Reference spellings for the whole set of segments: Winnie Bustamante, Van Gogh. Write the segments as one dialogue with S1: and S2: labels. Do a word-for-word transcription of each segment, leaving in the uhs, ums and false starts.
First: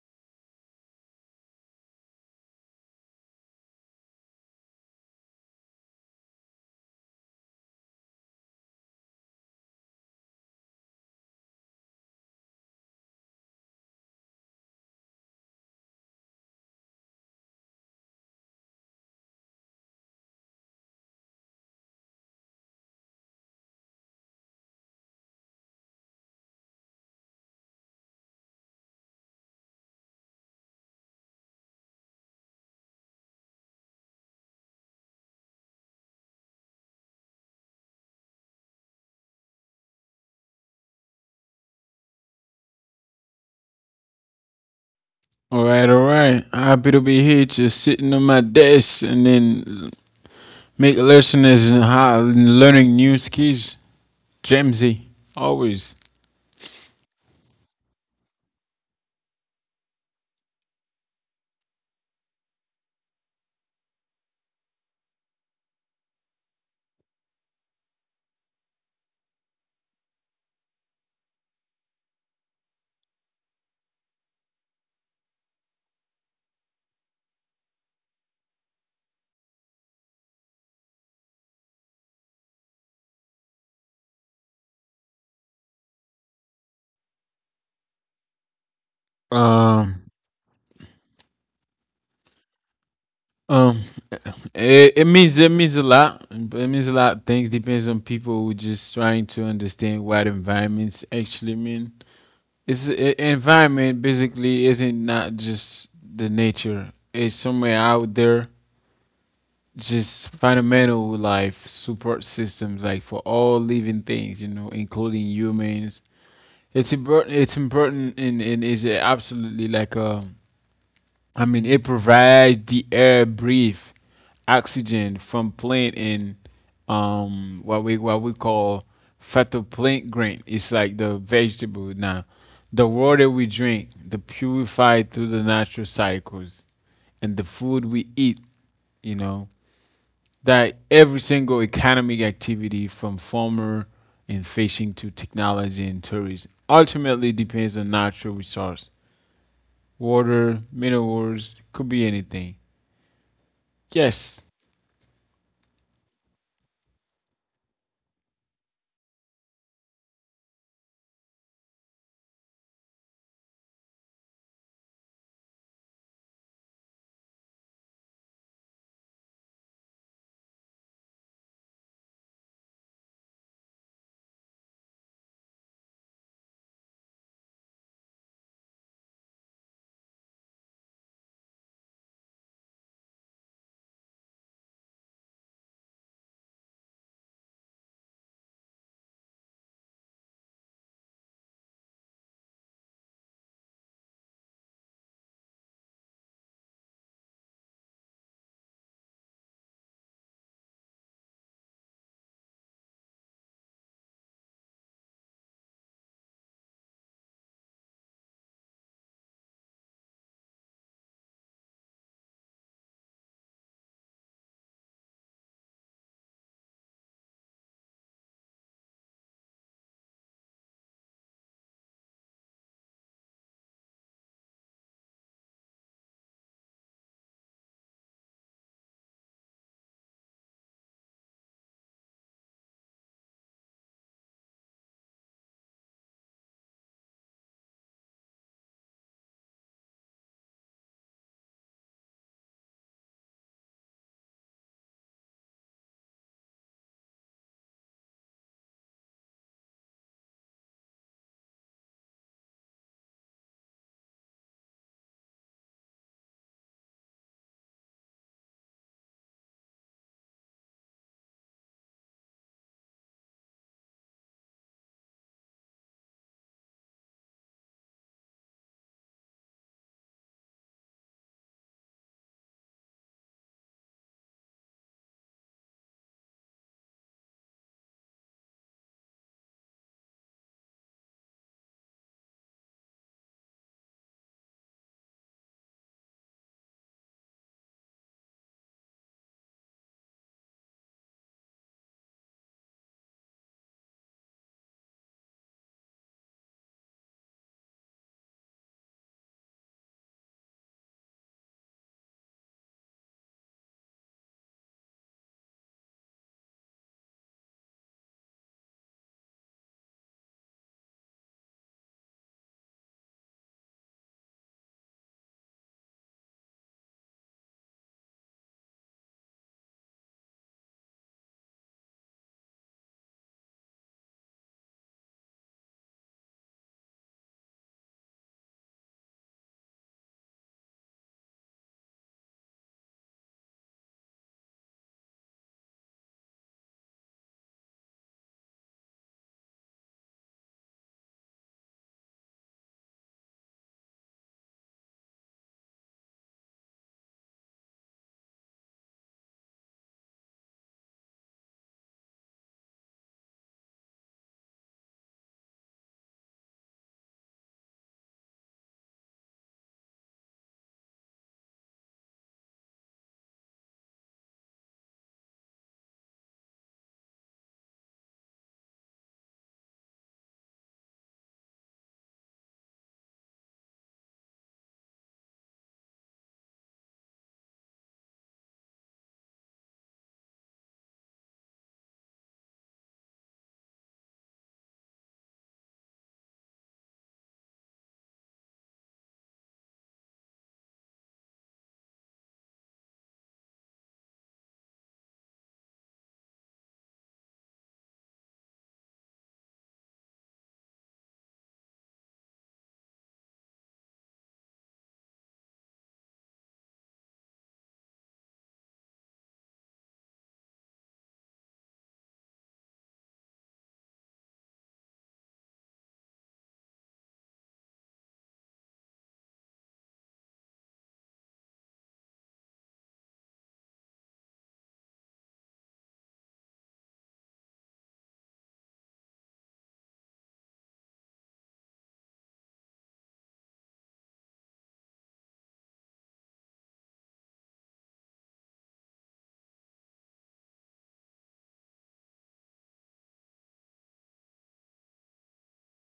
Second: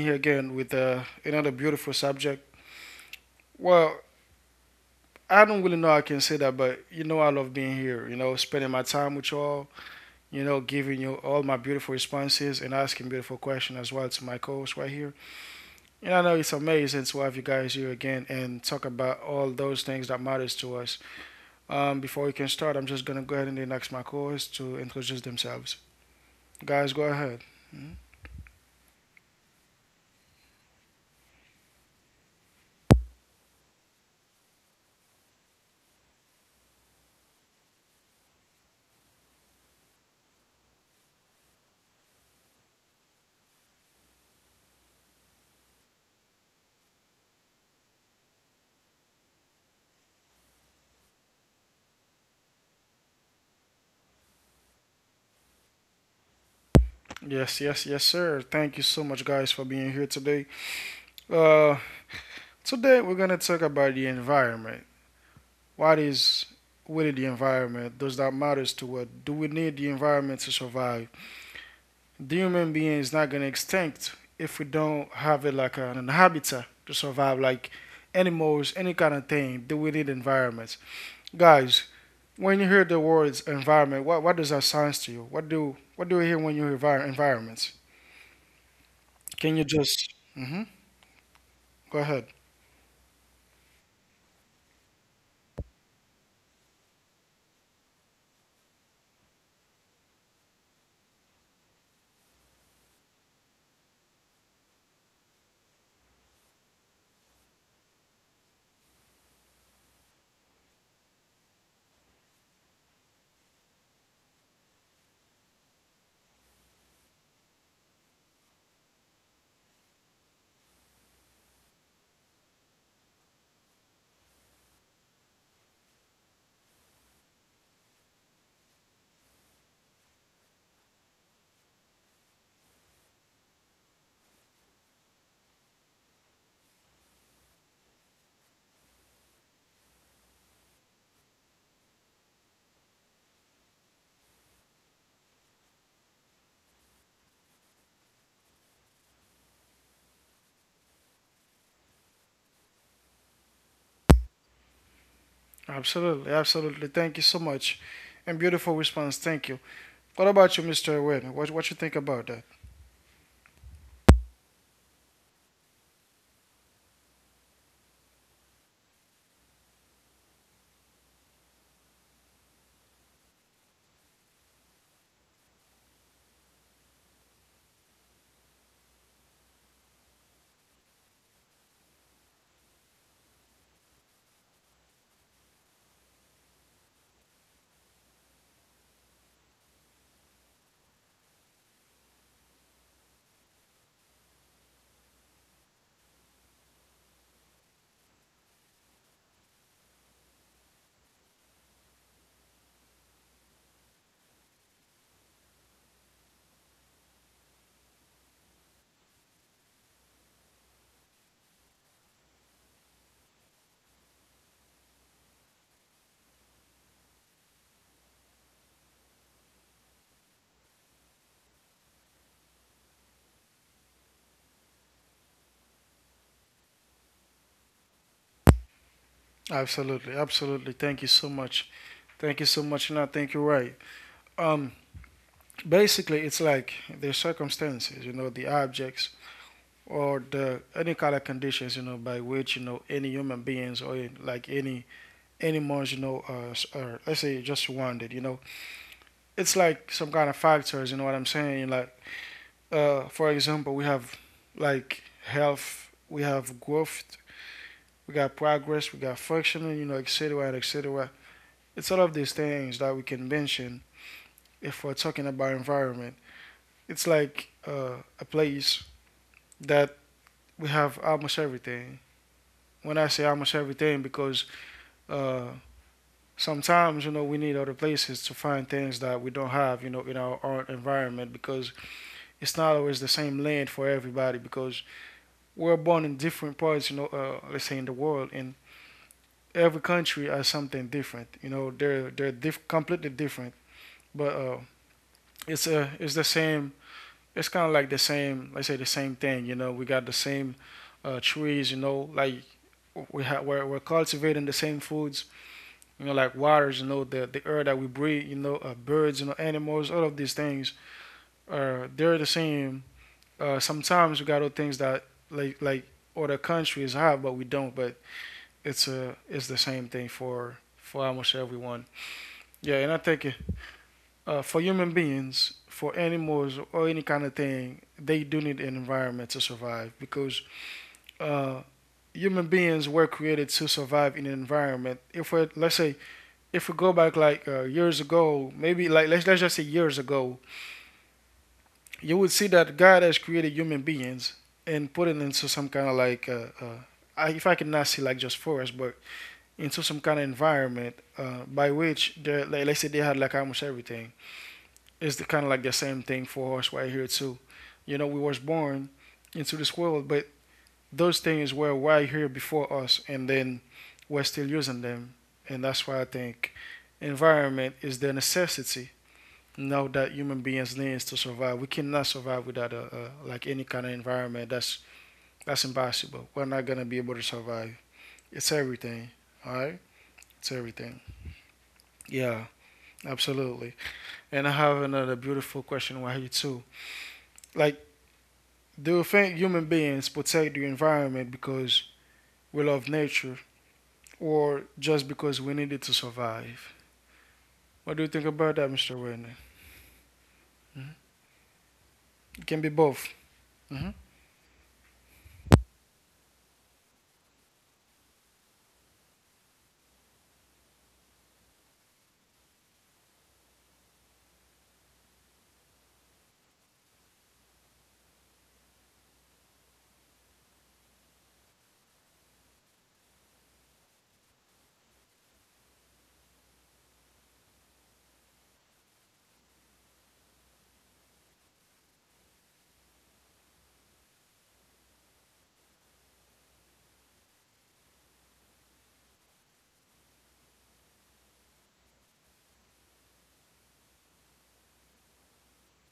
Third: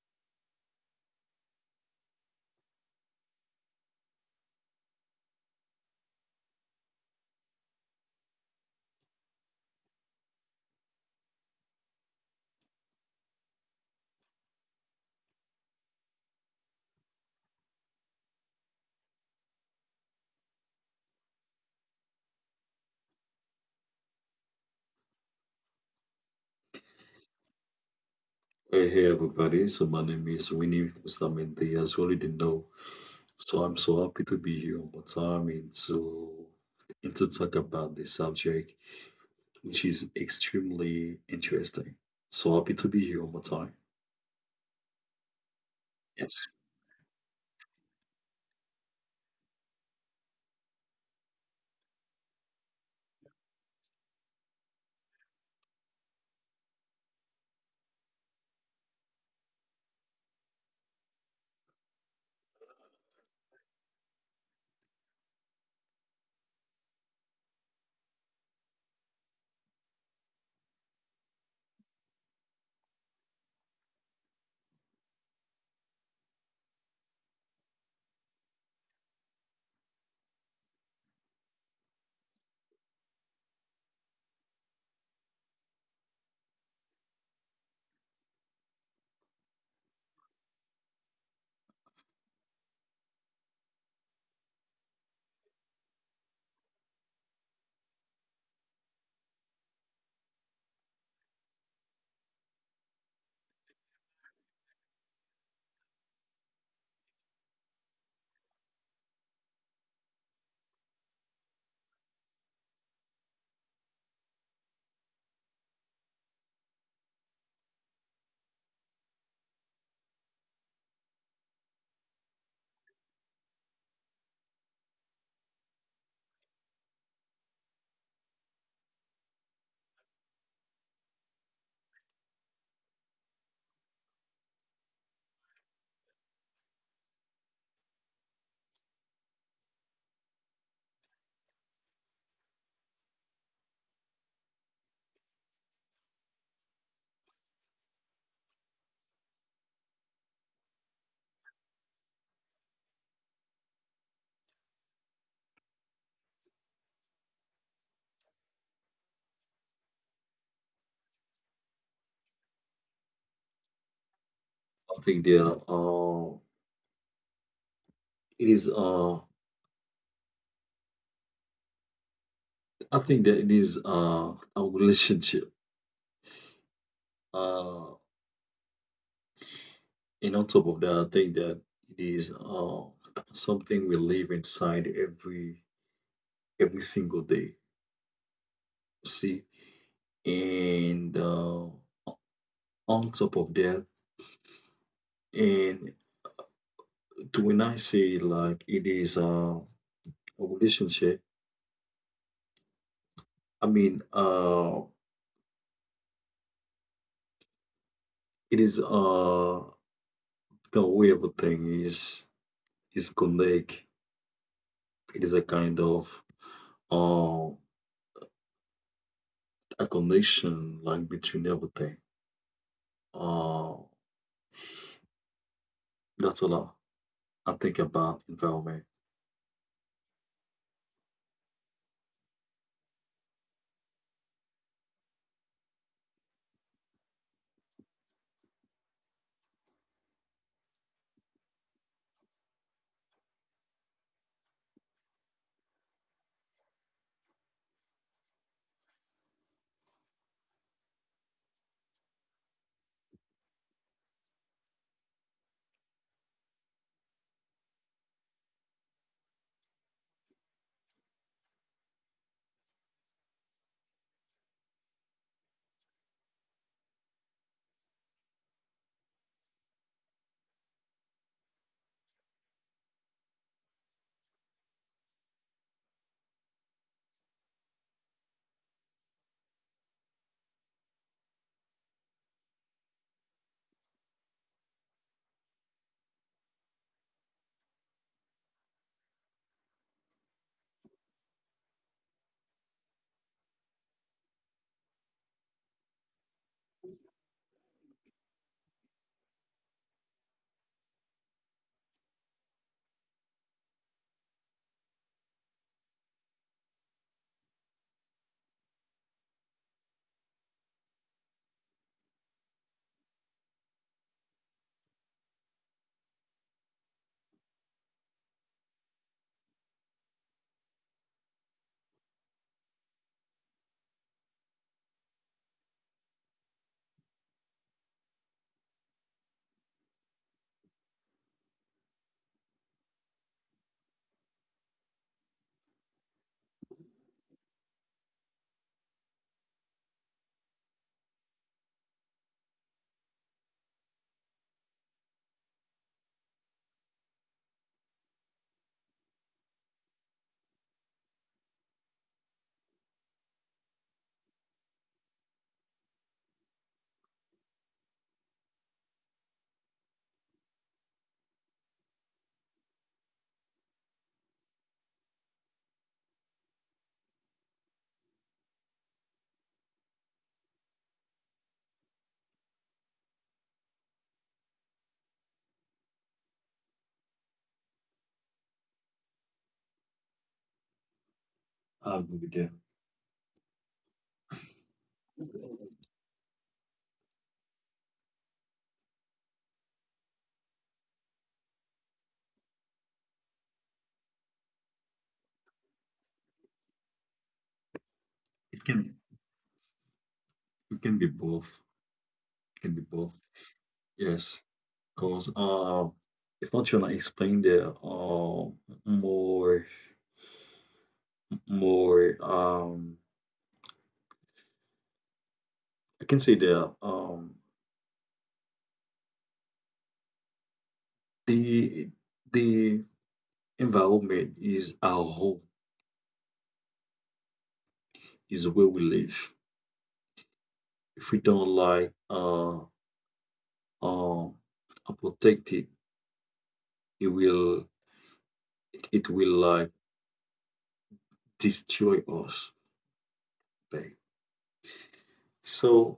S1: here again with uh, another beautiful subject. Well, I don't really know how I can say that, but you know, I love being here, you know, spending my time with you all, you know, giving you all my beautiful responses and asking beautiful questions as well to my co host right here. And I know it's amazing to have you guys here again and talk about all those things that matters to us. Um, before we can start, I'm just going to go ahead and then ask my co host to introduce themselves. Guys, go ahead. Hmm?
S2: Hey, hey everybody, so my name is Winnie Bustamante, as you already know. So I'm so happy to be here on more time and to, and to talk about this subject, which is extremely interesting. So happy to be here on more time.
S3: All right, all right.
S2: Yes,
S3: Happy to be here, just sitting on my desk and then make listeners and how learning new skills. Jamesy, always.
S1: Yes, yes, yes, sir. Thank you so much, guys, for being here today. Uh, Today we're gonna talk about the environment. What is really the environment? Does that matter to what? Do we need the environment to survive? The human being is not gonna extinct if we don't have it like an inhabitant to survive, like animals, any kind of thing. Do we need environments, guys? When you hear the words environment, what what does that sound to you? What do what do you hear when you hear envir- environments? Can you just
S3: Um,
S1: hmm go ahead?
S3: um, it, it means it means a lot. It means a lot of things depends on people who just trying to understand what environments actually mean. It's a, environment basically isn't not just the nature. It's somewhere out there just fundamental life support systems like for all living things, you know, including humans. It's important. It's important, and, and is absolutely like um I mean it provides the air breathe oxygen from plant and um what we what we call phytoplankton. It's like the vegetable. Now the water we drink the purified through the natural cycles, and the food we eat, you know, that every single economic activity from farmer and fishing to technology and tourism ultimately depends on natural resource, water, minerals, could be anything. Yes.
S1: Absolutely, absolutely. Thank you so much, and beautiful response. Thank you. What about you, mister Wynn? What what you think about that?
S2: I think there uh, it is uh I think that it is uh a relationship. Uh and on top of that I think that it is uh something we live inside every every single day. See. And uh, on top of that and to when I say like it is uh, a relationship, I mean uh it is uh the way everything is is connect it is a kind of uh a connection like between everything, uh that's all i, I think about environment.
S1: Absolutely, absolutely. Thank you so much. Thank you so much, and I think you're right. Um, Basically, it's like the circumstances, you know, the objects or the any kind of conditions, you know, by which you know any human beings or in- like any animals, you know, uh, s- or let's say just wanted, you know, it's like some kind of factors. You know what I'm saying? Like, uh, for example, we have like health, we have growth, we got progress, we got functioning, you know, et cetera, et cetera. It's all of these things that we can mention if we're talking about environment. It's like uh, a place that we have almost everything. When I say almost everything, because uh, sometimes you know we need other places to find things that we don't have, you know, in our own environment because it's not always the same land for everybody because we're born in different parts, you know, uh, let's say in the world, and every country has something different. You know, they're they're diff- completely different, but uh, it's a it's the same. It's kind of like the same. Let's say the same thing. You know, we got the same uh, trees. You know, like we have we're, we're cultivating the same foods. You know, like waters. You know, the the air that we breathe. You know, uh, birds. You know, animals. All of these things are they're the same. Uh, sometimes we got other things that like like other countries have, but we don't. But it's a it's the same thing for for almost everyone. Yeah, and I think uh, for human beings, for animals or any kind of thing, they do need an environment to survive because uh, human beings were created to survive in an environment. If we let's say if we go back like uh, years ago, maybe like let's let's just say years ago, you would see that God has created human beings and put it into some kind of like uh, uh, I, if I could not see like just forest, but into some kind of environment uh, by which they like let's say they had like almost everything. Is the kind of like the same thing for us right here too. You know, we was born into this world, but those things were right here before us, and then we're still using them, and that's why I think environment is the necessity now that human beings needs to survive. We cannot survive without a, a like any kind of environment. That's that's impossible. We're not gonna be able to survive. It's everything. All right, it's everything.
S2: I agree with that.
S1: Yeah, absolutely. And I have another beautiful question for here too. Like do you think human beings protect the environment because we love nature or just because we need it to survive? What do you think about
S2: It
S1: that,
S2: can,
S1: mister Werner?
S2: it can be both.
S1: It
S2: It
S1: can
S2: can
S1: be
S2: be both.
S1: both. Hmm.
S2: Yes. Because uh, if not, you wanna explain the uh, more more um, I can say the um, the the environment is our home, is where we live. If we don't like uh, uh, uh, protect it, it will, it, it will like destroy us. Babe. So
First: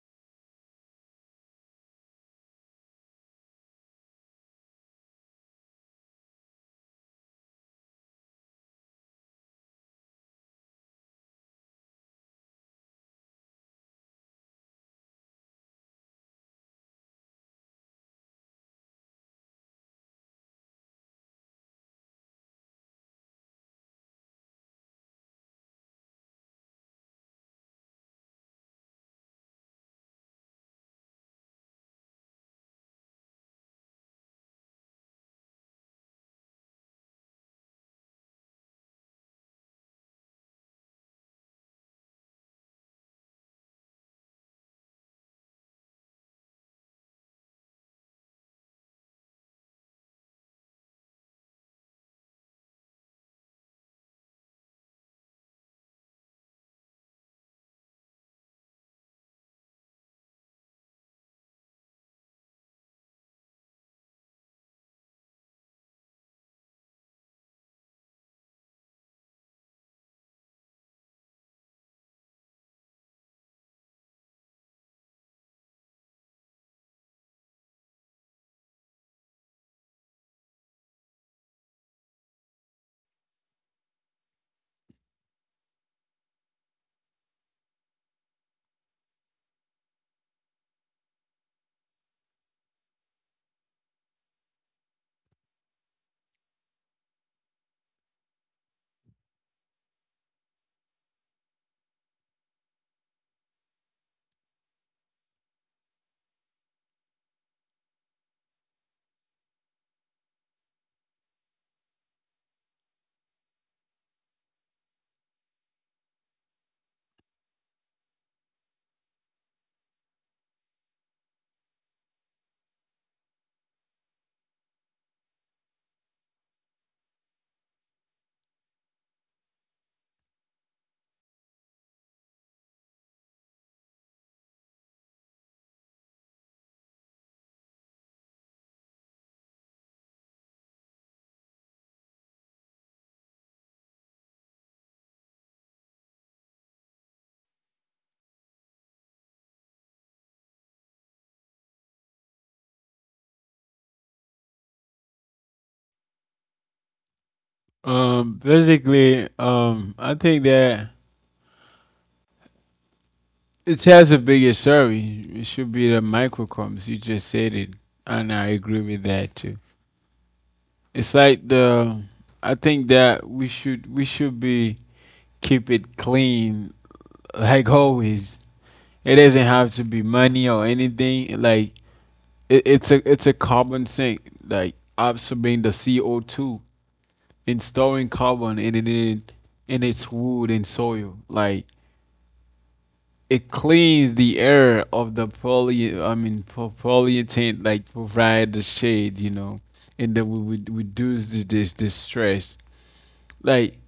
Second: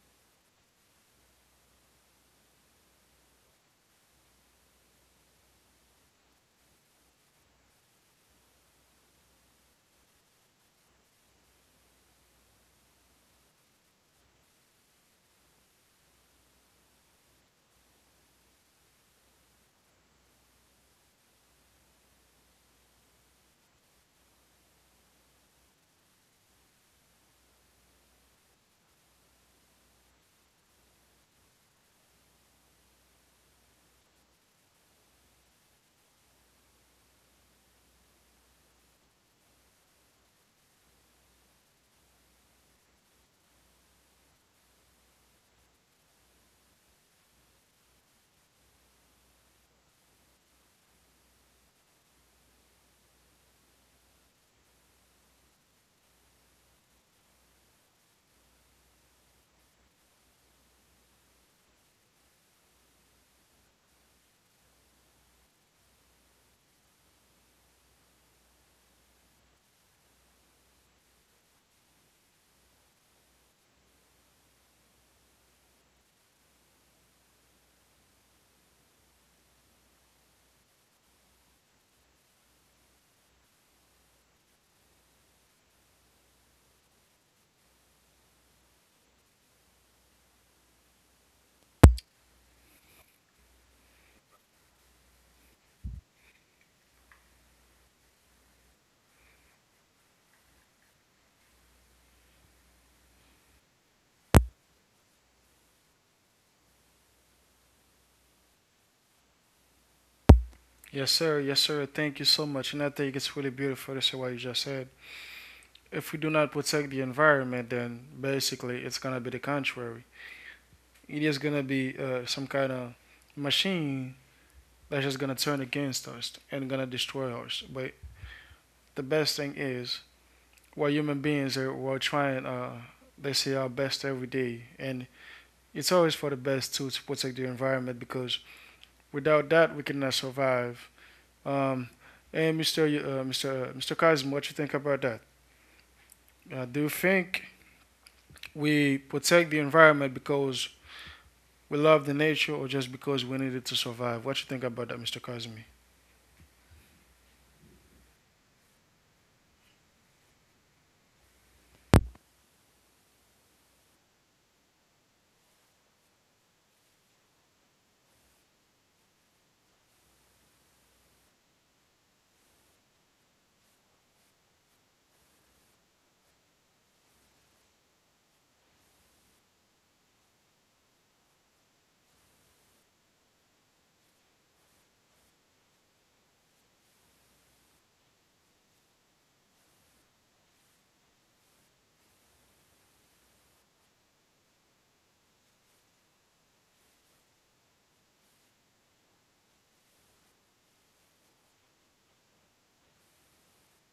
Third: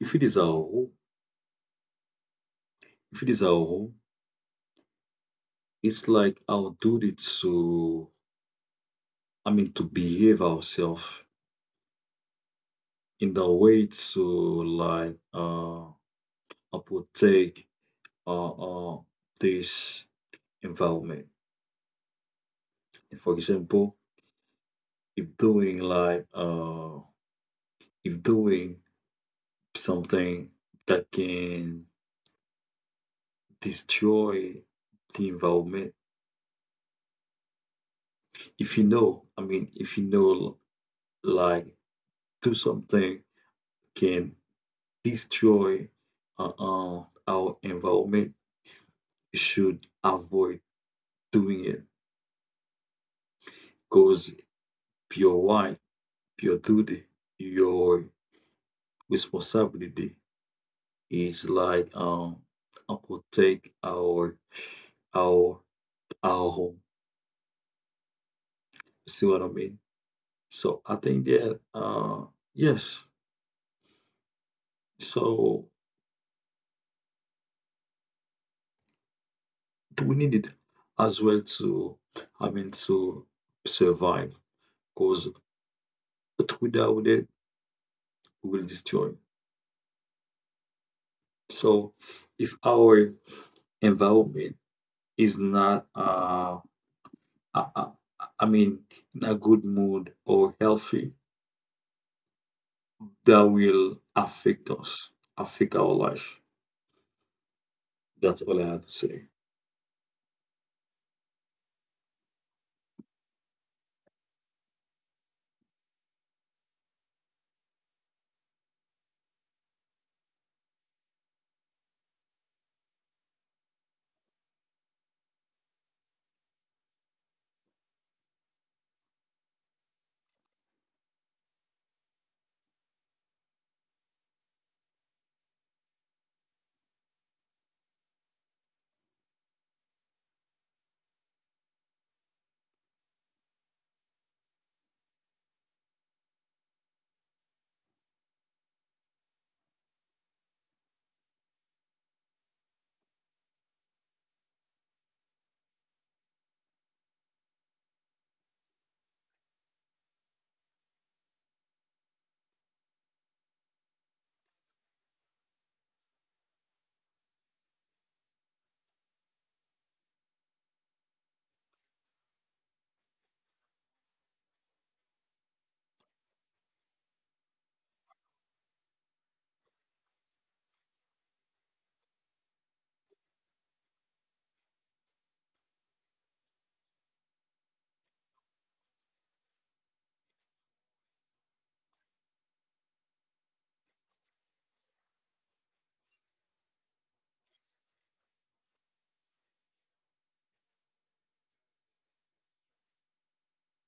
S2: if it is our home, if it is our home, it's like our duty to, I mean, to behave ourselves in the way to like uh uptake uh, uh this environment. For example, if doing like uh if doing something that can destroy the environment, if you know, I mean, if you know like do something can destroy uh, uh our environment, you should avoid doing it because you're right. Your duty, your responsibility is like um I protect our our our home. See what I mean? So I think that uh yes. So we need it as well to, I mean, to survive because without it we will destroy. So if our environment is not uh I, I, I mean in a good mood or healthy, that will affect us, affect our life. That's all I have to say.
S1: Yes, sir. Yes, sir. Thank you so much. And I think it's really beautiful to say what you just said. If we do not protect the environment, then basically it's going to be the contrary. It is going to be uh, some kind of machine that's just going to turn against us and going to destroy us. But the best thing is we human beings. Are we trying. Uh, they say our best every day, and it's always for the best too to protect the environment because without that we cannot survive. Um, and Mr. Uh, Mr. mister Kazim, what you think about that? Uh, do you think we protect the environment because we love the nature, or just because we need it to survive? What you think about that, mister Kazmi?
S3: um Basically, um I think that it has a bigger story. It should be the microcosms, you just said it, and I agree with that too. It's like the... I think that we should we should be keep it clean like always. It doesn't have to be money or anything. Like it, it's a it's a carbon sink, like absorbing the CO two and storing carbon in it, in, in its wood and soil. Like it cleans the air of the poly I mean po- polyethylene, like provide the shade, you know, and then we would reduce this this stress. Like,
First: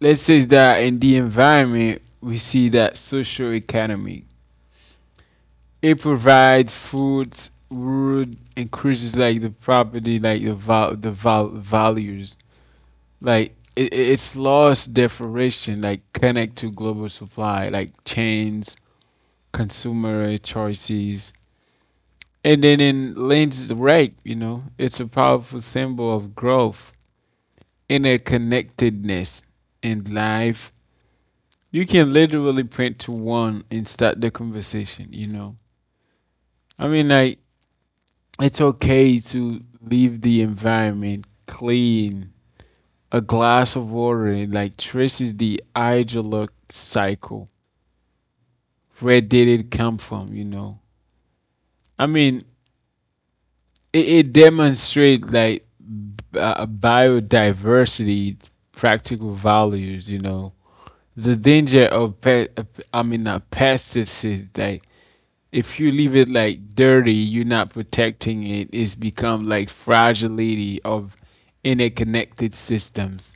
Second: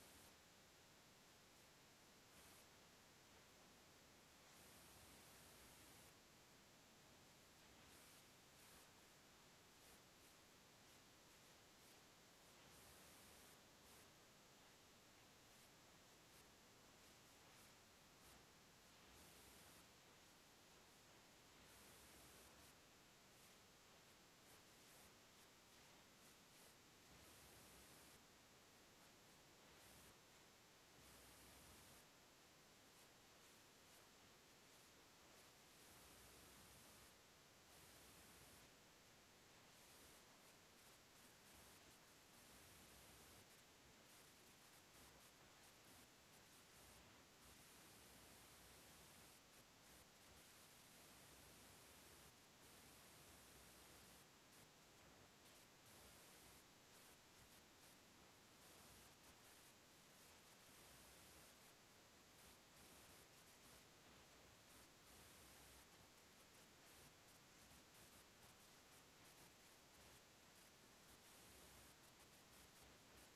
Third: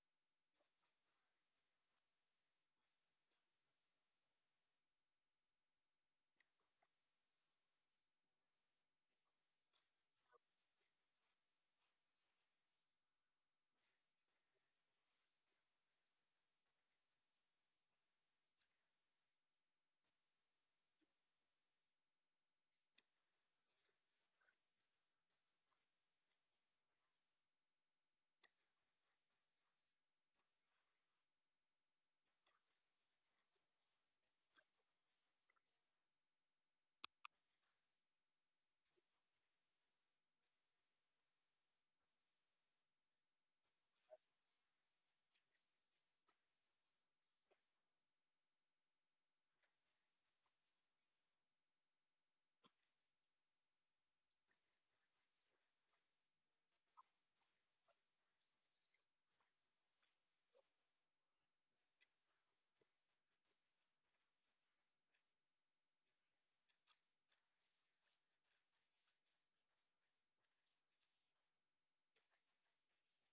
S3: let's say that in the environment, we see that social economy. It provides food, wood, increases like the property, like the val- the val- values. Like it, it's lost deflation, like connect to global supply, like chains, consumer choices. And then in Lane's right, you know, it's a powerful symbol of growth, interconnectedness in life. You can literally print to one and start the conversation, you know. I mean, like, it's okay to leave the environment clean. A glass of water, like, traces the hydrologic cycle. Where did it come from, you know? I mean, it, it demonstrates, like, b- uh, biodiversity, practical values, you know. The danger of pe- uh, I mean, uh, pesticides, like, if you leave it like dirty, you're not protecting it. It's become like fragility of interconnected systems.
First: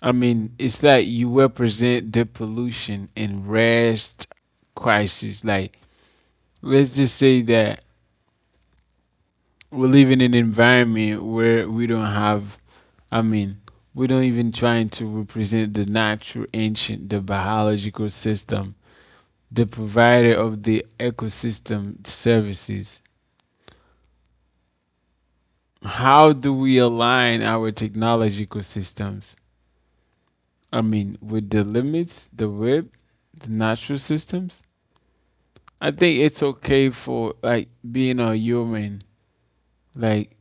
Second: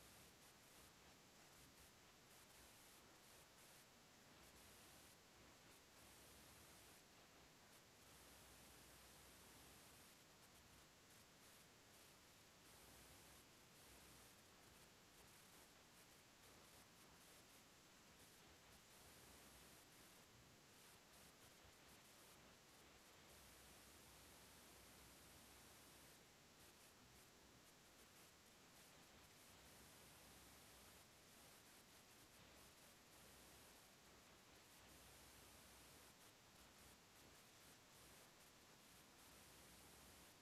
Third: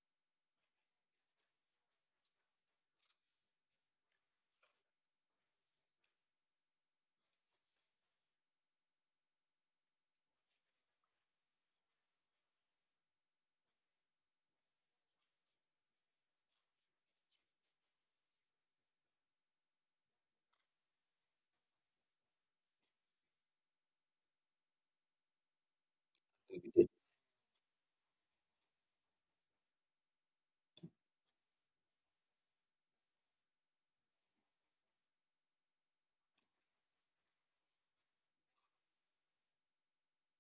S3: I mean, it's like you represent the pollution and rest crisis. Like, let's just say that we're living in an environment where we don't have, I mean, we don't even trying to represent the natural ancient, the biological system, the provider of the ecosystem services. How do we align our technology ecosystems? I mean, with the limits, the web, the natural systems. I think it's okay for like being a human, like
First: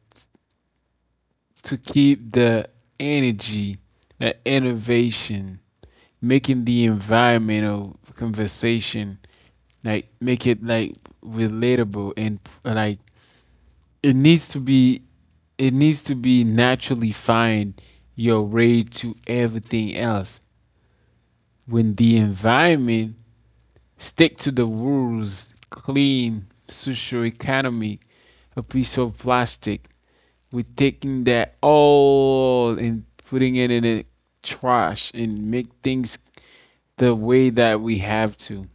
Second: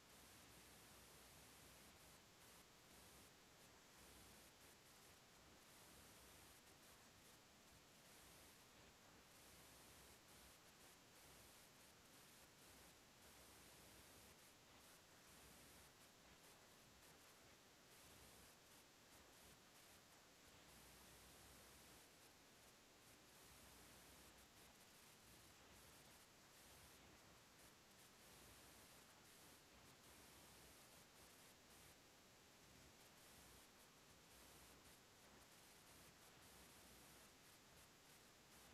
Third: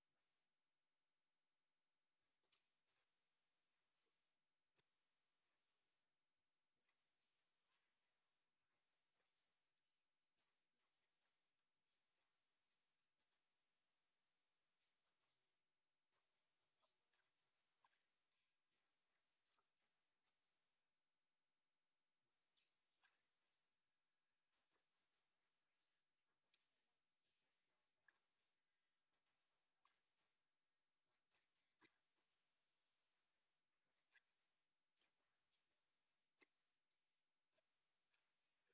S3: to keep the energy, the innovation, making the environmental conversation, like make it like relatable and like it needs to be it needs to be naturally find your way to everything else when the environment stick to the rules clean social economy. A piece of plastic, we're taking that all and putting it in a trash and make things the way that we have to.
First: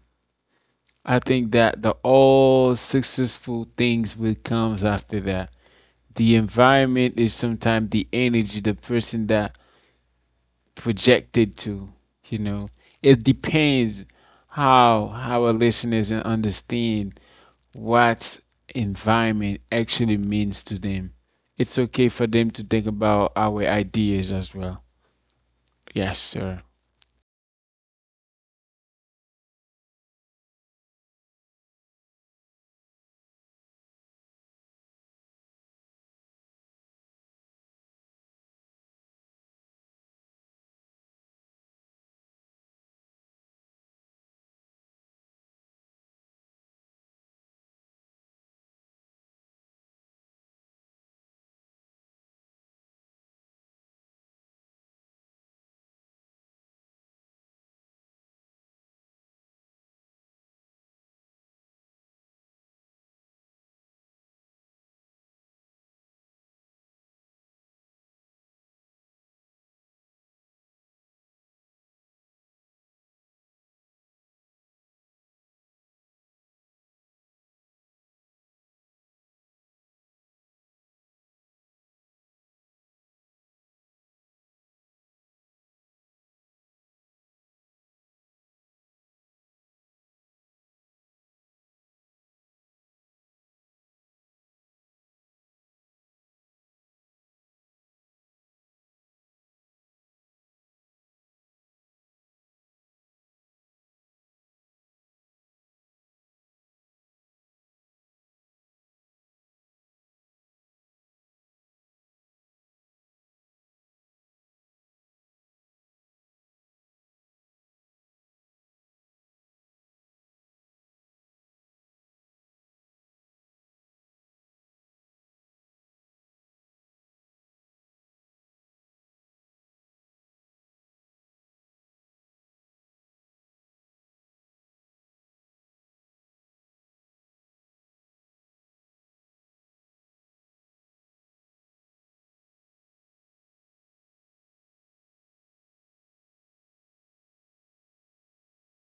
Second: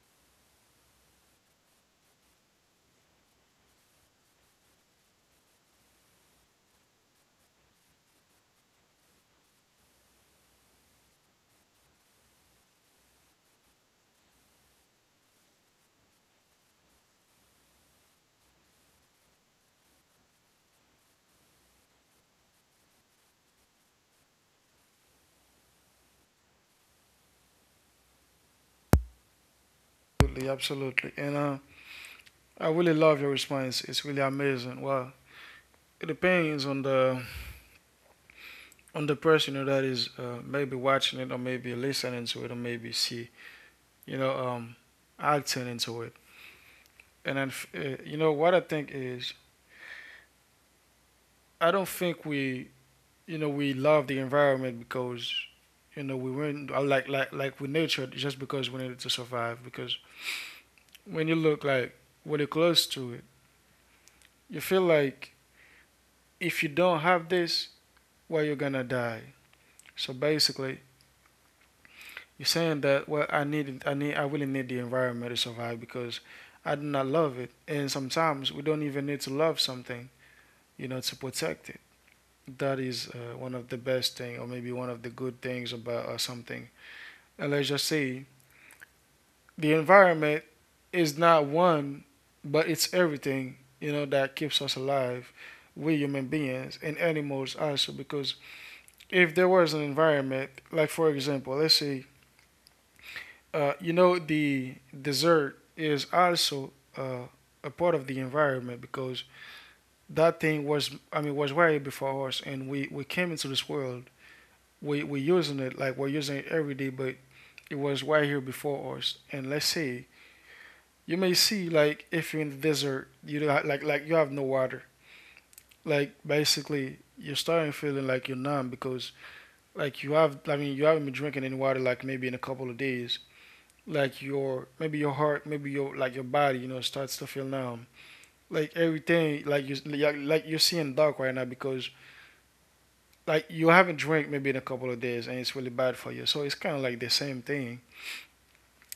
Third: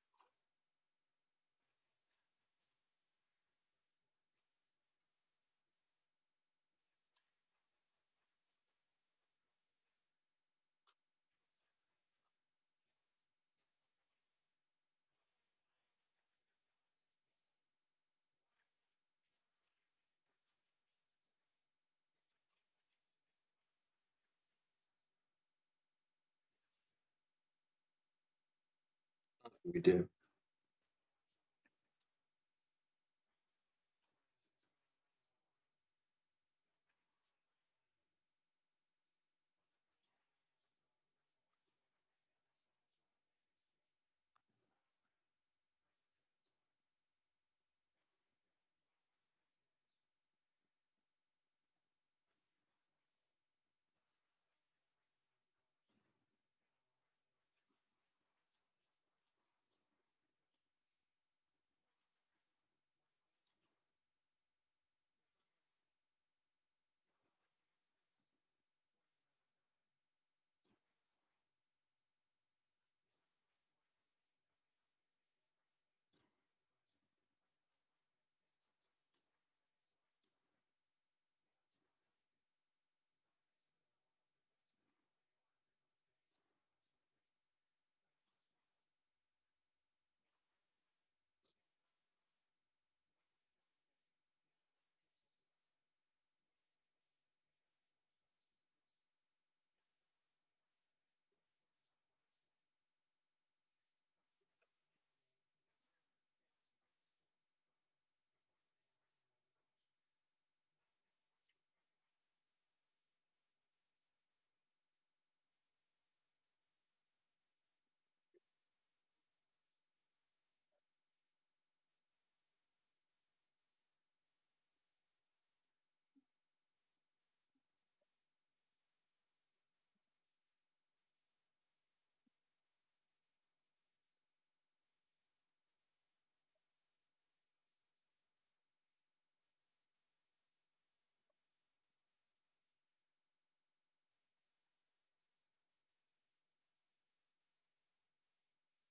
S3: I think that the all successful things will comes after that. The environment is sometimes the energy, the person that projected to, you know. It depends how how our listeners and understand what environment actually means to them. It's okay for them to think about our ideas as well. Yes, sir.
S2: We do.
S1: Absolutely, absolutely. And uh, I really love your response. It's really amazing. Well, it depends on the on the person you know, that is uh, maybe watching it or maybe listening to it or maybe see you know um, acting into it. And then, uh, you know what I think is I don't think we you know we love the environment because you know we weren't uh, like like like we nurtured just because we needed to survive. Because when you look like when you're close to it, you feel like if you don't have this, well you're gonna die. So basically, you're saying that well, I need, I need, I really need the environment to survive because I do not love it, and sometimes we don't even need to love something, you know, to protect it. That is uh, one of the best thing, or maybe one of the good things about uh, something. And let's just say the environment is not one, but it's everything, you know, that keeps us alive. We human beings and animals also, because if there was an environment, like for example, let's say Uh, you know, the dessert is also uh, a part of the environment because that thing was, I mean, was way before us, and we we came into this world. We we using it like we're using it every day, but it was right here before us. And let's say you may see like if you're in the desert, you don't ha- like like you have no water. Like basically, you're starting feeling like you're numb because like you have, I mean, you haven't been drinking any water like maybe in a couple of days. Like your maybe your heart, maybe your like your body, you know, starts to feel numb. Like everything, like you like like you're seeing dark right now because like you haven't drank maybe in a couple of days and it's really bad for you. So it's kind of like the same thing.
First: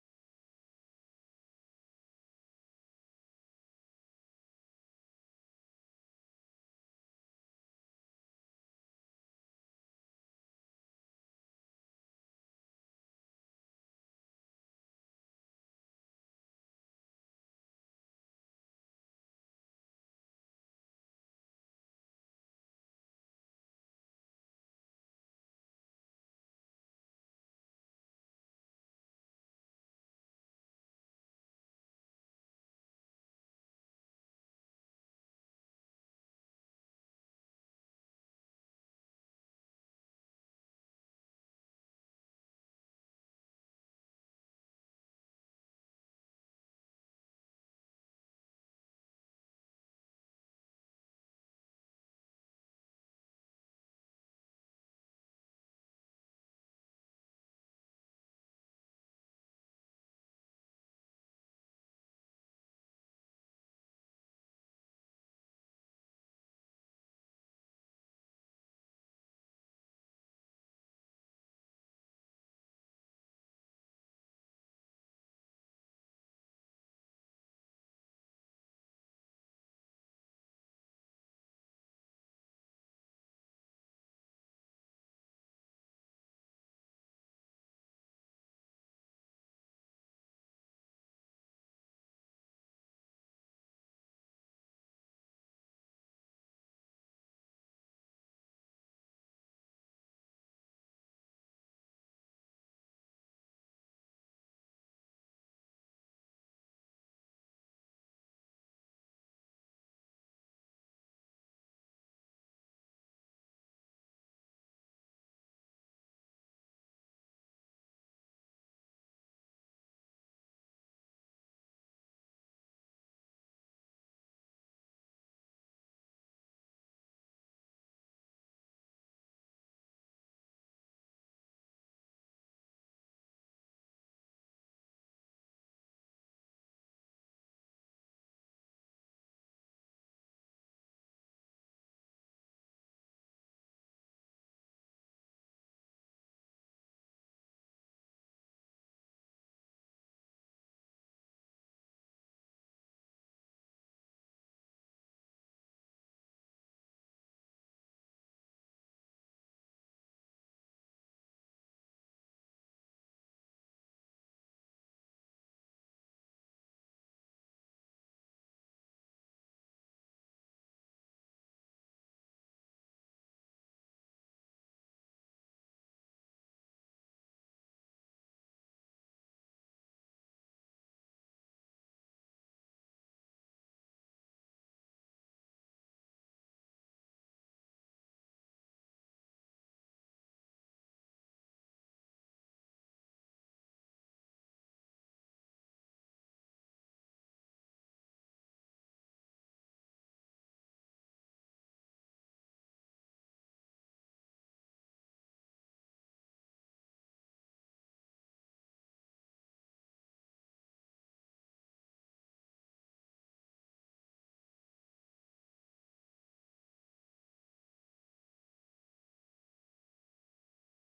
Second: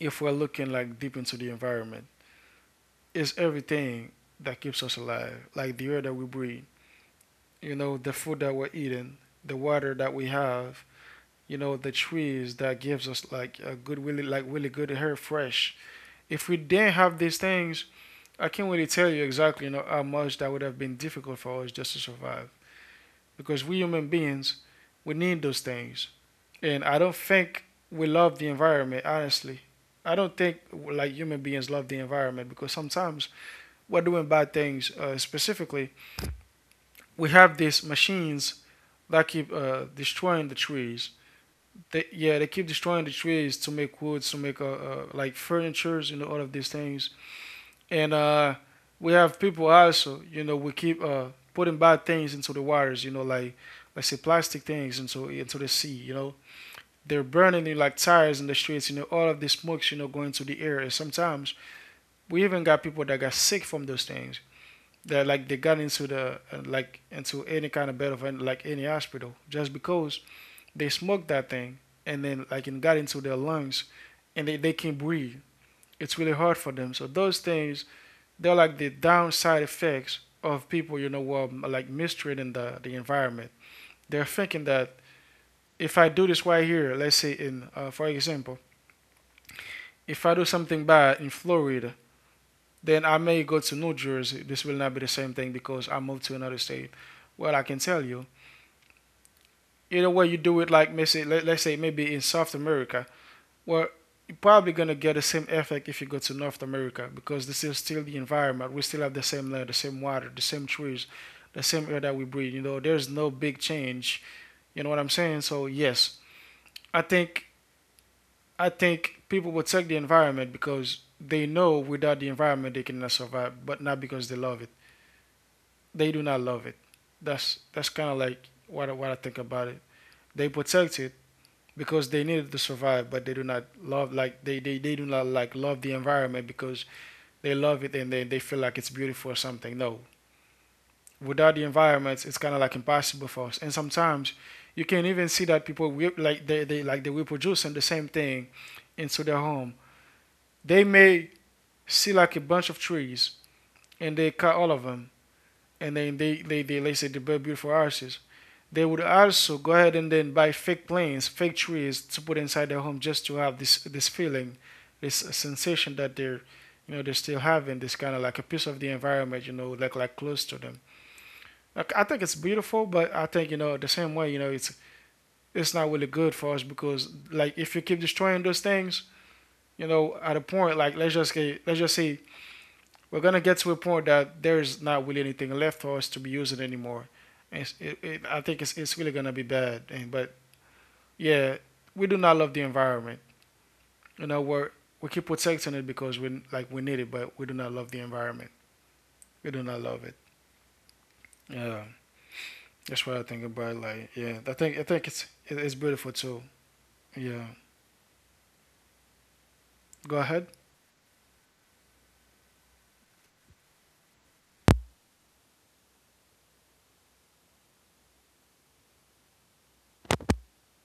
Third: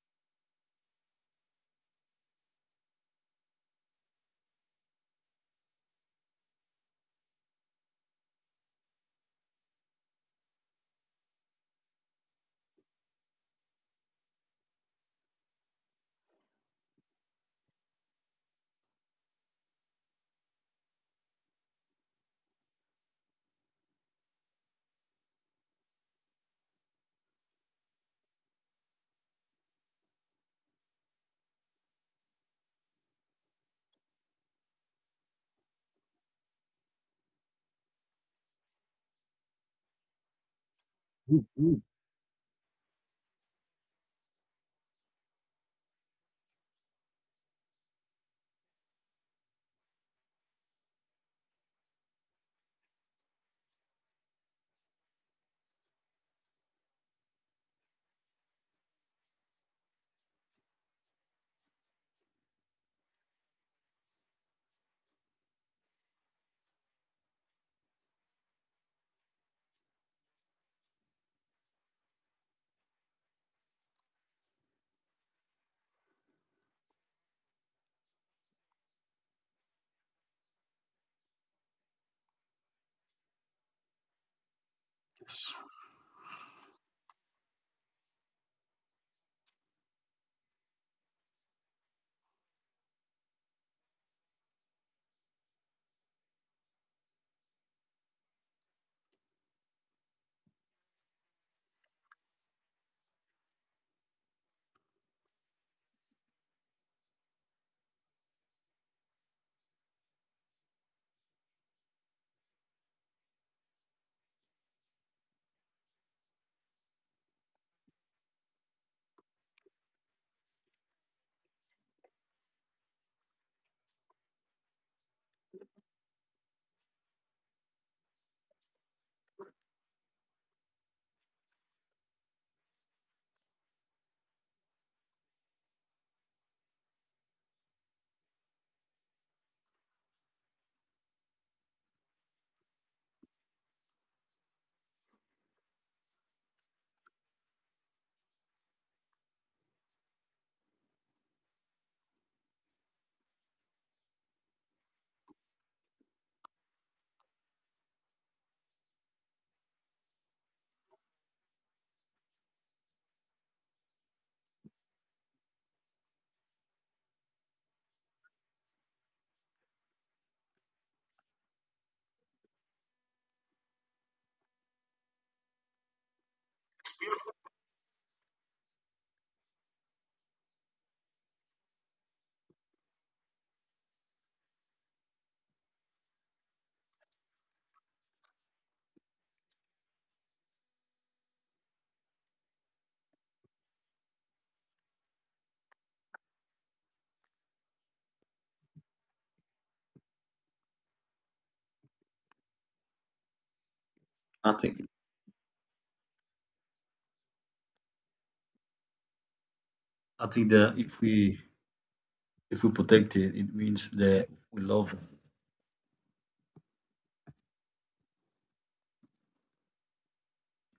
S1: If we're looking like deep into the environment, it's everything that keeps us alive, like the air that we breathe, you know, the food that we're eating, the water that we have, you know, the trees that gives us like a good, really like really good air, fresh. If we didn't have these things, I can't really tell you exactly you know, how much that would have been difficult for us just to survive. Because we human beings, we need those things. And I don't think we love the environment, honestly. I don't think like human beings love the environment because sometimes we're doing bad things. Uh, specifically, we have these machines that keep uh, destroying the trees.
S2: Mm, mm.
S1: They, yeah, they keep destroying the trees to make woods, to make uh, uh, like furnitures, you know, all of these things and uh, we have people also. You know, we keep uh, putting bad things into the waters. You know, like let's say plastic things into into the sea. You know, they're burning it like tires in the streets. You know, all of the smokes. You know, going to the air. And sometimes we even got people that got sick from those things. That like they got into the uh, like into any kind of bed of like any hospital just because they smoked that thing and then like it got into their lungs and they, they can't breathe. It's really hard for them. So those things they're like the downside effects of people, you know, who like mistreating the, the environment. They're thinking that
S2: Yes.
S1: if I do this right here, let's say in, uh, for example, if I do something bad in Florida, then I may go to New Jersey. This will not be the same thing because I moved to another state. Well, I can tell you, either way you do it, like let's say, let's say maybe in South America. Well, you're probably gonna get the same effect if you go to North America because this is still the environment. We still have the same land, the same water, the same trees, the same air that we breathe. You know, there's no big change. You know what I'm saying? So yes, I think I think people will take the environment because they know without the environment they cannot survive, but not because they love it. They do not love it. That's that's kind of like what I, what I think about it. They protect it because they need it to survive, but they do not love like they, they, they do not like love the environment because they love it and they, they feel like it's beautiful or something. No, without the environment, it's kind of like impossible for us. And sometimes you can even see that people will, like they, they like they will produce the same thing into their home. They may see like a bunch of trees and they cut all of them, and then they they they, they say they build beautiful houses. They would also go ahead and then buy fake plants, fake trees to put inside their home just to have this this feeling, this sensation that they're, you know, they're still having this kind of like a piece of the environment, you know, like like close to them. Like, I think it's beautiful, but I think you know the same way, you know, it's it's not really good for us because like if you keep destroying those things, you know, at a point like let's just say let's just say we're gonna get to a point that there is not really anything left for us to be using anymore. It's, it, it, I think it's, it's really gonna be bad, and but yeah, we do not love the environment. You know, we're we keep protecting it because we like we need it, but we do not love the environment. We do not love it. Yeah, that's what I think about. Like, yeah, I
S2: I
S1: think I
S2: think
S1: think it's it- it's beautiful too. Yeah, go
S2: I
S1: ahead.
S2: think that if we, if we protect it, it means that we love it.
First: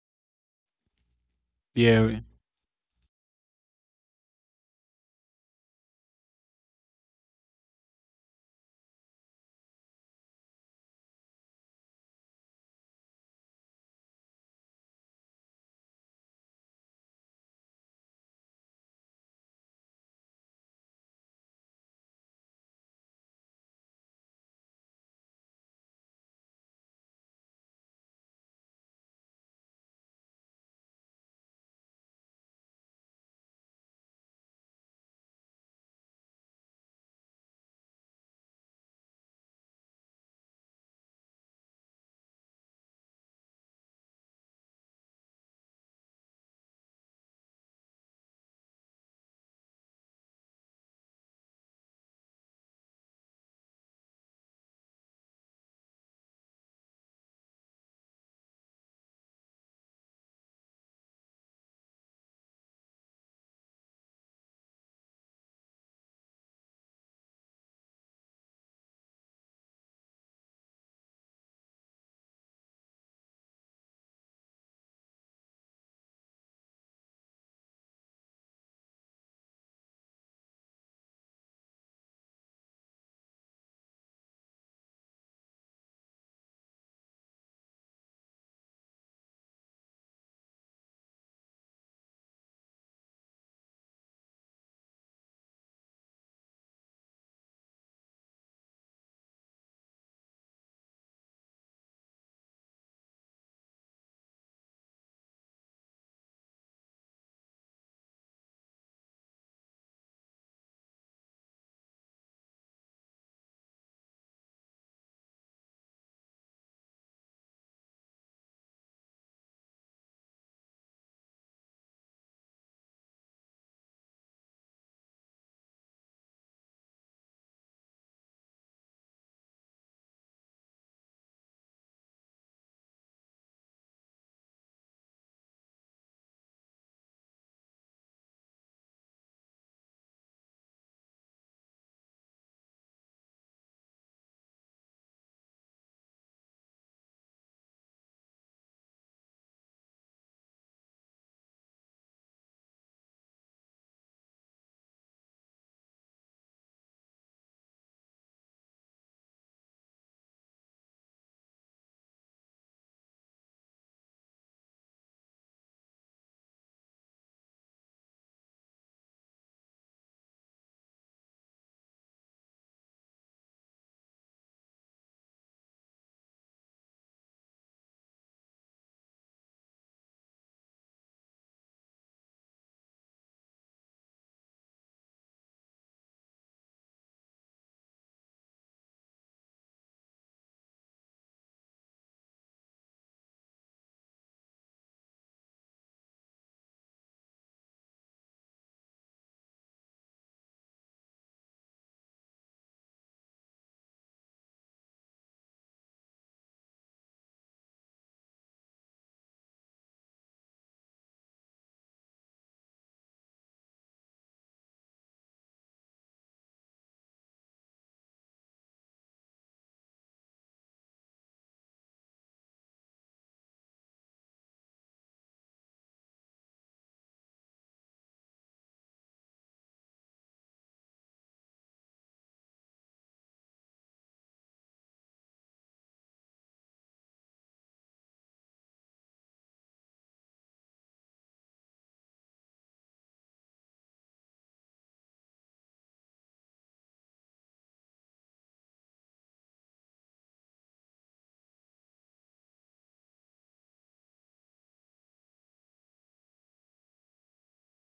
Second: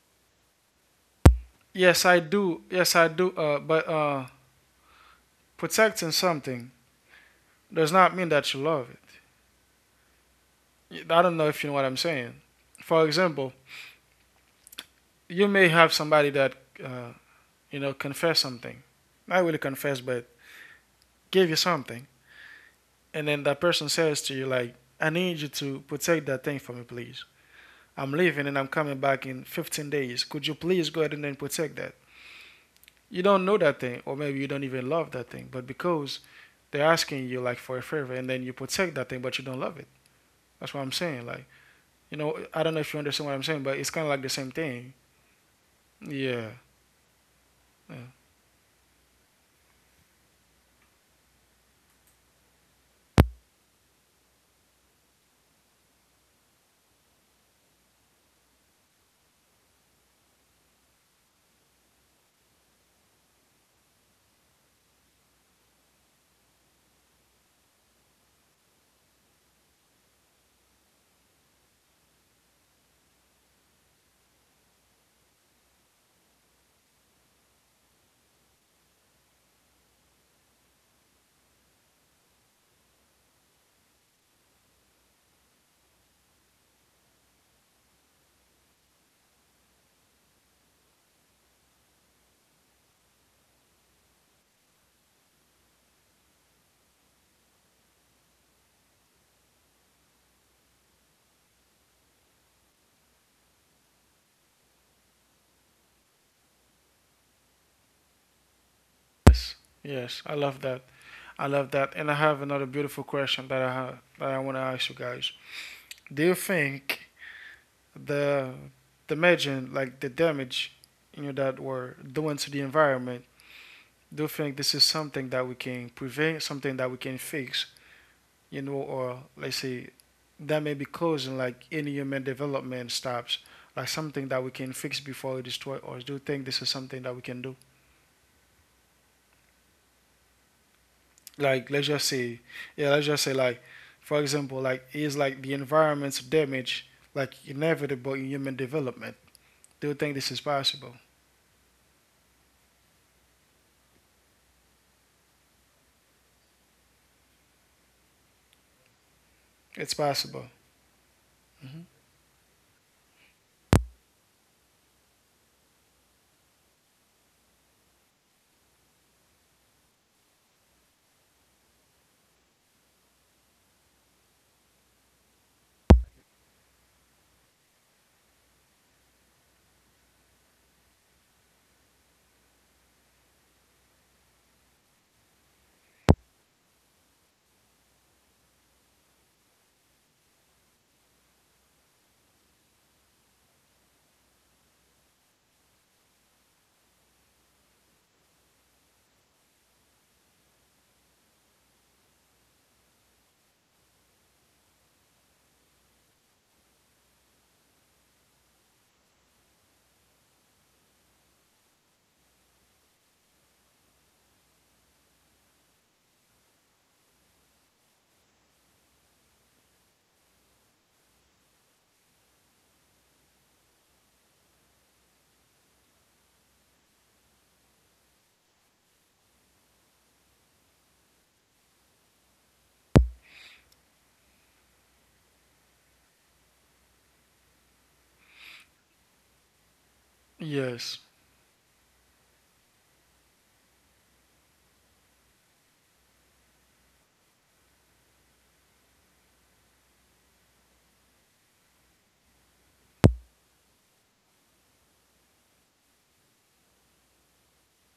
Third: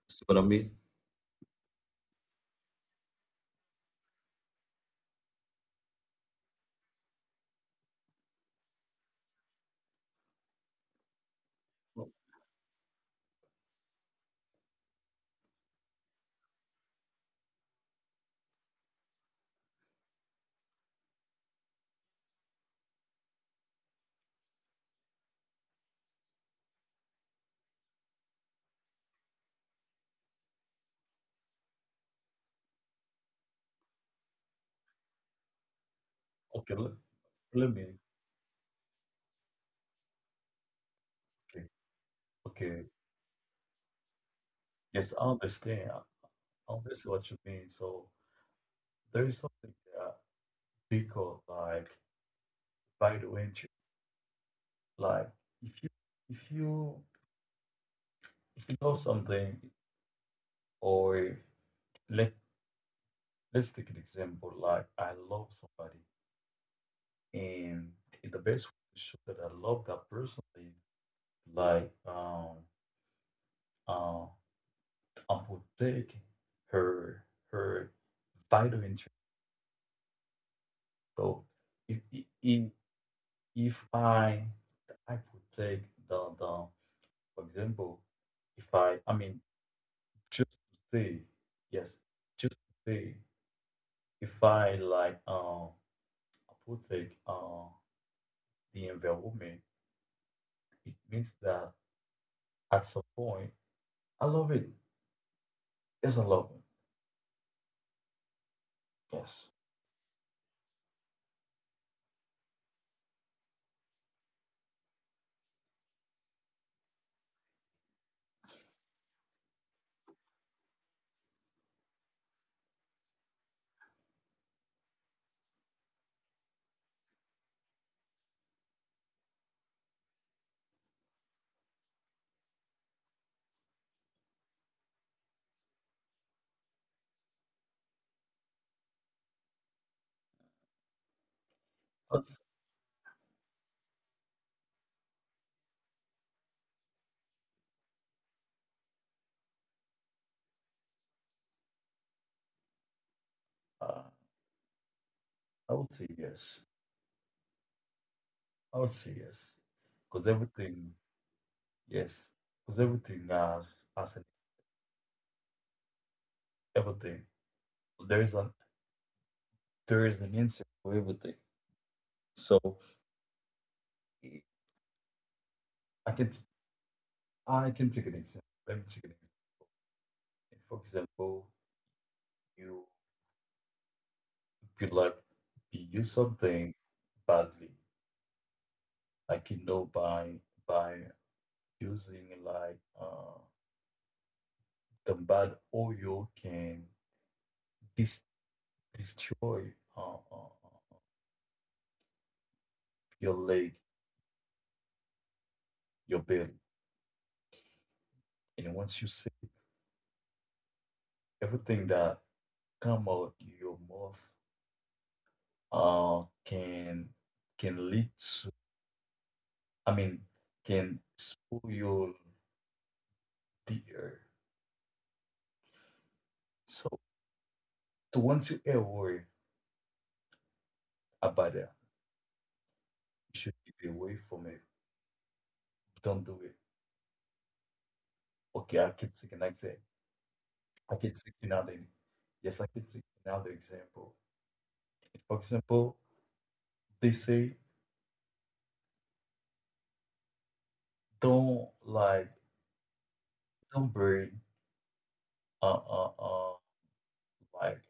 S2: See what I mean?
S1: Yes, I
S3: Yeah,
S1: do. Yes, I do. Uh, but uh, protecting something does not mean that you love it. I don't know if you know what I'm
S2: Well,
S1: saying. For example, you may have somebody that uh, you know confess something, not really confess, but give you something, and then that person says to you like, "I need you to protect that thing for me, please. I'm leaving and I'm coming back in fifteen days. Could you please go ahead and then protect that?" You don't know that thing, or maybe you don't even love that thing, but because
S2: okay, let,
S1: they're asking you like
S2: let me.
S1: for a favor, and then you protect that thing, but you don't love it. That's what I'm saying. Like,
S2: Okay,
S1: you know, I don't know
S2: okay.
S1: if you understand what I'm saying, but it's kind of like the same thing.
S2: Yes, I understand.
S1: Yeah.
S2: I understand what you mean.
S1: Yeah.
S2: So there is something that they call like vital interest. Like if you if you if you know something, or let, let's take an example: like I love somebody, and the best way to show that I love that person is like um uh, I'm protecting her her vital interest. So if if if I I protect the the for example, if I, I mean, just to say yes, just to say if I like um I protect uh the environment, it means that at some point I love it. Yes, I love it. Yes.
S1: Yes. Yes, I love that. I love that. And I have another beautiful question that I have, that I want to ask you guys. Do you think the the imagine like the damage, you know, that we're doing to the environment, do you think this is something that we can prevent, something that we can fix, you know, or let's say that may be causing like any human development stops, like something that we can fix before it destroy, or do you think this is something that we can do, like let's just say,
S2: That's,
S1: yeah, let's just say, like for example, like is like the environment's damage like inevitable in human development, do you think this is possible?
S2: uh, I would say yes. I would say yes.
S1: It's
S2: Because
S1: possible?
S2: everything, yes. Because everything has, has an, everything. There is an there is an answer for everything. So I can I can take an example. Let me take an example. For example, you could like you use something badly, like you know, by by using like uh the bad oil can des- destroy uh, uh, uh, your leg, your belly. And once you see everything that come out your mouth uh, can can lead to, I mean, can spoil your, the air. So, so once you ever worry about that, you should keep away from it. Don't do it. Okay, I keep taking like that. I
S1: Yes
S2: can take another. Yes, I can take another example. For example, they say don't like don't burn uh, uh, uh, like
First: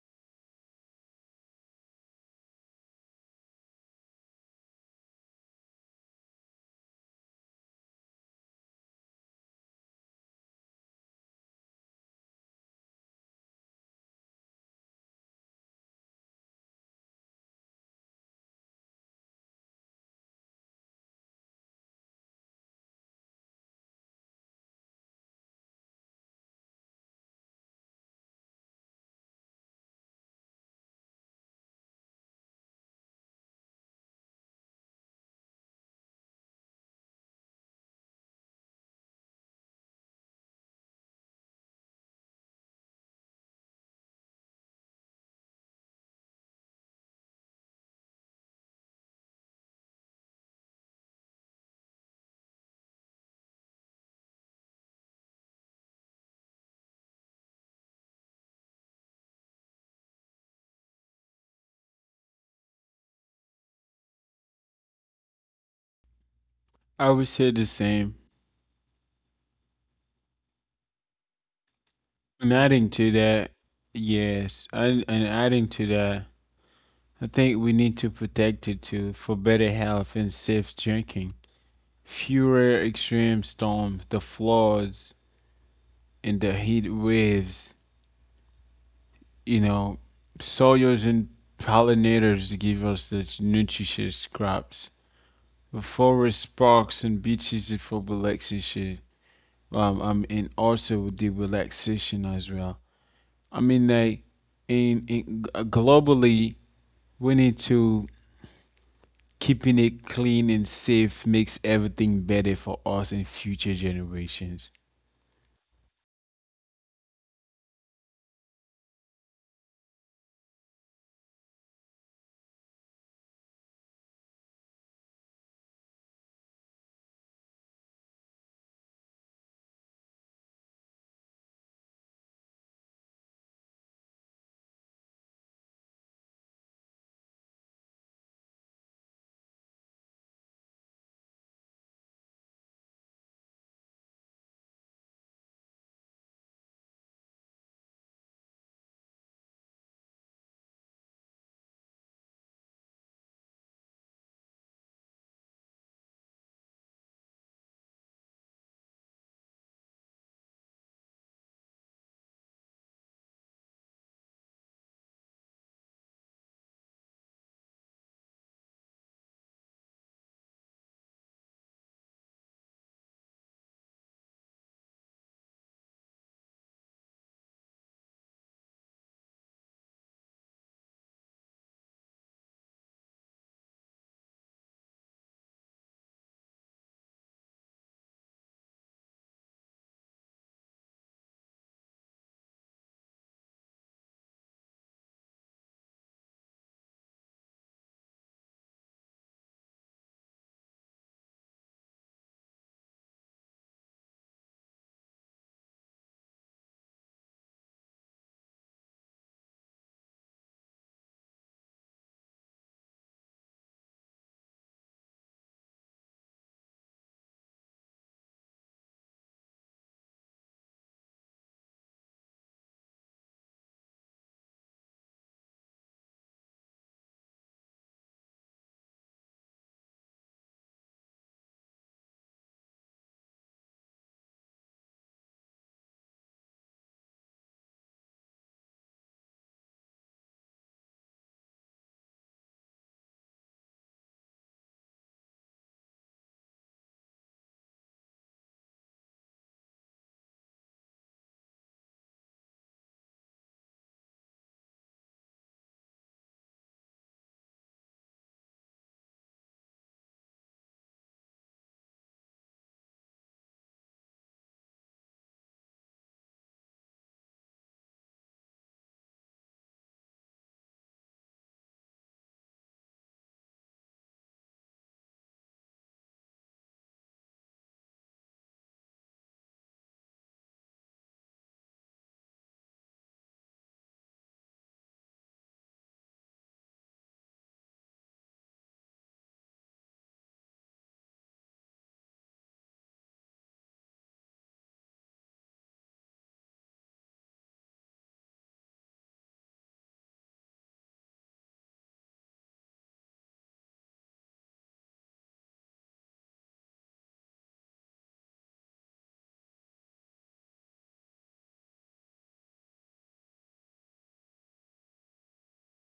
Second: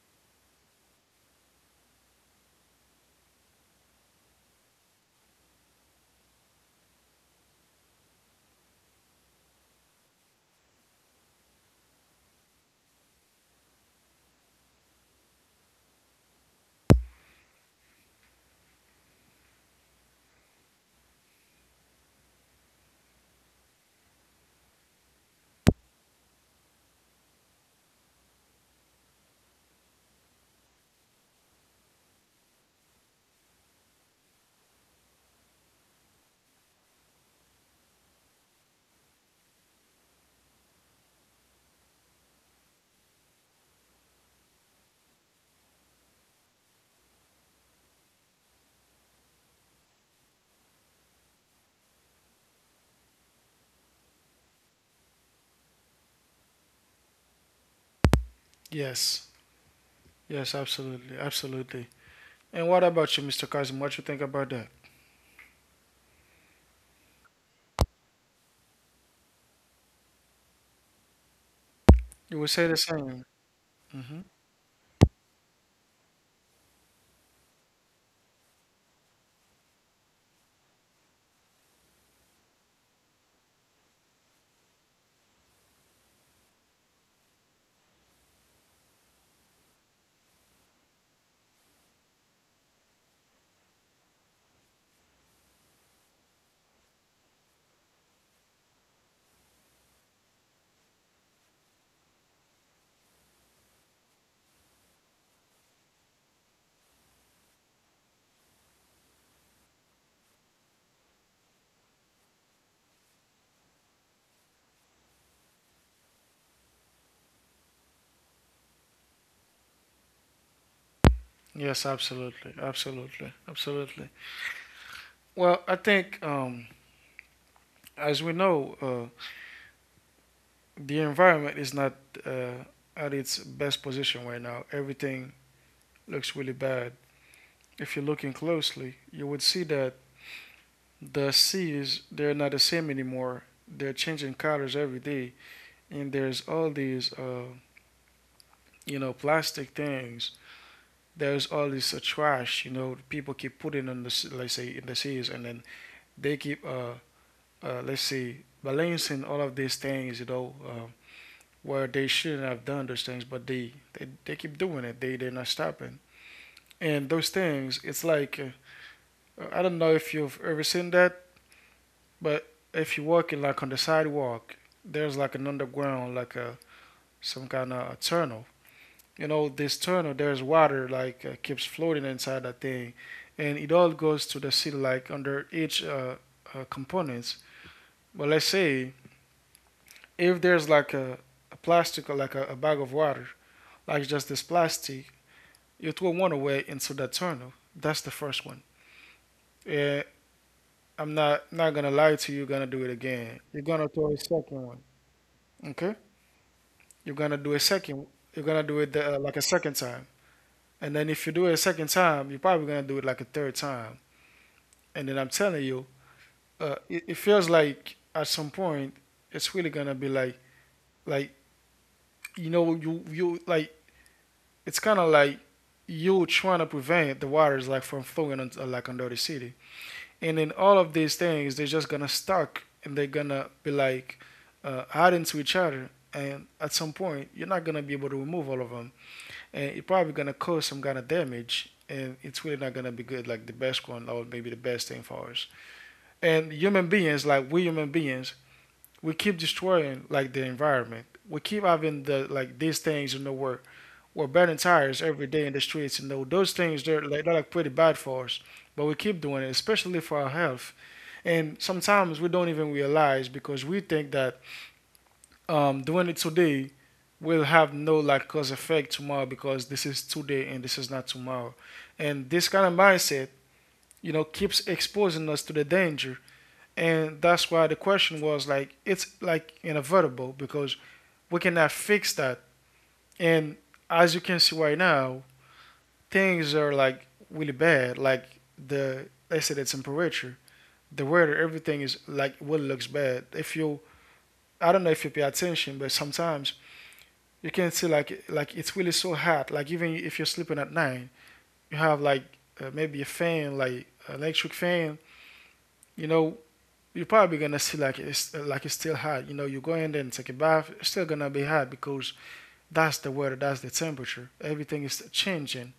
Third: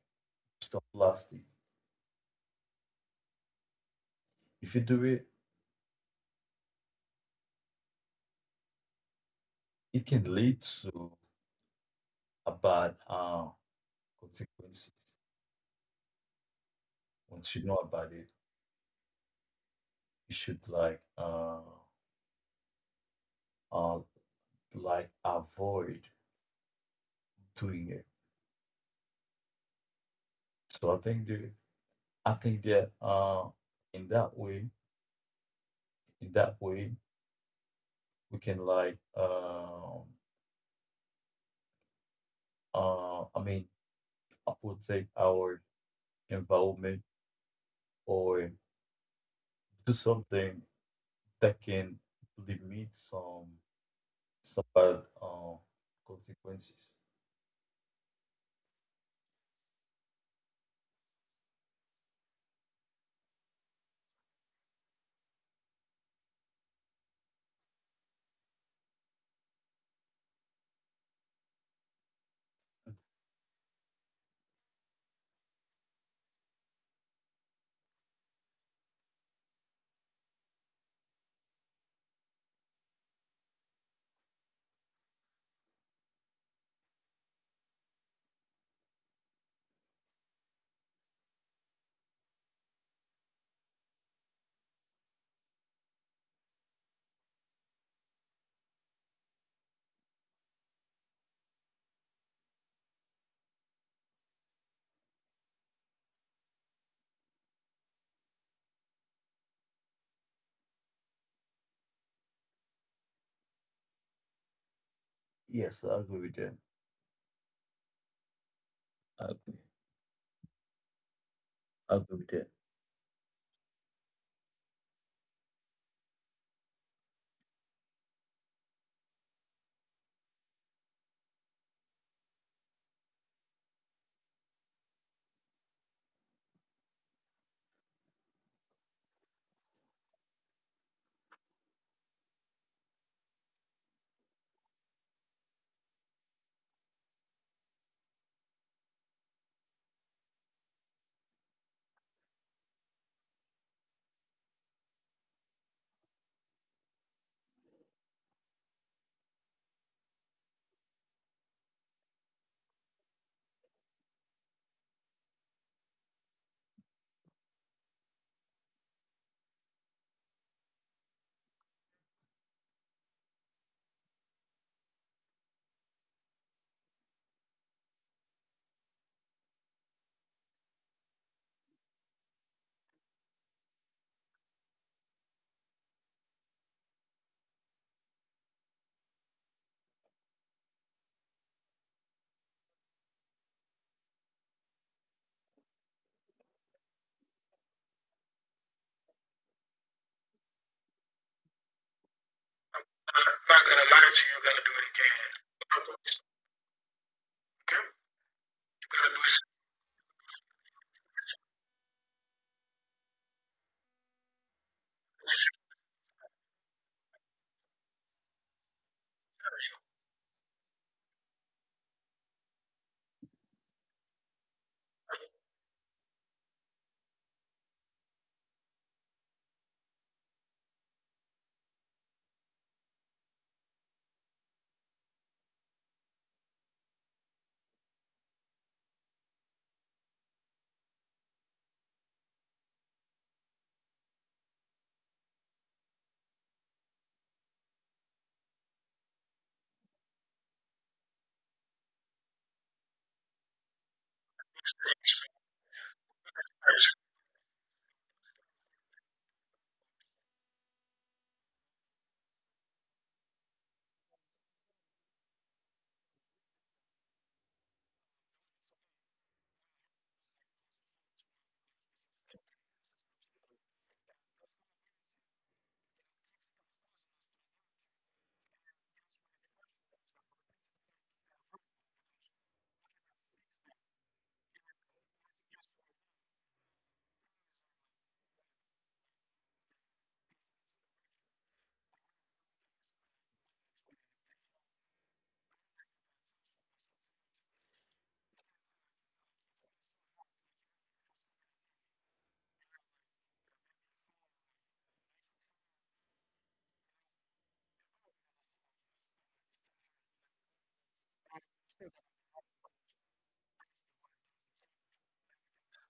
S2: some plastic. If you do it, it can lead to a bad uh, consequence. Once you know about it, you should like uh, uh, like avoid doing it. So I think the I think that uh, in that way, in that way, we can like um uh, I mean, uh, protect our environment or do something that can limit some some bad uh, consequences.
S1: Yes. Yes, absolutely. Absolutely. And what about you, mister Kazim? What you think about that?
S3: I would say the same.
S1: You would
S3: And
S1: say the
S3: adding to
S1: same.
S3: that,
S1: Hmm.
S3: yes, and, and adding to that, I think we need to protect it too for better health and safe drinking, fewer extreme storms, the floods, and the heat waves. You know, soils and pollinators give us the nutritious crops. The forest parks and beaches for relaxation. Um, um, and also the relaxation as well. I mean, like, in, in globally, we need to keeping it clean and safe makes everything better for us and future generations.
S2: Yes, I agree with that. I agree.
S1: Yes,
S2: I agree with that.
S1: absolutely. Absolutely. Absolutely. Well, I think, um, as we know, uh, the environment is not uh, at its best position right now. Everything looks really bad. If you're looking closely, you would see that the seas, they're not the same anymore. They're changing colors every day. And there's all these, uh, you know, plastic things, there's all this uh, trash, you know, people keep putting on the let's say in the seas, and then they keep uh, uh let's say balancing all of these things, you know, uh, where they shouldn't have done those things, but they they, they keep doing it. They they're not stopping, and those things, it's like, uh, I don't know if you've ever seen that, but if you're walking like on the sidewalk, there's like an underground, like a some kind of a tunnel. You know this tunnel, there's water like, uh, keeps floating inside that thing, and it all goes to the city like under each uh, uh, components. But let's say if there's like a, a plastic, or like a, a bag of water, like just this plastic, it will run away into that tunnel. That's the first one. Yeah, I'm not not gonna lie to you, you're gonna do
S2: I'm
S1: it again, you're
S2: not
S1: gonna
S2: gonna
S1: throw
S2: lie
S1: a
S2: to you, you
S1: second
S2: gotta do
S1: one.
S2: it again.
S1: Okay, you're gonna do a
S2: Okay?
S1: second.
S2: You
S1: You're gonna do it,
S2: gotta
S1: uh,
S2: do
S1: like a second time. And then if you do it a second time, you're probably gonna do it like a third time. And then I'm telling you, uh, it, it feels like at some point it's really gonna be like like you know, you you like it's kind of like you trying to prevent the waters like from flowing on, uh, like under the city, and then all of these things, they're just gonna stuck, and they're gonna be like, uh, adding to each other, and at some point you're not gonna be able to remove all of them, and you're probably gonna cause some kind of damage, and it's really not gonna be good like the best one, or maybe the best thing for us. And human beings, like we human beings, we keep destroying like the environment. We keep having the like these things in the work. We're burning tires every day in the streets. You know those things, they're like they're like pretty bad for us. But we keep doing it, especially for our health. And sometimes we don't even realize because we think that, um, doing it today will have no like cause effect tomorrow because this is today and this is not tomorrow. And this kind of mindset, you know, keeps exposing us to the danger. And that's why the question was like it's like inevitable because we cannot fix that. And as you can see right now, things are like really bad. Like the they say the temperature, the weather, everything is like what really looks bad. If you, I don't know if you pay attention, but sometimes you can see like like it's really so hot. Like even if you're sleeping at night, you have like, uh, maybe a fan, like an electric fan. You know, you're probably gonna see like it's like it's still hot. You know, you go in there and take a bath, it's still gonna be hot because that's the weather, that's the temperature. Everything is changing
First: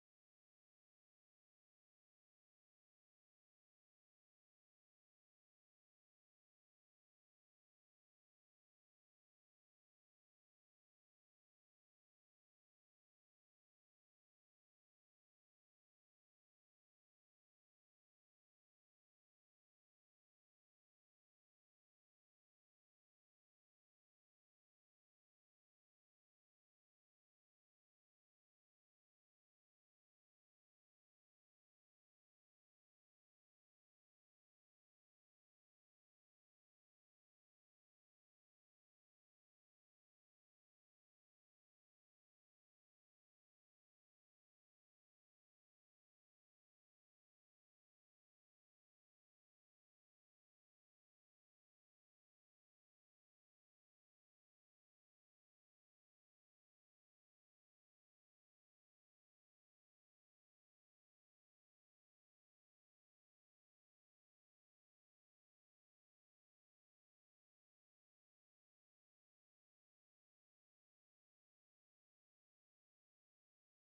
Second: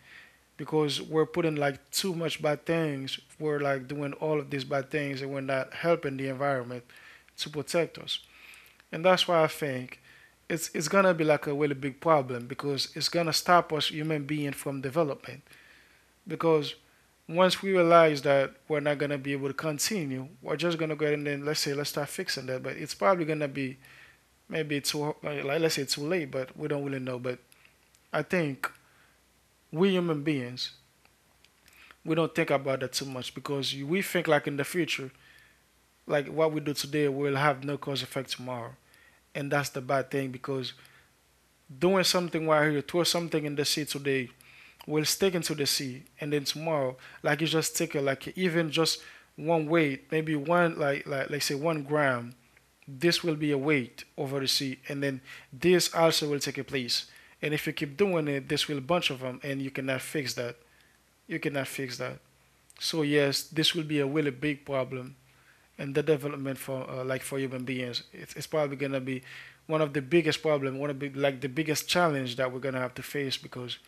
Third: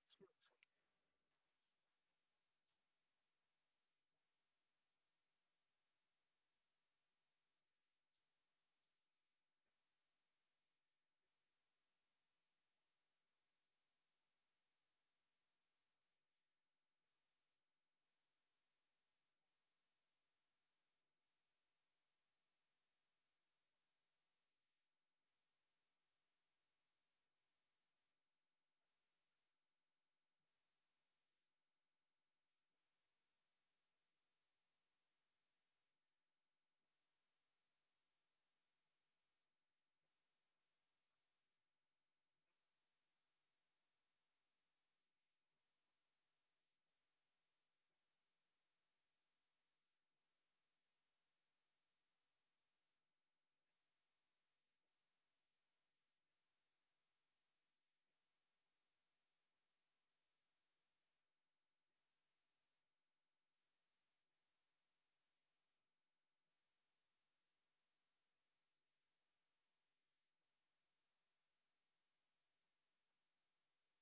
S1: because we're putting like too much bad things. We're like doing all of these bad things, and we're not helping the environment to protect us. And that's why I think it's it's gonna be like a really big problem because it's gonna stop us human being from development. Because once we realize that we're not gonna be able to continue, we're just gonna go ahead and then let's say let's start fixing that. But it's probably gonna be maybe too like let's say too late, but we don't really know. But I think we human beings, we don't think about that too much because we think like in the future, like what we do today will have no cause effect tomorrow. And that's the bad thing because doing something while you throw something in the sea today will stick into the sea, and then tomorrow like you just take it like even just one weight, maybe one like like let's say one gram, this will be a weight over the sea, and then this also will take a place, and if you keep doing it, this will bunch of them and you cannot fix that. You cannot fix that. So yes, this will be a really big problem in the development for, uh, like for human beings. It's, it's probably gonna be one of the biggest problem, one of the, like the biggest challenge that we're gonna have to face, because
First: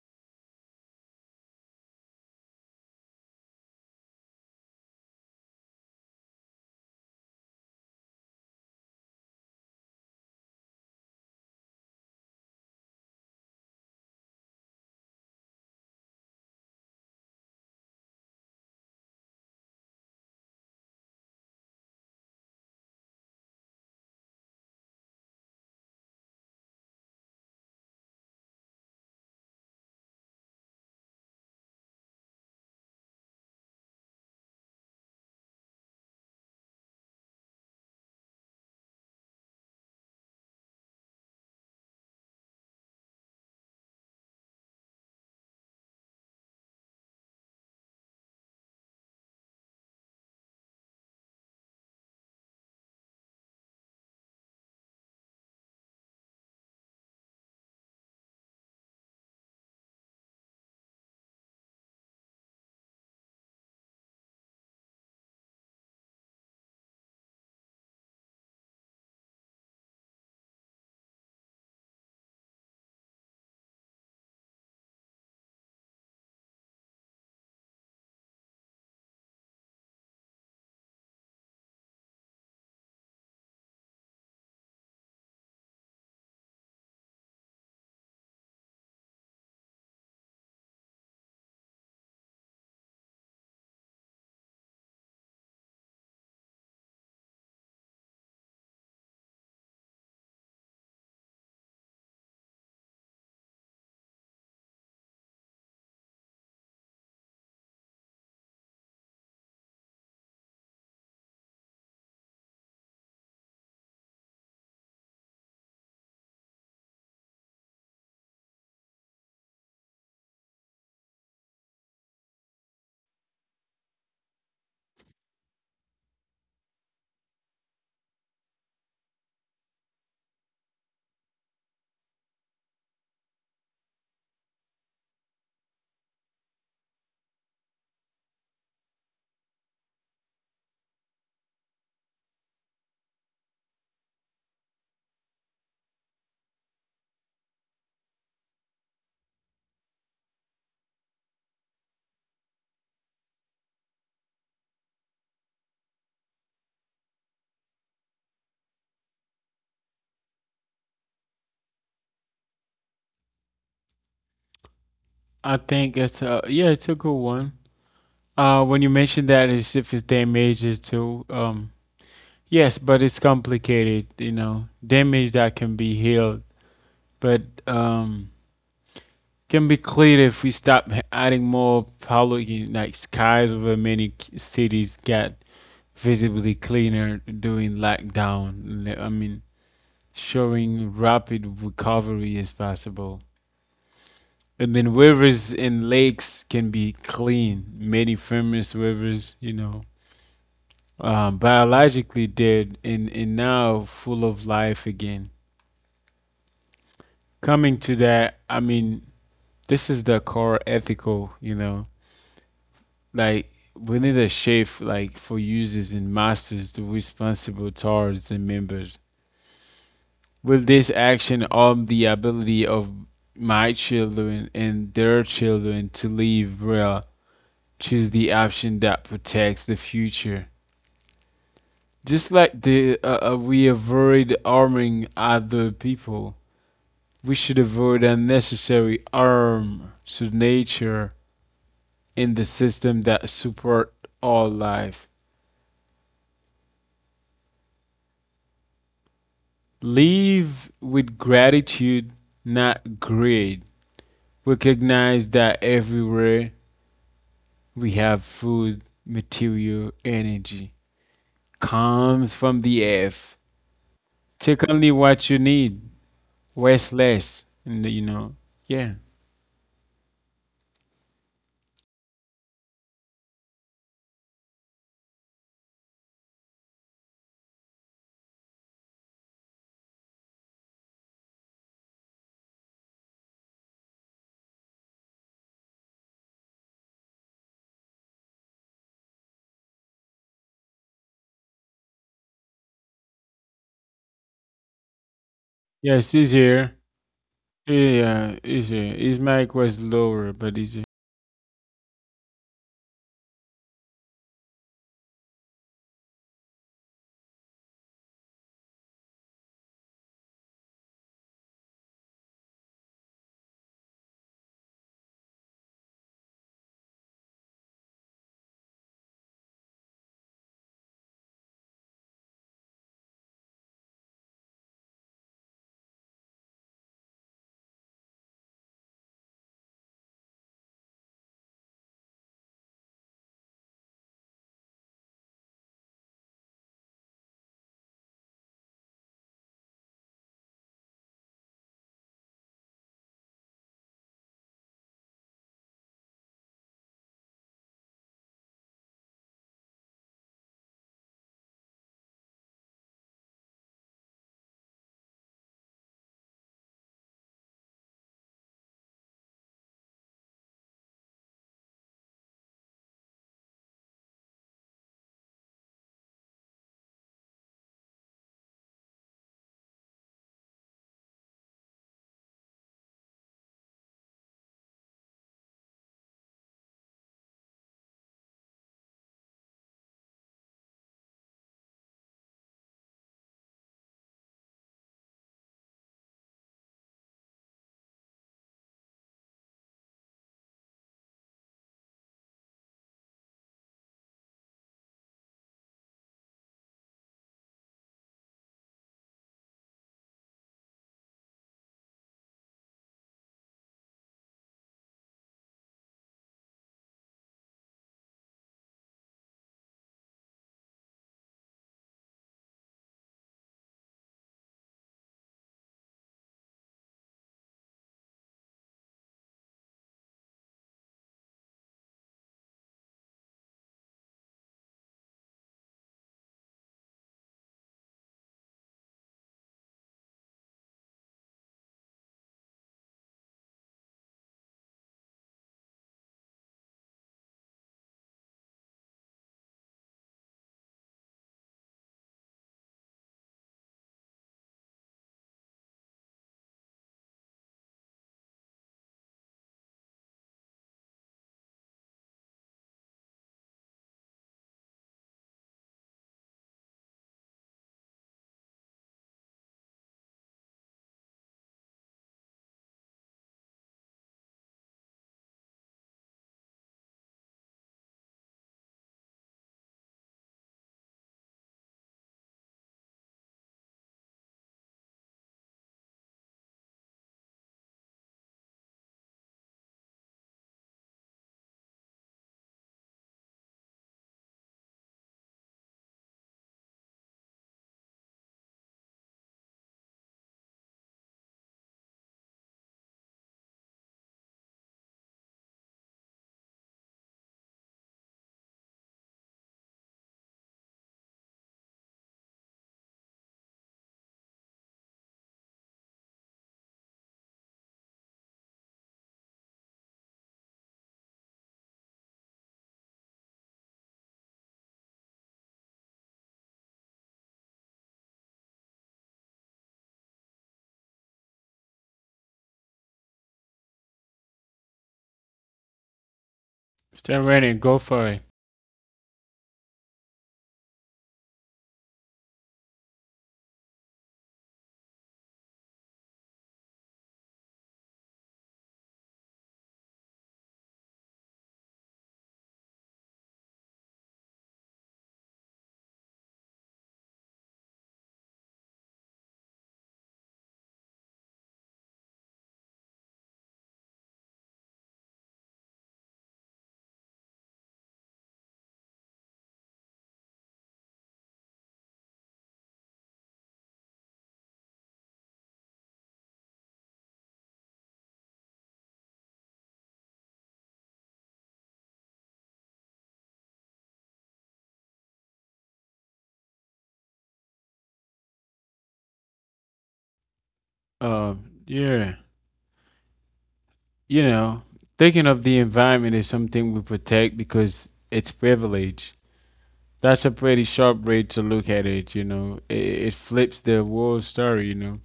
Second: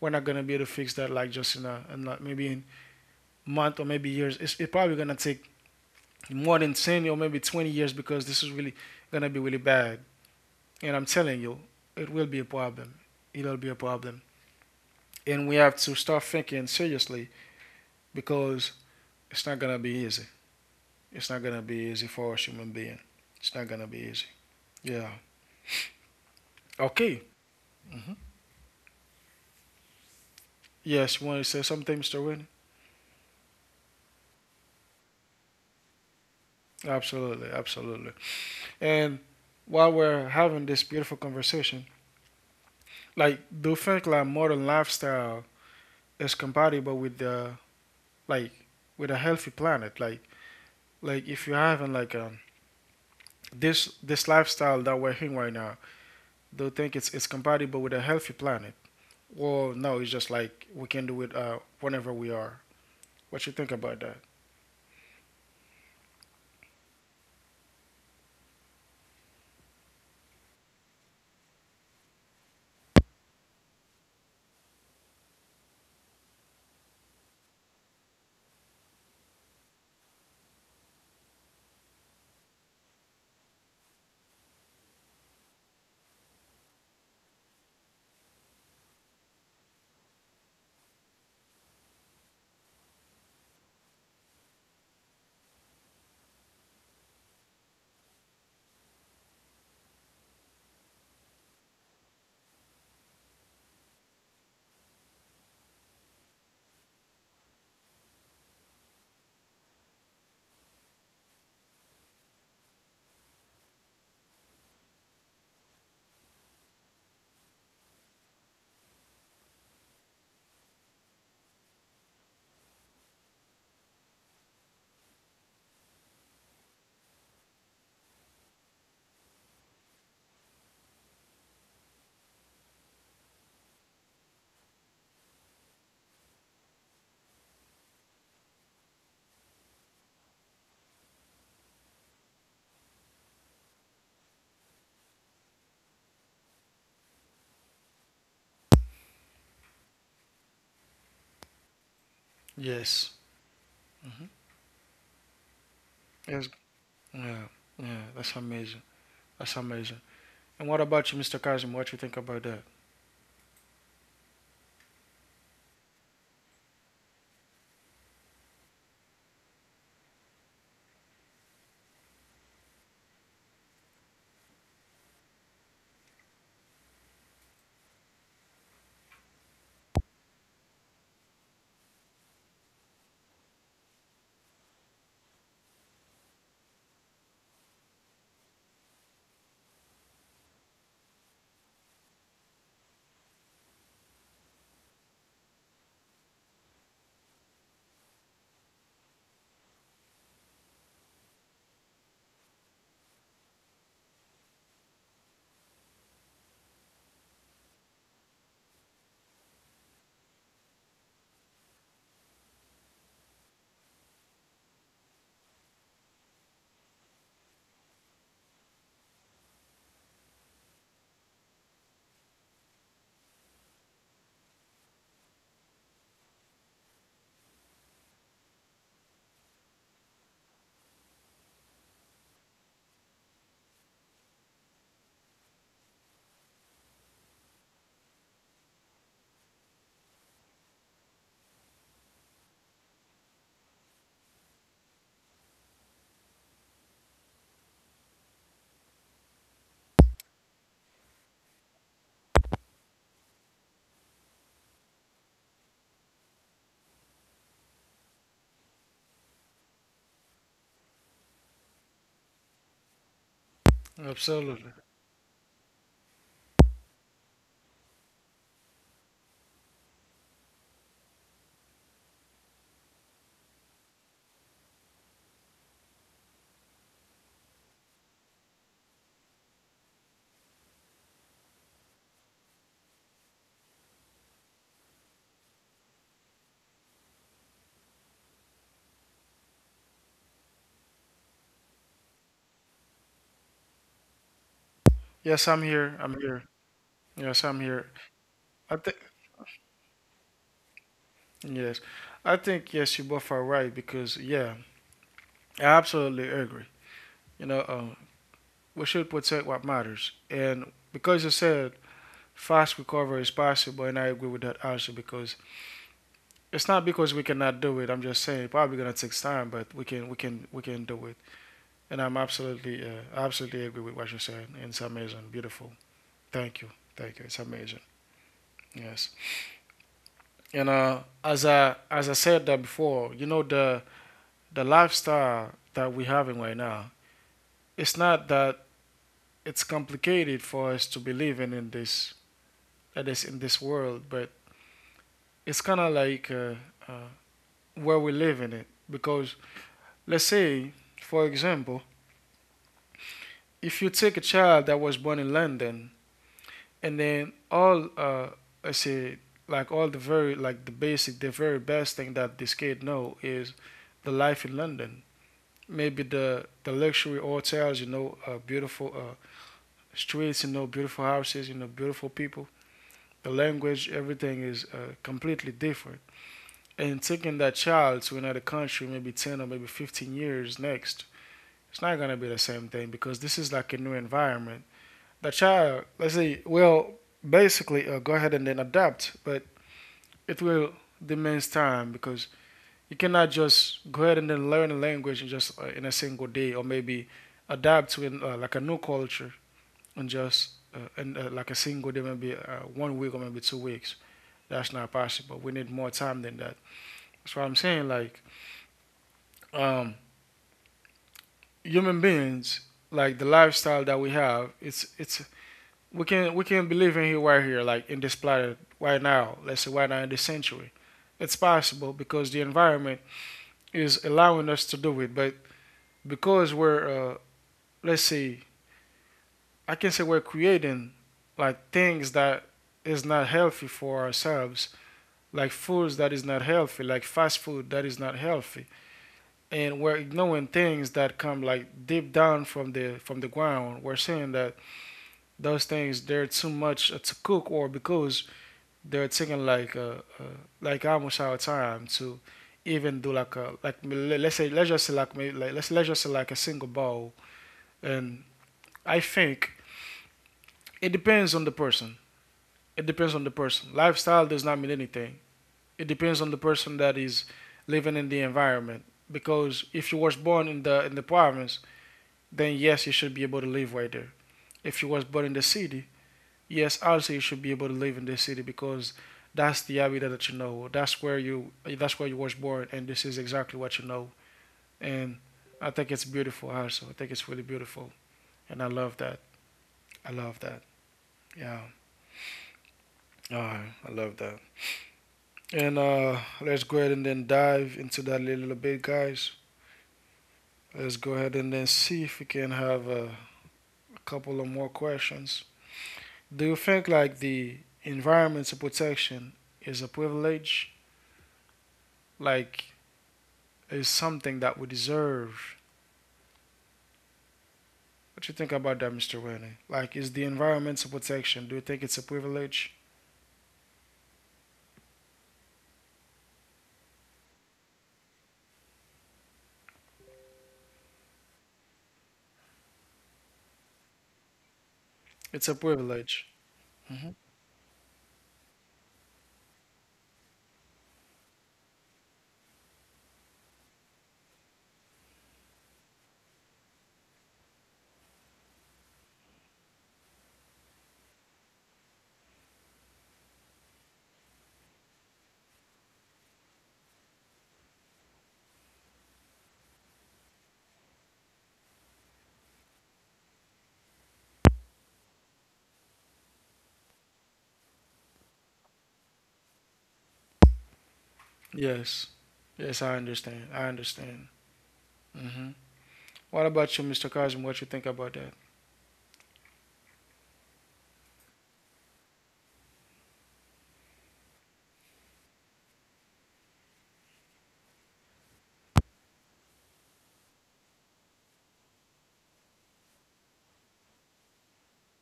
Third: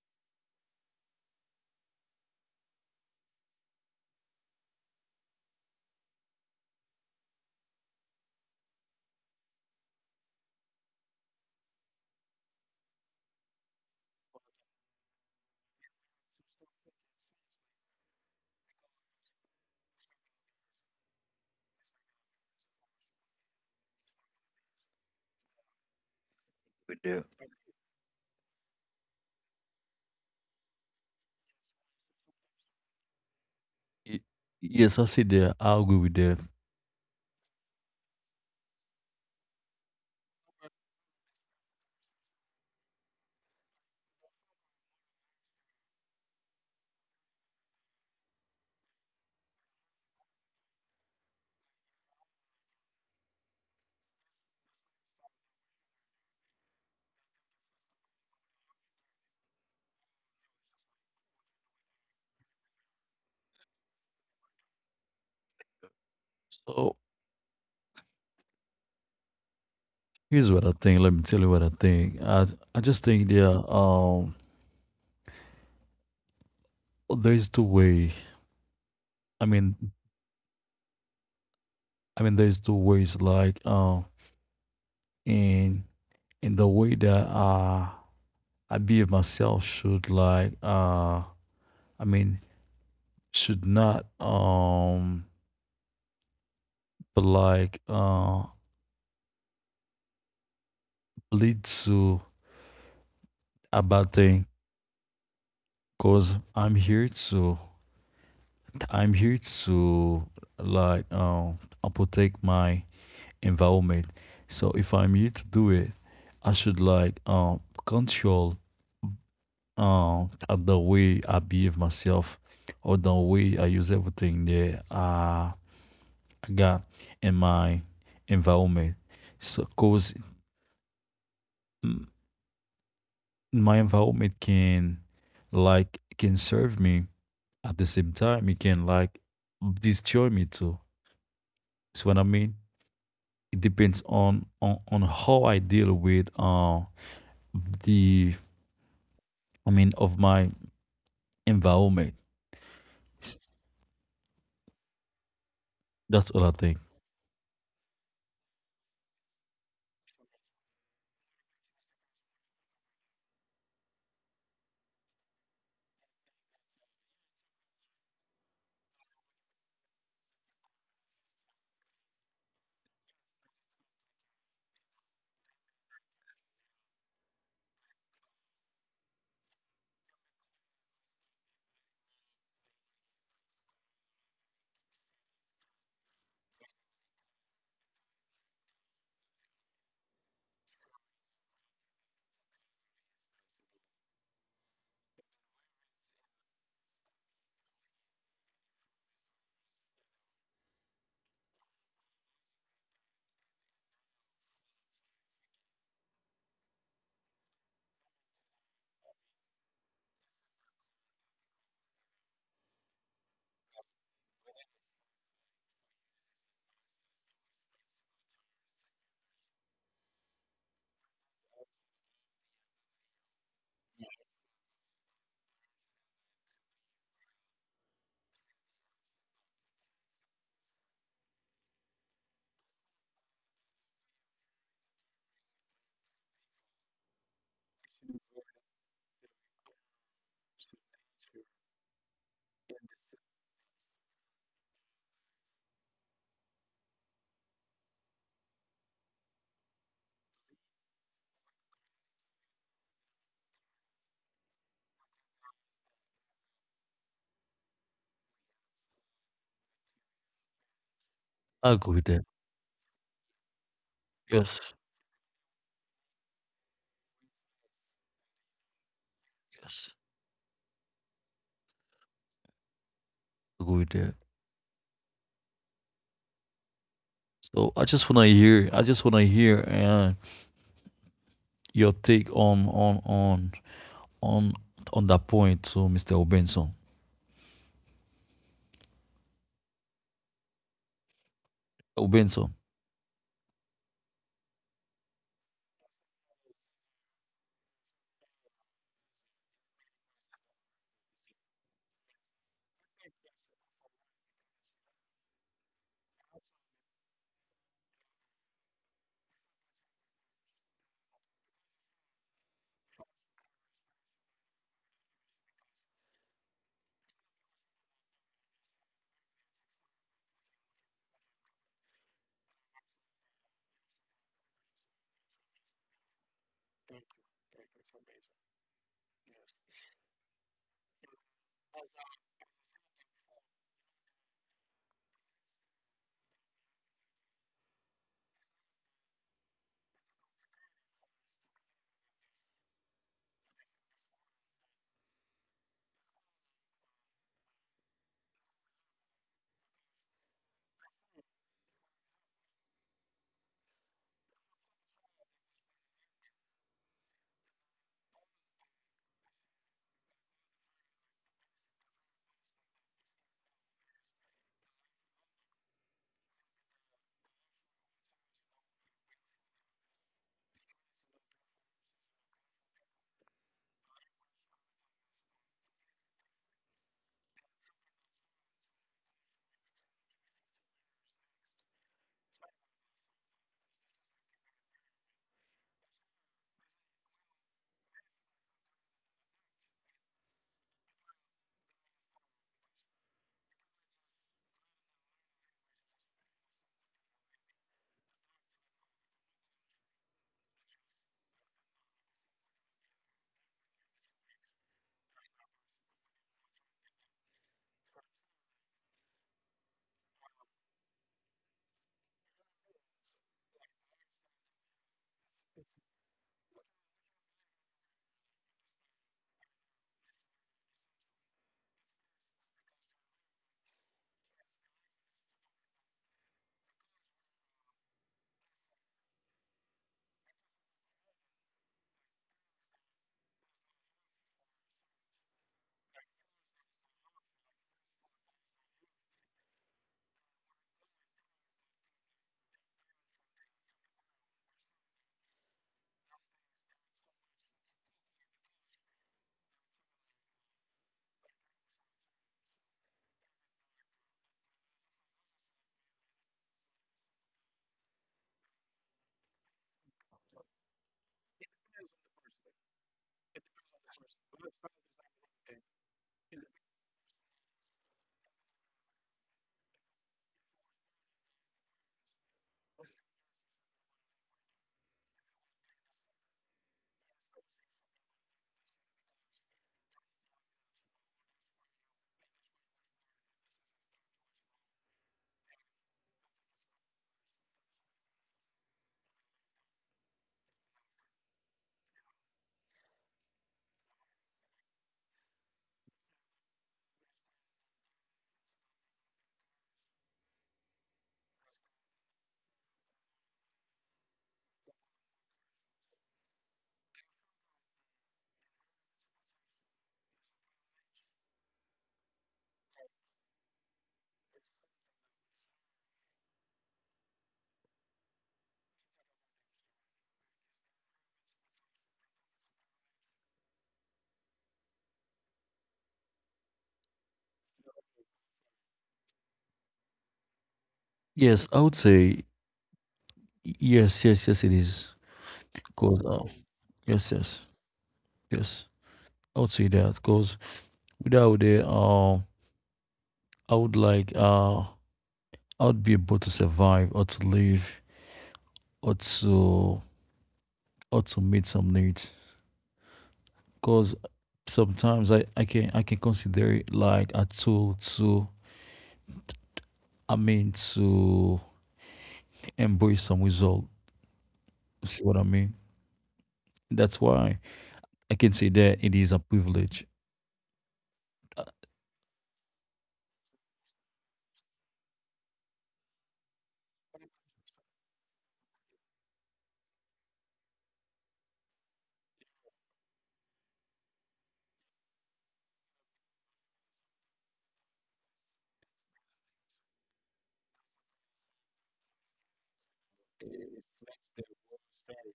S1: we're not gonna be able to fix that like just in a, in like maybe in month or maybe years. It's, it's probably gonna take more than ten or maybe twenty years because this is really gonna be really bad. And I'm telling you, it will be a problem. It'll be a problem, and we have to start thinking seriously because it's not gonna be easy. It's not gonna be easy for a human being. It's not gonna be easy. Yeah.
S2: it sometimes.
S1: Okay.
S2: With that.
S1: Yes, you want to say something, Mister Wynn?
S2: Y- Yes, I see that. I agree with that.
S1: Absolutely, absolutely. And while we're having this beautiful conversation, like, do you think like modern lifestyle is compatible with the like with a healthy planet? Like, like if you're having like um this this lifestyle that we're in right now, do you think it's it's compatible with a healthy planet? Well, no, it's just like we can do it uh, whenever we are. What you think about that?
S2: So here's what I think. Let me tell you what I think. I I just think there um there's two way. I mean, I mean there's two ways like um in in the way that uh I behave myself should like uh I mean should not um but like uh lead to a bad thing because i'm here to i'm here to like um protect my environment. So if I'm here to do it I should like um control um the way I behave myself or the way I use everything that uh, I got in my environment. So cause my environment can like can serve me, at the same time it can like destroy me too. See what I mean? It depends on on, on how I deal with uh the I mean of my environment.
S1: Yes.
S2: S- that's all I
S1: Yes.
S2: think.
S1: Yeah. Yeah. That's amazing. That's amazing. And what about you, Mister Kazim? What you think about that?
S3: I think it's a yeah, it's a good one. Uh, when you mentioned that, as if it's damages too. Um, yes, but it's complicated. You know, damage that can be healed, but um, can be cleared if we stop h- adding more pollution, like skies over many c- cities got visibly cleaner during lockdown. I mean, showing rapid recovery is possible. And then rivers and lakes can be clean. Many famous rivers, you know, um, biologically dead and, and now full of life again. Coming to that, I mean, this is the core ethical, you know, like we need a shift like for users and masters to responsible towards and members. With this action on the ability of my children and their children to live real, choose the option that protects the future. Just like the uh, uh, we avoid harming other people, we should avoid unnecessary harm to nature in the system that support all life. Live with gratitude, not greed. Recognize that everywhere we have food, material, energy
S2: I agree with that.
S3: comes from the earth.
S2: Yes,
S1: Absolutely.
S3: Take only what you need. Where's Les? And you know, yeah,
S2: yes, I agree with that. So i just want to hear I just want to hear uh, your take on on on on on that point to Mr. Obenson, Obenson.
S1: Yes, I'm here.
S3: yes,
S1: I'm
S3: it's
S1: here.
S3: here.
S1: Yes, I'm here.
S3: Yeah, he's
S1: I
S3: here.
S1: think
S3: His mic was lower, but he's here.
S1: yes, I think yes, you both are right because yeah, I absolutely agree. You know, um, we should protect what matters, and because you said fast recovery is possible, and I agree with that also because it's not because we cannot do it. I'm just saying probably gonna take time, but we can we can we can do. And I'm absolutely, uh, absolutely agree with what you said. It's amazing, beautiful. Thank you, thank you. It's amazing. Yes. And uh, as I as I said that before, you know the the lifestyle that we're having right now. It's not that it's complicated for us to be living in this that is in this world, but it's kind of like uh, uh, where we live in it. Because let's say, for example, if you take a child that was born in London and then all uh I say like all the very like the basic the very best thing that this kid know is the life in London. Maybe the the luxury hotels, you know, uh, beautiful uh, streets, you know, beautiful houses, you know, beautiful people. The language, everything is uh, completely different. And taking that child to another country, maybe ten or maybe fifteen years next, it's not gonna be the same thing because this is like a new environment. The child, let's say, will basically uh, go ahead and then adapt, but it will demands time because you cannot just go ahead and then learn a language in just uh, in a single day, or maybe adapt to an, uh, like a new culture in just uh, in, uh, like a single day, maybe uh, one week or maybe two weeks. That's not possible. We need more time than that. That's what I'm saying. Like um, human beings, like the lifestyle that we have, it's it's We can we can believe in here right here, like in this planet right now. Let's say right now in this century, it's possible because the environment is allowing us to do it. But because we're uh, let's see, I can say we're creating like things that is not healthy for ourselves, like foods that is not healthy, like fast food that is not healthy, and we're ignoring things that come like deep down from the from the ground. We're saying that those things they're too much to cook or because they're taking like uh, uh, like almost our time to even do like a like let's say let's just say like maybe like let's let's just say like a single ball. And I think it depends on the person. It depends on the person. Lifestyle does not mean anything. It depends on the person that is living in the environment. Because if you was born in the in the province, then yes, you should be able to live right there. If you was born in the city, yes, also you should be able to live in this city because that's the habitat that you know. That's where you that's where you was born and this is exactly what you know. And I think it's beautiful also. I think it's really beautiful. And I love that. I love that. Yeah. Alright, I love that. And uh let's go ahead and then dive into that a little bit, guys. Let's go ahead and then see if we can have a, a couple of more questions. Do you think like the environmental protection is a privilege? Like is something that we deserve. What do you think about that, Mister Winnie? Like, is the environmental protection? Do you think it's a privilege?
S3: Mister Rennie, go for it.
S2: Yes, I would say, yes, yes, yes, it is.
S1: It's a
S2: Because uh,
S1: privilege.
S2: yes,
S1: Hmm.
S2: yes, yes, I would say that. Because without it, uh, I would like uh, I would be able to survive or to live or to or to meet some needs. Because sometimes I I can I can consider it like a tool to, I mean, to embrace some result. You see what I mean? That's why I can say that it is a privilege. I
S1: Yes, yes, I understand. I understand. Hmm. What about you, Mister Kazim? What you think about that?
S3: Uh, yeah, you know, thinking of the environment is something we protect because it's privilege. That's a pretty sharp way to look at it, you know. It, it flips the whole story, you know.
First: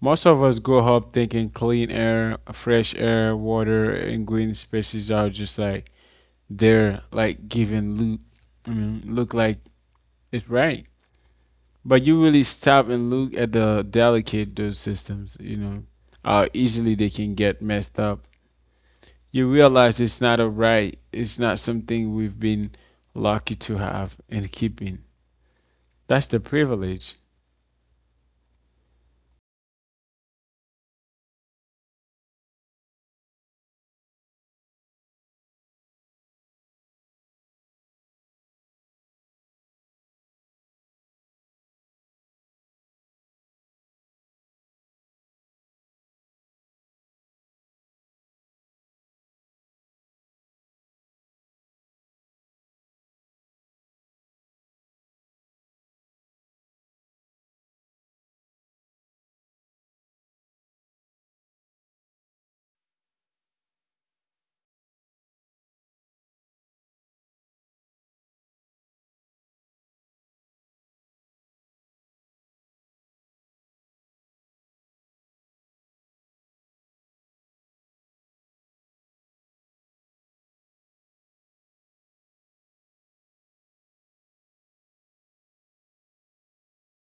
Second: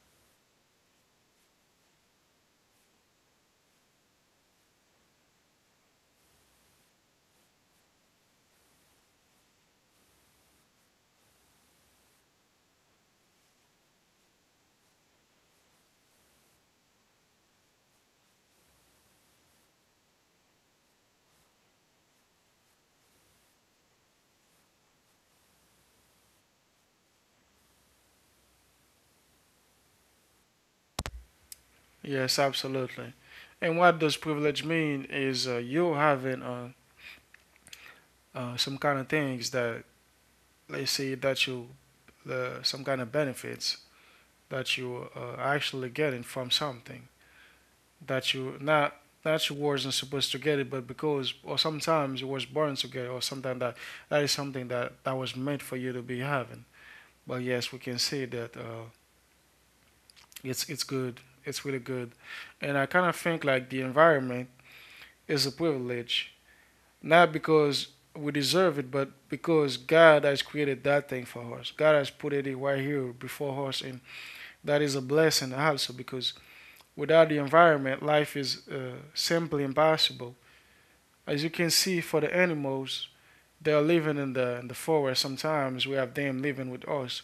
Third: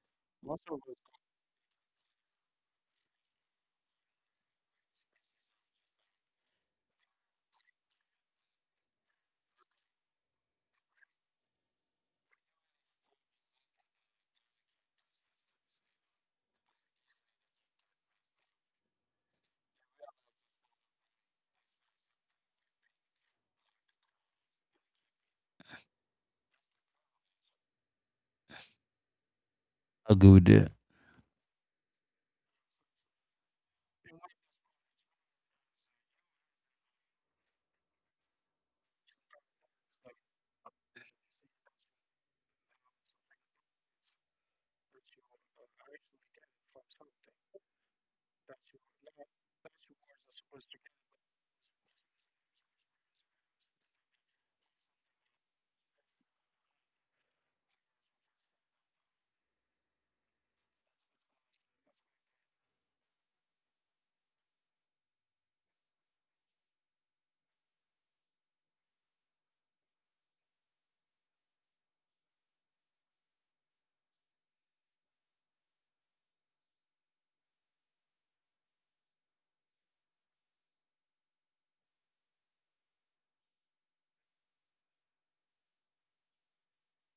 S3: Most of us grow up thinking clean air, fresh air, water, and green spaces are just like they're like giving Luke, I mean, look like it's right. But you really stop and look at the delicate those systems, you know, how easily they can get messed up. You realize it's not a right, it's not something we've been lucky to have and keeping. That's the privilege.
S2: I go with that.
S1: Yes, absolutely. And what does privilege mean is uh, you having uh, uh, some kind of things that, let's say, that you, uh, some kind of benefits that you uh, are actually getting from something. that you not that you wasn't supposed to get it, but because or sometimes you was born to get it, or something that that is something that that was meant for you to be having. But yes, we can say that uh, it's it's good. It's really good, and I kind of think like the environment is a privilege, not because we deserve it, but because God has created that thing for us. God has put it right here before us, and that is a blessing also because without the environment, life is uh, simply impossible. As you can see, for the animals, they are living in the in the forest. Sometimes we have them living with us.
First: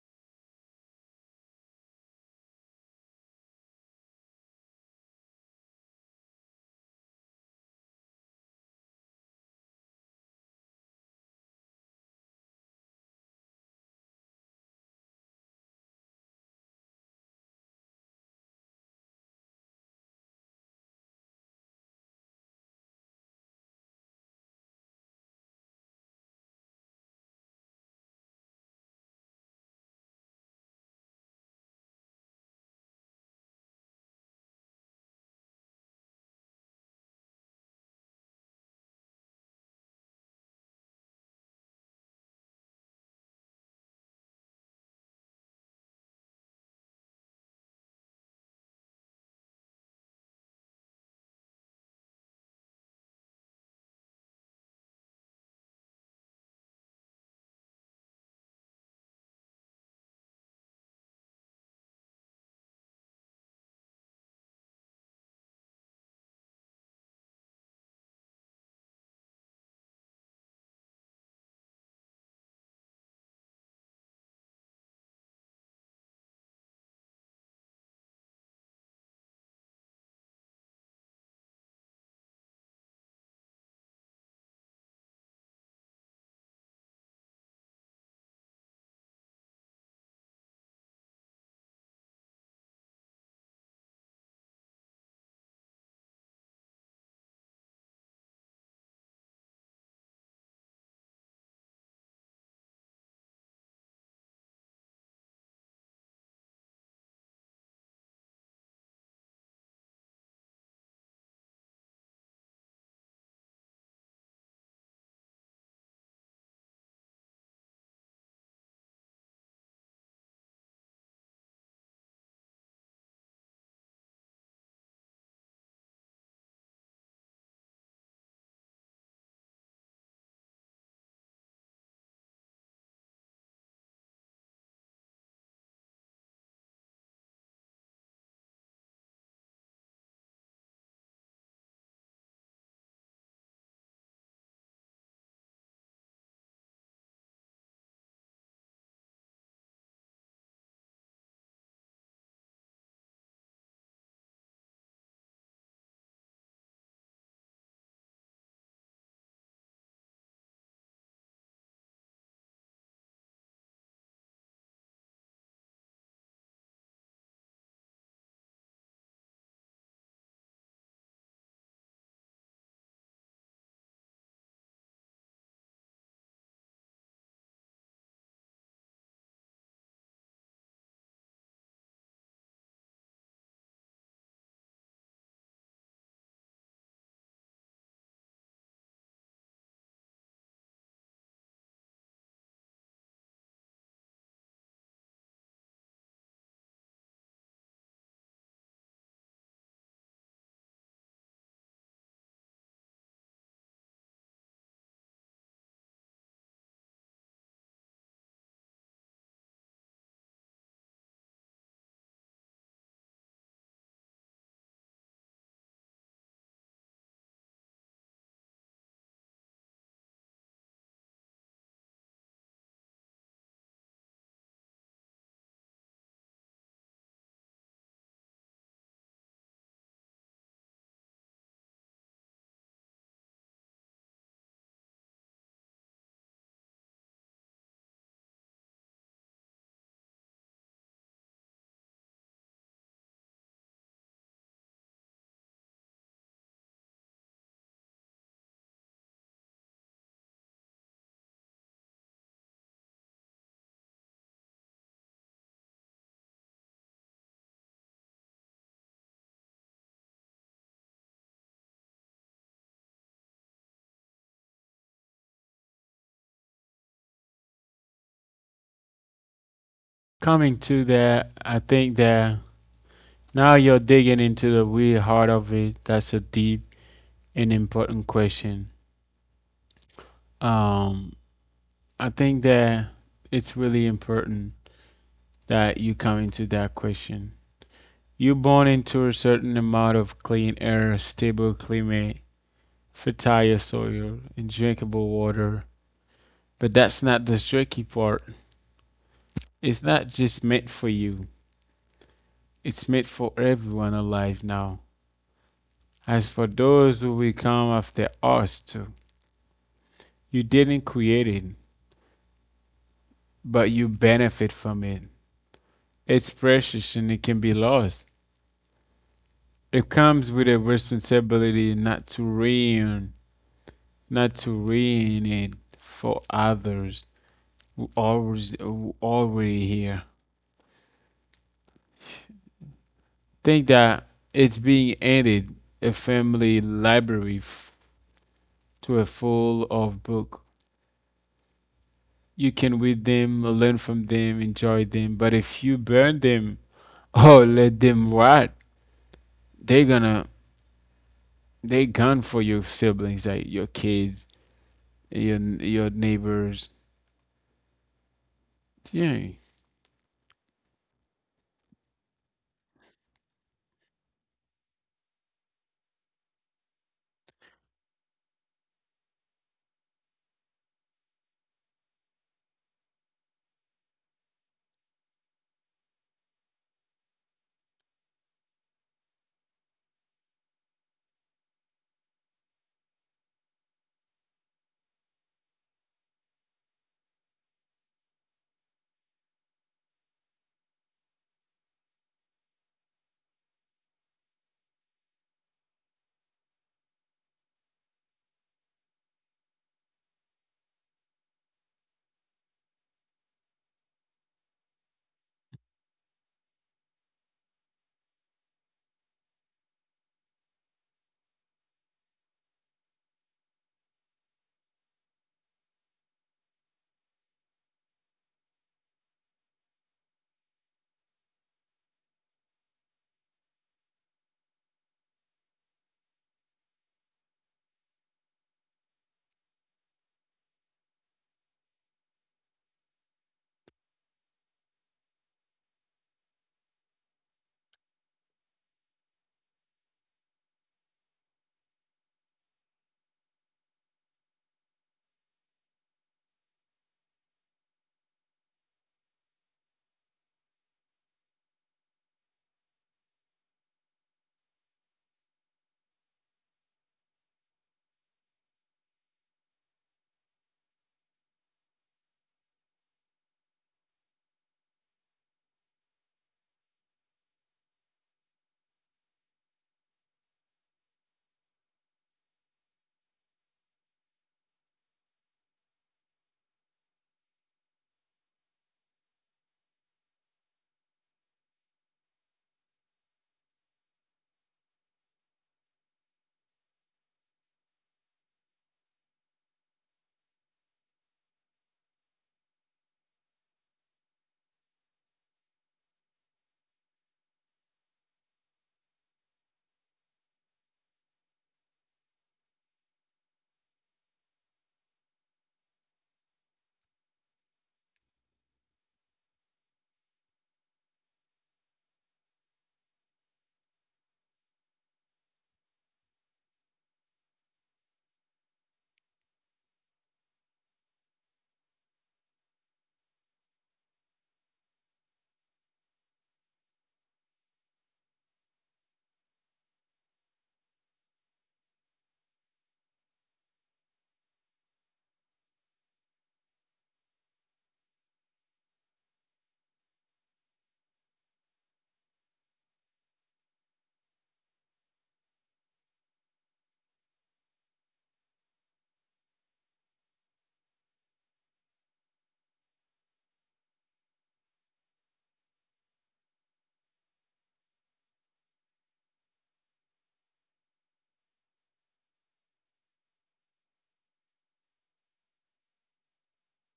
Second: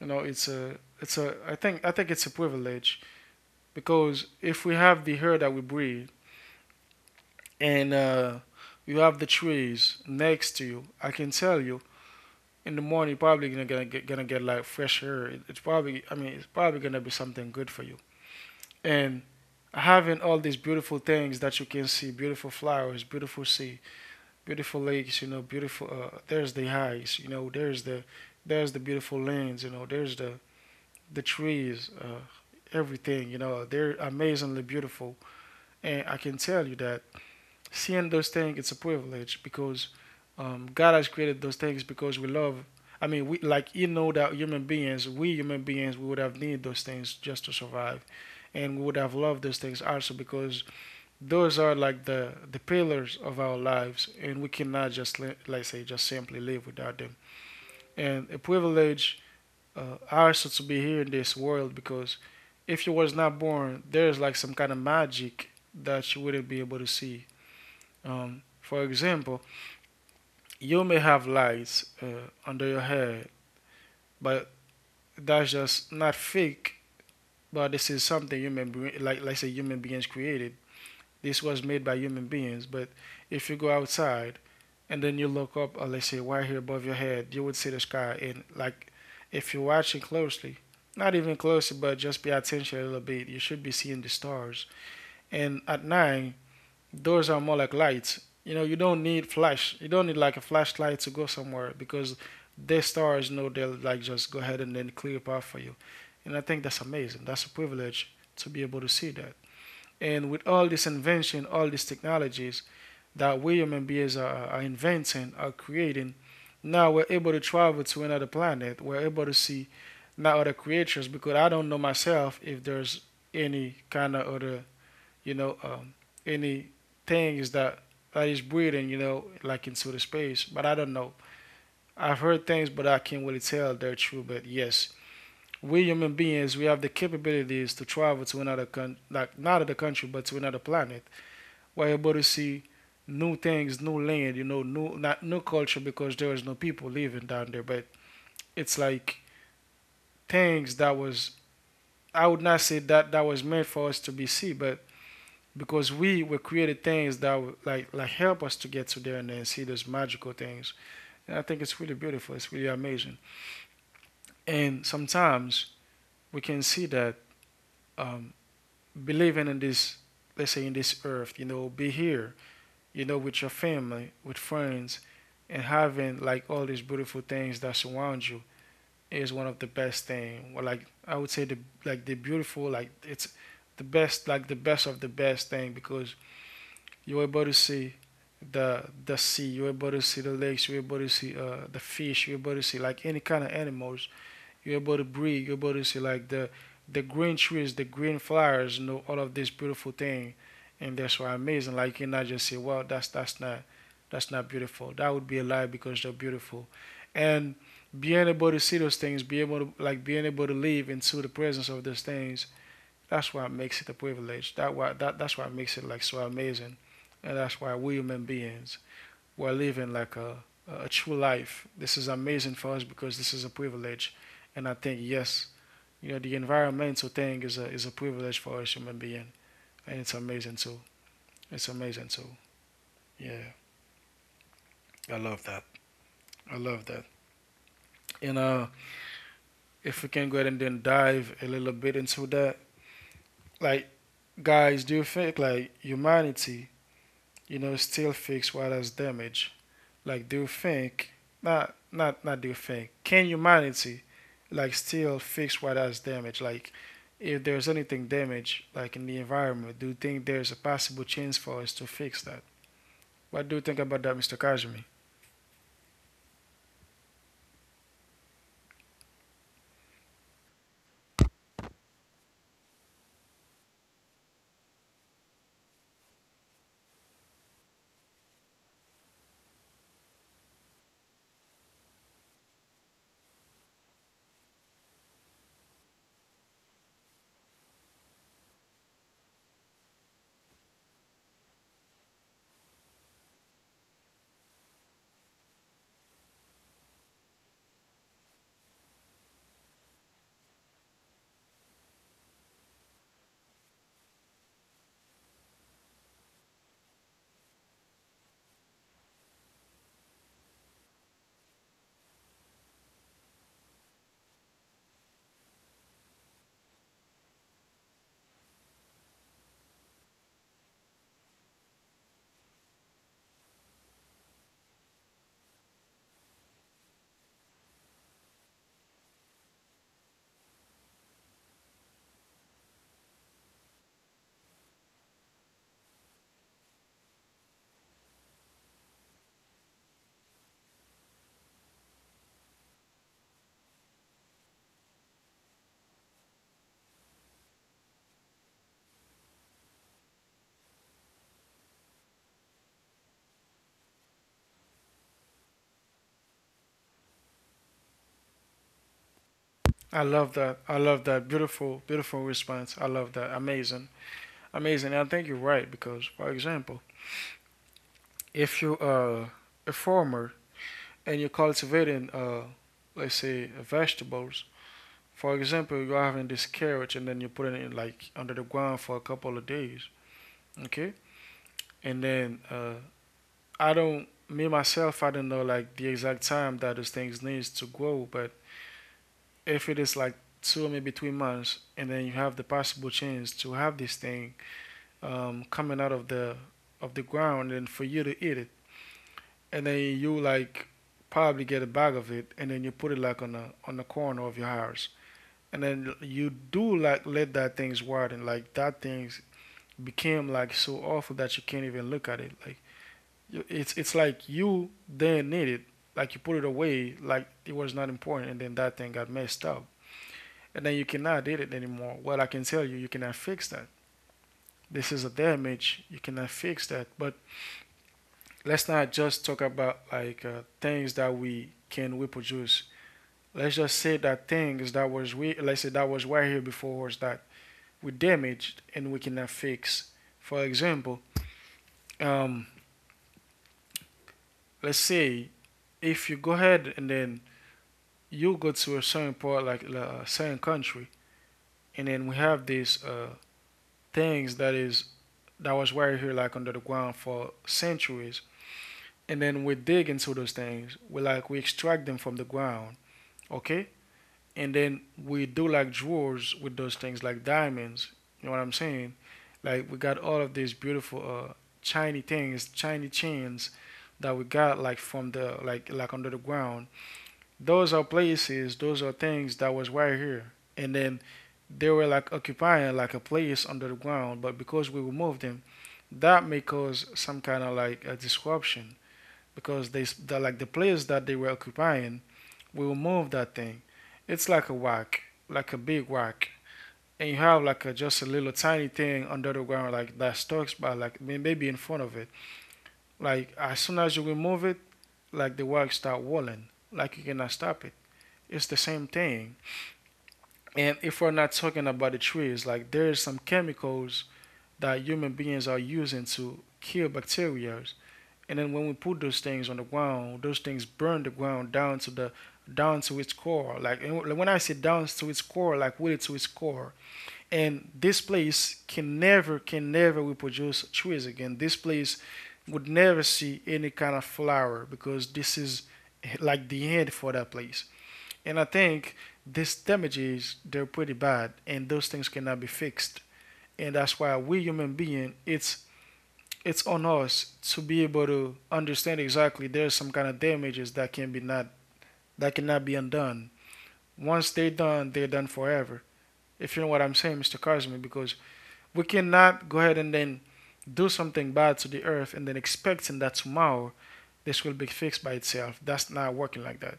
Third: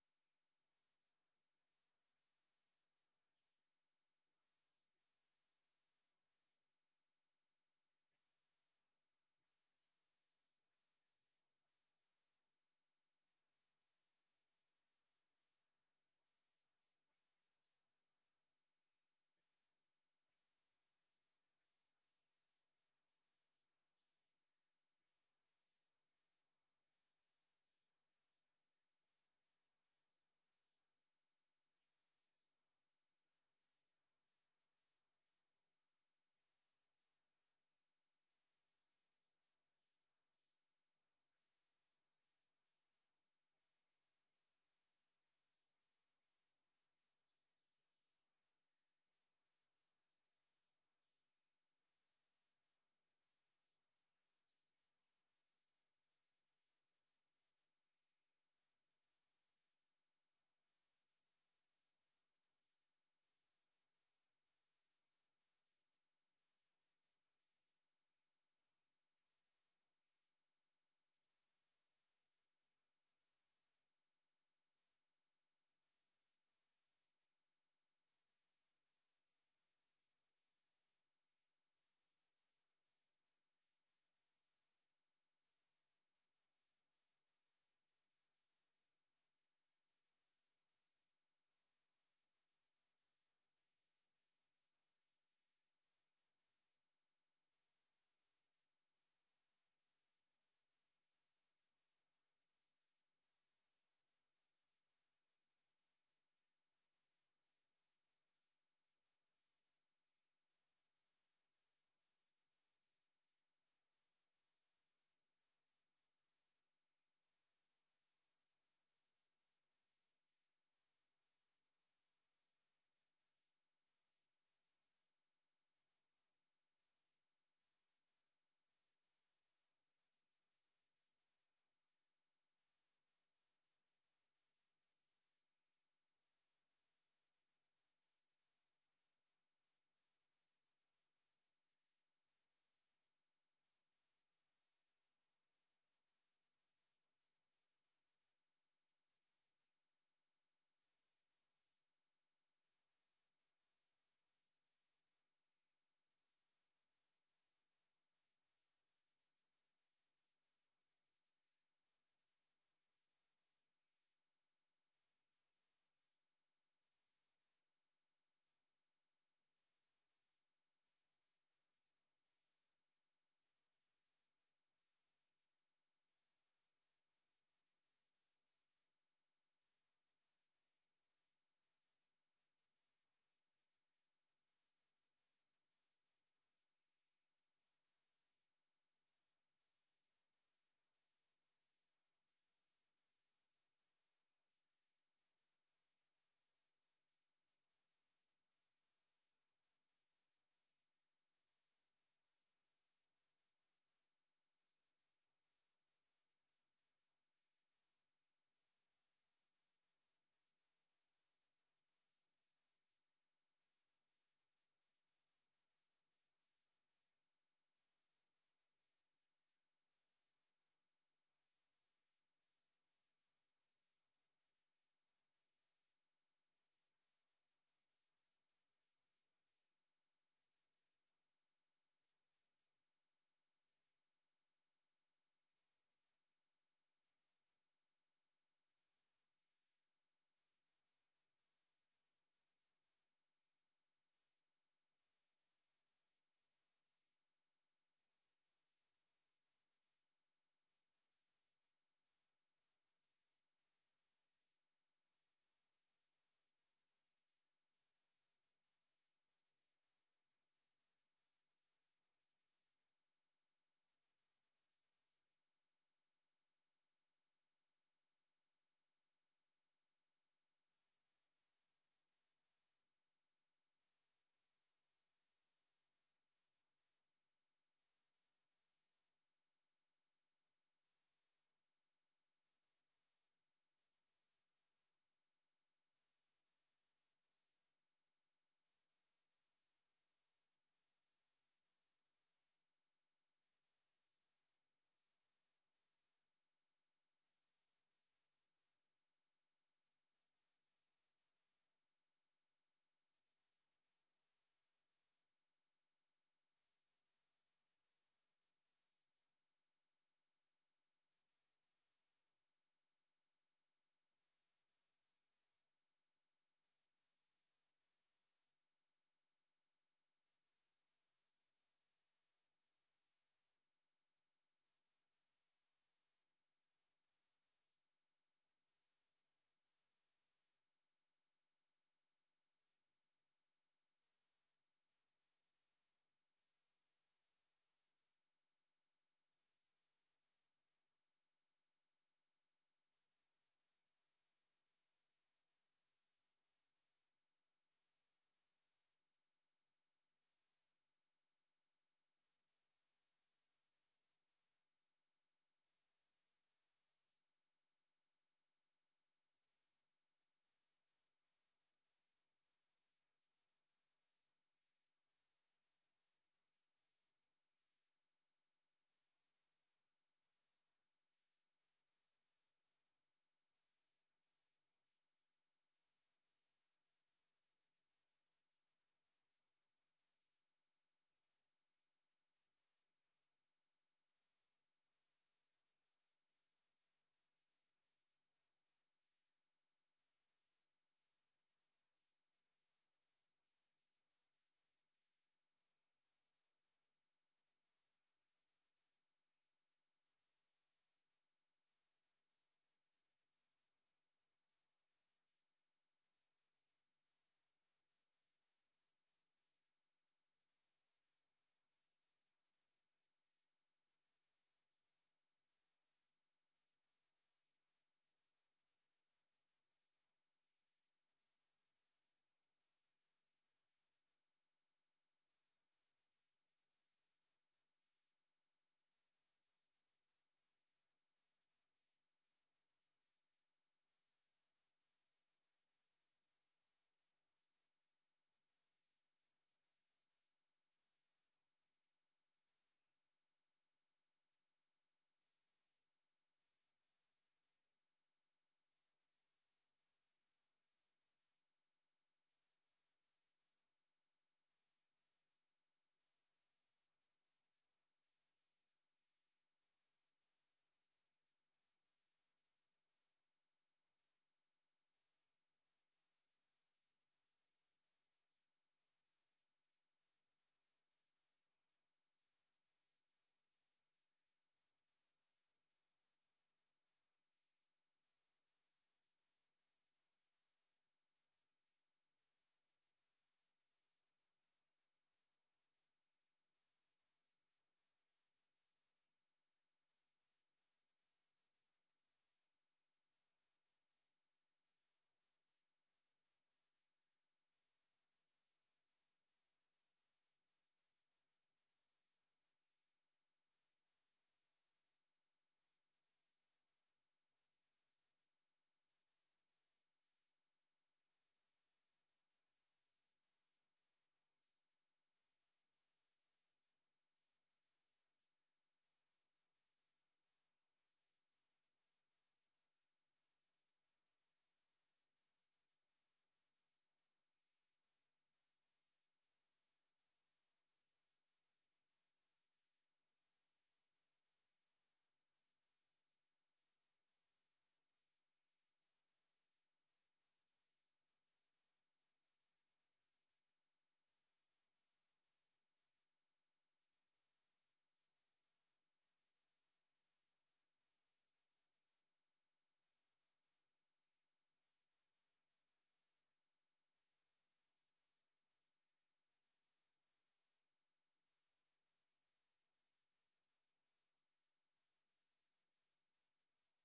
S1: You know, it's a it's a I think I think it's a privilege because if we have the air that we breathe and uh, you have the trees next to you, I can tell you in the morning you're probably gonna, gonna get gonna get like fresh air. It, it's probably I mean it's probably gonna be something good for you. And having all these beautiful things that you can see, beautiful flowers, beautiful sea, beautiful lakes, you know, beautiful. Uh, there's the eyes, you know. There's the there's the beautiful lands, you know. There's the the trees, uh, everything, you know. They're amazingly beautiful, and I can tell you that seeing those things, it's a privilege because um, God has created those things because we love. I mean, we like you know that human beings, we human beings, we would have needed those things just to survive, and we would have loved those things also because those are like the the pillars of our lives and we cannot just li- like say just simply live without them. And a privilege uh, also to be here in this world because if you was not born there's like some kind of magic that you wouldn't be able to see. Um, for example, you may have lights uh, under your hair, but that's just not fake, but this is something human brain like like say human beings created. This was made by human beings. But if you go outside and then you look up, or let's say right here above your head, you would see the sky. And like, if you're watching closely, not even closely, but just pay attention a little bit, you should be seeing the stars. And at night, those are more like lights. You know, you don't need flash. You don't need like a flashlight to go somewhere because the stars know they'll like just go ahead and then clear a path for you. And I think that's amazing. That's a privilege to be able to see that. And with all this invention, all these technologies that William and Beers are, are inventing, are creating, now we're able to travel to another planet. We're able to see not other creatures because I don't know myself if there's any kind of other, you know, um, any things that that is breathing, you know, like into the space. But I don't know. I've heard things, but I can't really tell they're true. But yes, we human beings, we have the capabilities to travel to another con- like not another country, but to another planet. Were able to see new things, new land, you know, new not new culture because there was no people living down there, but it's like things that was I would not say that that was meant for us to be see, but because we were created things that would like like help us to get to there and then see those magical things. And I think it's really beautiful. It's really amazing. And sometimes we can see that um, believing in this, let's say in this earth, you know, be here you know, with your family, with friends, and having like all these beautiful things that surround you is one of the best thing. Well, like I would say the like the beautiful like it's the best like the best of the best thing because you're able to see the the sea, you're able to see the lakes, you're able to see uh, the fish, you're able to see like any kind of animals, you're able to breathe. You're able to see like the the green trees, the green flowers, you know, all of this beautiful thing, and that's why amazing. Like you cannot just say, "Well, that's that's not that's not beautiful." That would be a lie because they're beautiful, and being able to see those things, be able to like being able to live into the presence of those things. That's what makes it a privilege. That why that that's what makes it like so amazing, and that's why we human beings we're living like a, a true life. This is amazing for us because this is a privilege. And I think, yes, you know, the environmental thing is a, is a privilege for us human being. And it's amazing too. It's amazing too. Yeah. I love that. I love that. And uh, if we can go ahead and then dive a little bit into that, like, guys, do you think like humanity, you know, still fix what has damaged? Like, do you think not not not do you think can humanity like still fix what has damage? Like, if there's anything damaged like in the environment, do you think there's a possible chance for us to fix that? What do you think about that, mister Kazumi?
S3: Coming to that, I think that now you're digging into the real heart of it. That's a deep and important question. Um, I think that it's really important that you come into that question. You're born into a certain amount of clean air, stable climate, fertile soil, and drinkable water. But that's not the tricky part. It's not just meant for you, it's meant for everyone alive now. As for those who will come after us, too, you didn't create it, but you benefit from it. It's precious and it can be lost. It comes with a responsibility not to ruin not to ruin it for others who always who already here. Think that it's being added a family library f- to a full of book. You can read them, learn from them, enjoy them. But if you burn them or let them rot, they're gonna they gone for your siblings, like your kids, your your neighbors. Yeah,
S1: I love that. I love that beautiful, beautiful response. I love that. Amazing, amazing. And I think you're right because, for example, if you are a farmer and you're cultivating, uh, let's say, vegetables. For example, you're having this carrot and then you put it in like under the ground for a couple of days, okay? And then uh, I don't, me myself, I don't know like the exact time that those things needs to grow, but if it is like two or maybe three months, and then you have the possible chance to have this thing um, coming out of the of the ground, and for you to eat it, and then you like probably get a bag of it, and then you put it like on the on the corner of your house, and then you do like let that things widen like that things became like so awful that you can't even look at it like it's it's like you didn't need it, like you put it away like it was not important, and then that thing got messed up and then you cannot did it anymore. Well, I can tell you you cannot fix that. This is a damage you cannot fix that. But let's not just talk about like uh, things that we can reproduce. Let's just say that things that was we let's say that was right here before, was that we damaged and we cannot fix. For example, um, let's say if you go ahead and then you go to a certain part, like like a certain country, and then we have these uh, things that is that was right here, like under the ground for centuries, and then we dig into those things. We like we extract them from the ground, okay, and then we do like drawers with those things like diamonds. You know what I'm saying? Like we got all of these beautiful uh shiny things, shiny chains that we got like from the like like under the ground. Those are places, those are things that was right here. And then they were like occupying like a place under the ground, but because we removed them, that may cause some kind of like a disruption because they the, like the place that they were occupying, we will move that thing. It's like a whack, like a big whack. And you have like a just a little tiny thing under the ground like that stalks by like maybe in front of it. Like as soon as you remove it, like the whack start walling. Like you cannot stop it. It's the same thing. And if we're not talking about the trees, like there is some chemicals that human beings are using to kill bacteria. And then when we put those things on the ground, those things burn the ground down to the down to its core. Like, and when I say down to its core, like really to its core. And this place can never, can never reproduce trees again. This place would never see any kind of flower because this is eh, like the end for that place. And I think these damages they're pretty bad, and those things cannot be fixed. And that's why we human being, it's it's on us to be able to understand exactly there's some kind of damages that can be not that cannot be undone. Once they're done, they're done forever. If you know what I'm saying, mister Cosme, because we cannot go ahead and then do something bad to the earth and then expecting that tomorrow this will be fixed by itself. That's not working like that.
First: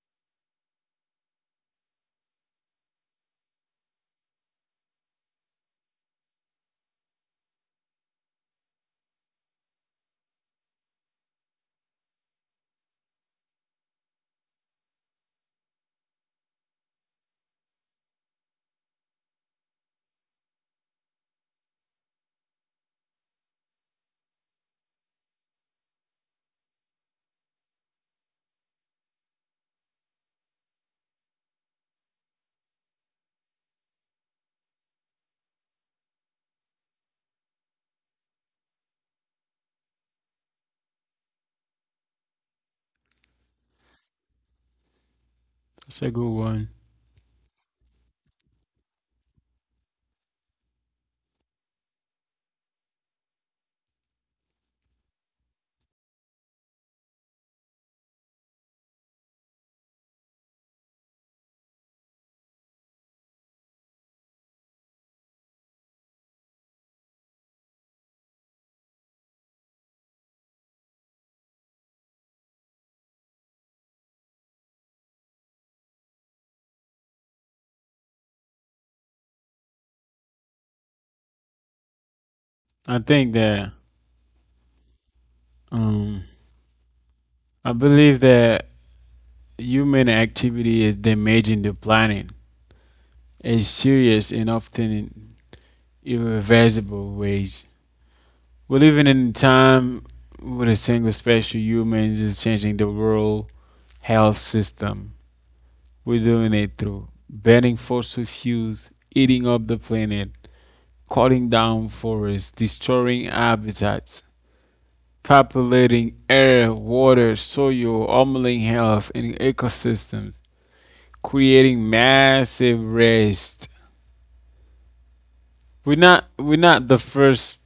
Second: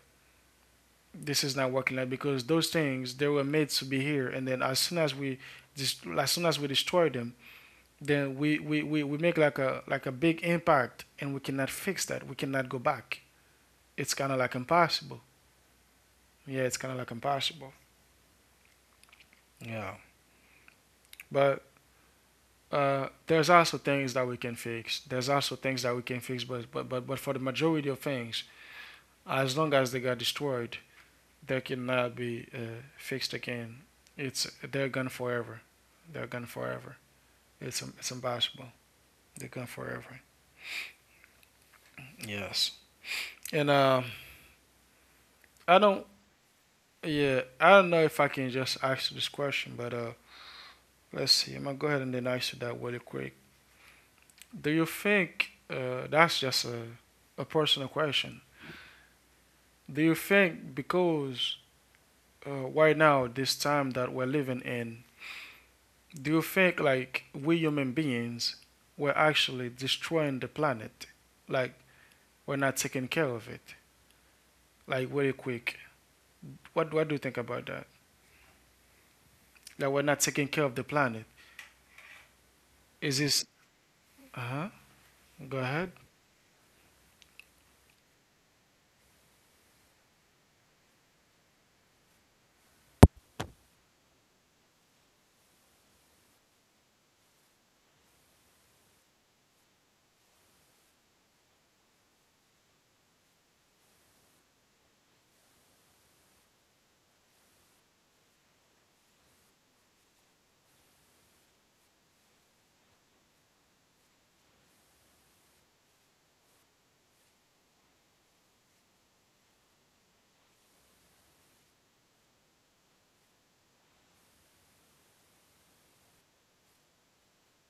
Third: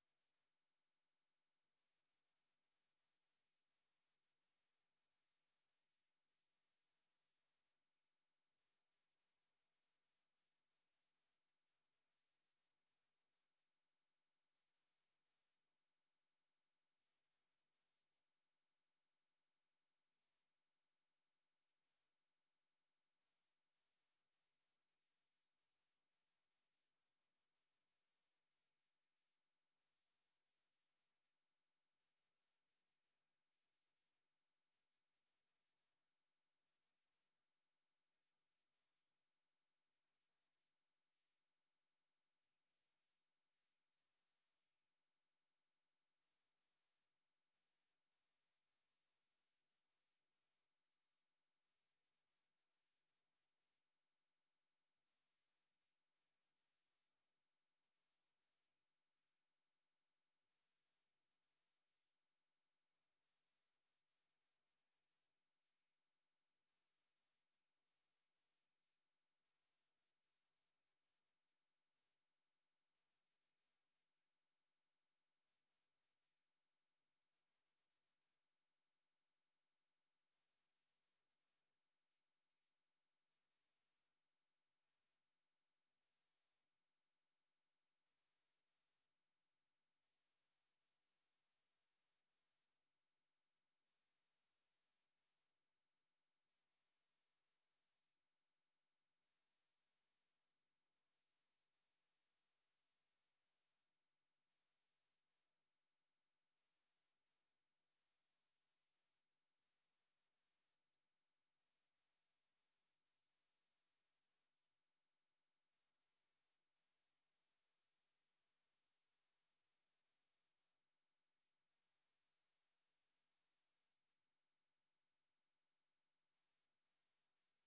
S1: This is not working like that, because those things they were made to be here, and then as soon as we just as soon as we destroy them, then we, we, we, we make like a like a big impact and we cannot fix that. We cannot go back. It's kind of like impossible. Yeah, it's kind of like impossible. Yeah. But uh, there's also things that we can fix. There's also things that we can fix. But but but, but for the majority of things, as long as they got destroyed, they cannot be uh, fixed again. It's they're gone forever. They're gone forever. It's it's impossible. They're gone forever. Yes. And uh, I don't.
S3: that's a good one.
S1: Yeah, I don't know if I can just ask you this question, but uh, let's see. I'm gonna go ahead and then ask you that really quick. Do you think uh, that's just a, a personal question? Do you think because uh, right now, this time that we're living in, do you think like we human beings we're actually destroying the planet? Like we're not taking care of it. Like really quick, what what do you think about that? That we're not taking care of the planet.
S3: I
S1: Is
S3: think
S1: this?
S3: that
S1: Uh huh. Go ahead.
S3: um I believe that human activity is damaging the planet in serious and often irreversible ways. We're living in a time where a single special humans is changing the world health system. We're doing it through burning fossil fuels, eating up the planet, cutting down forests, destroying habitats, populating air, water, soil, harming health and ecosystems, creating massive waste. We're not we're not the first,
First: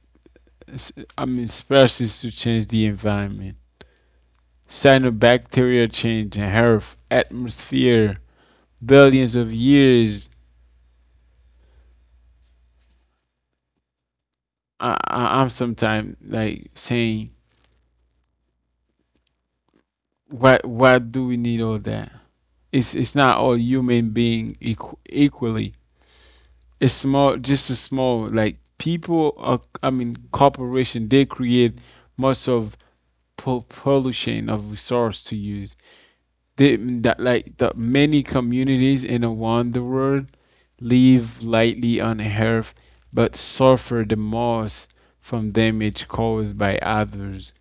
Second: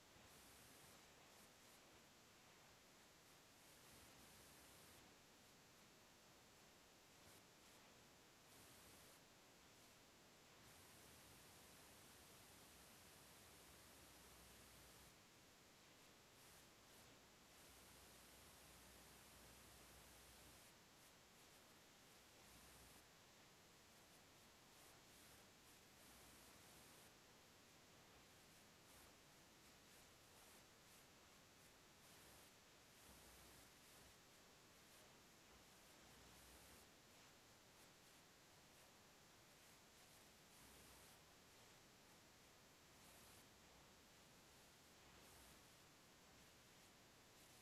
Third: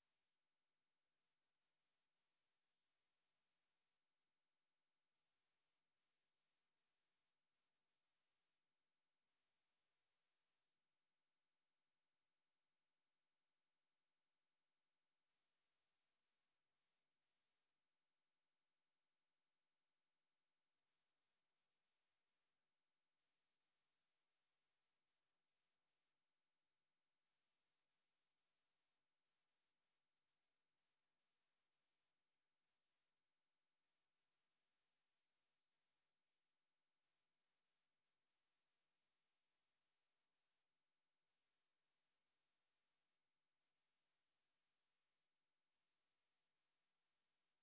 S3: I mean, species to change the environment. Cyanobacteria change the Earth atmosphere billions of years. I, I I'm sometimes like saying, why why do we need all that? It's it's not all human being equ- equally. It's small, just a small like people. Are, I mean, corporation they create most of po- pollution of resource to use the, that like the many communities in the wonder world live lightly on earth but suffer the most from damage caused by others.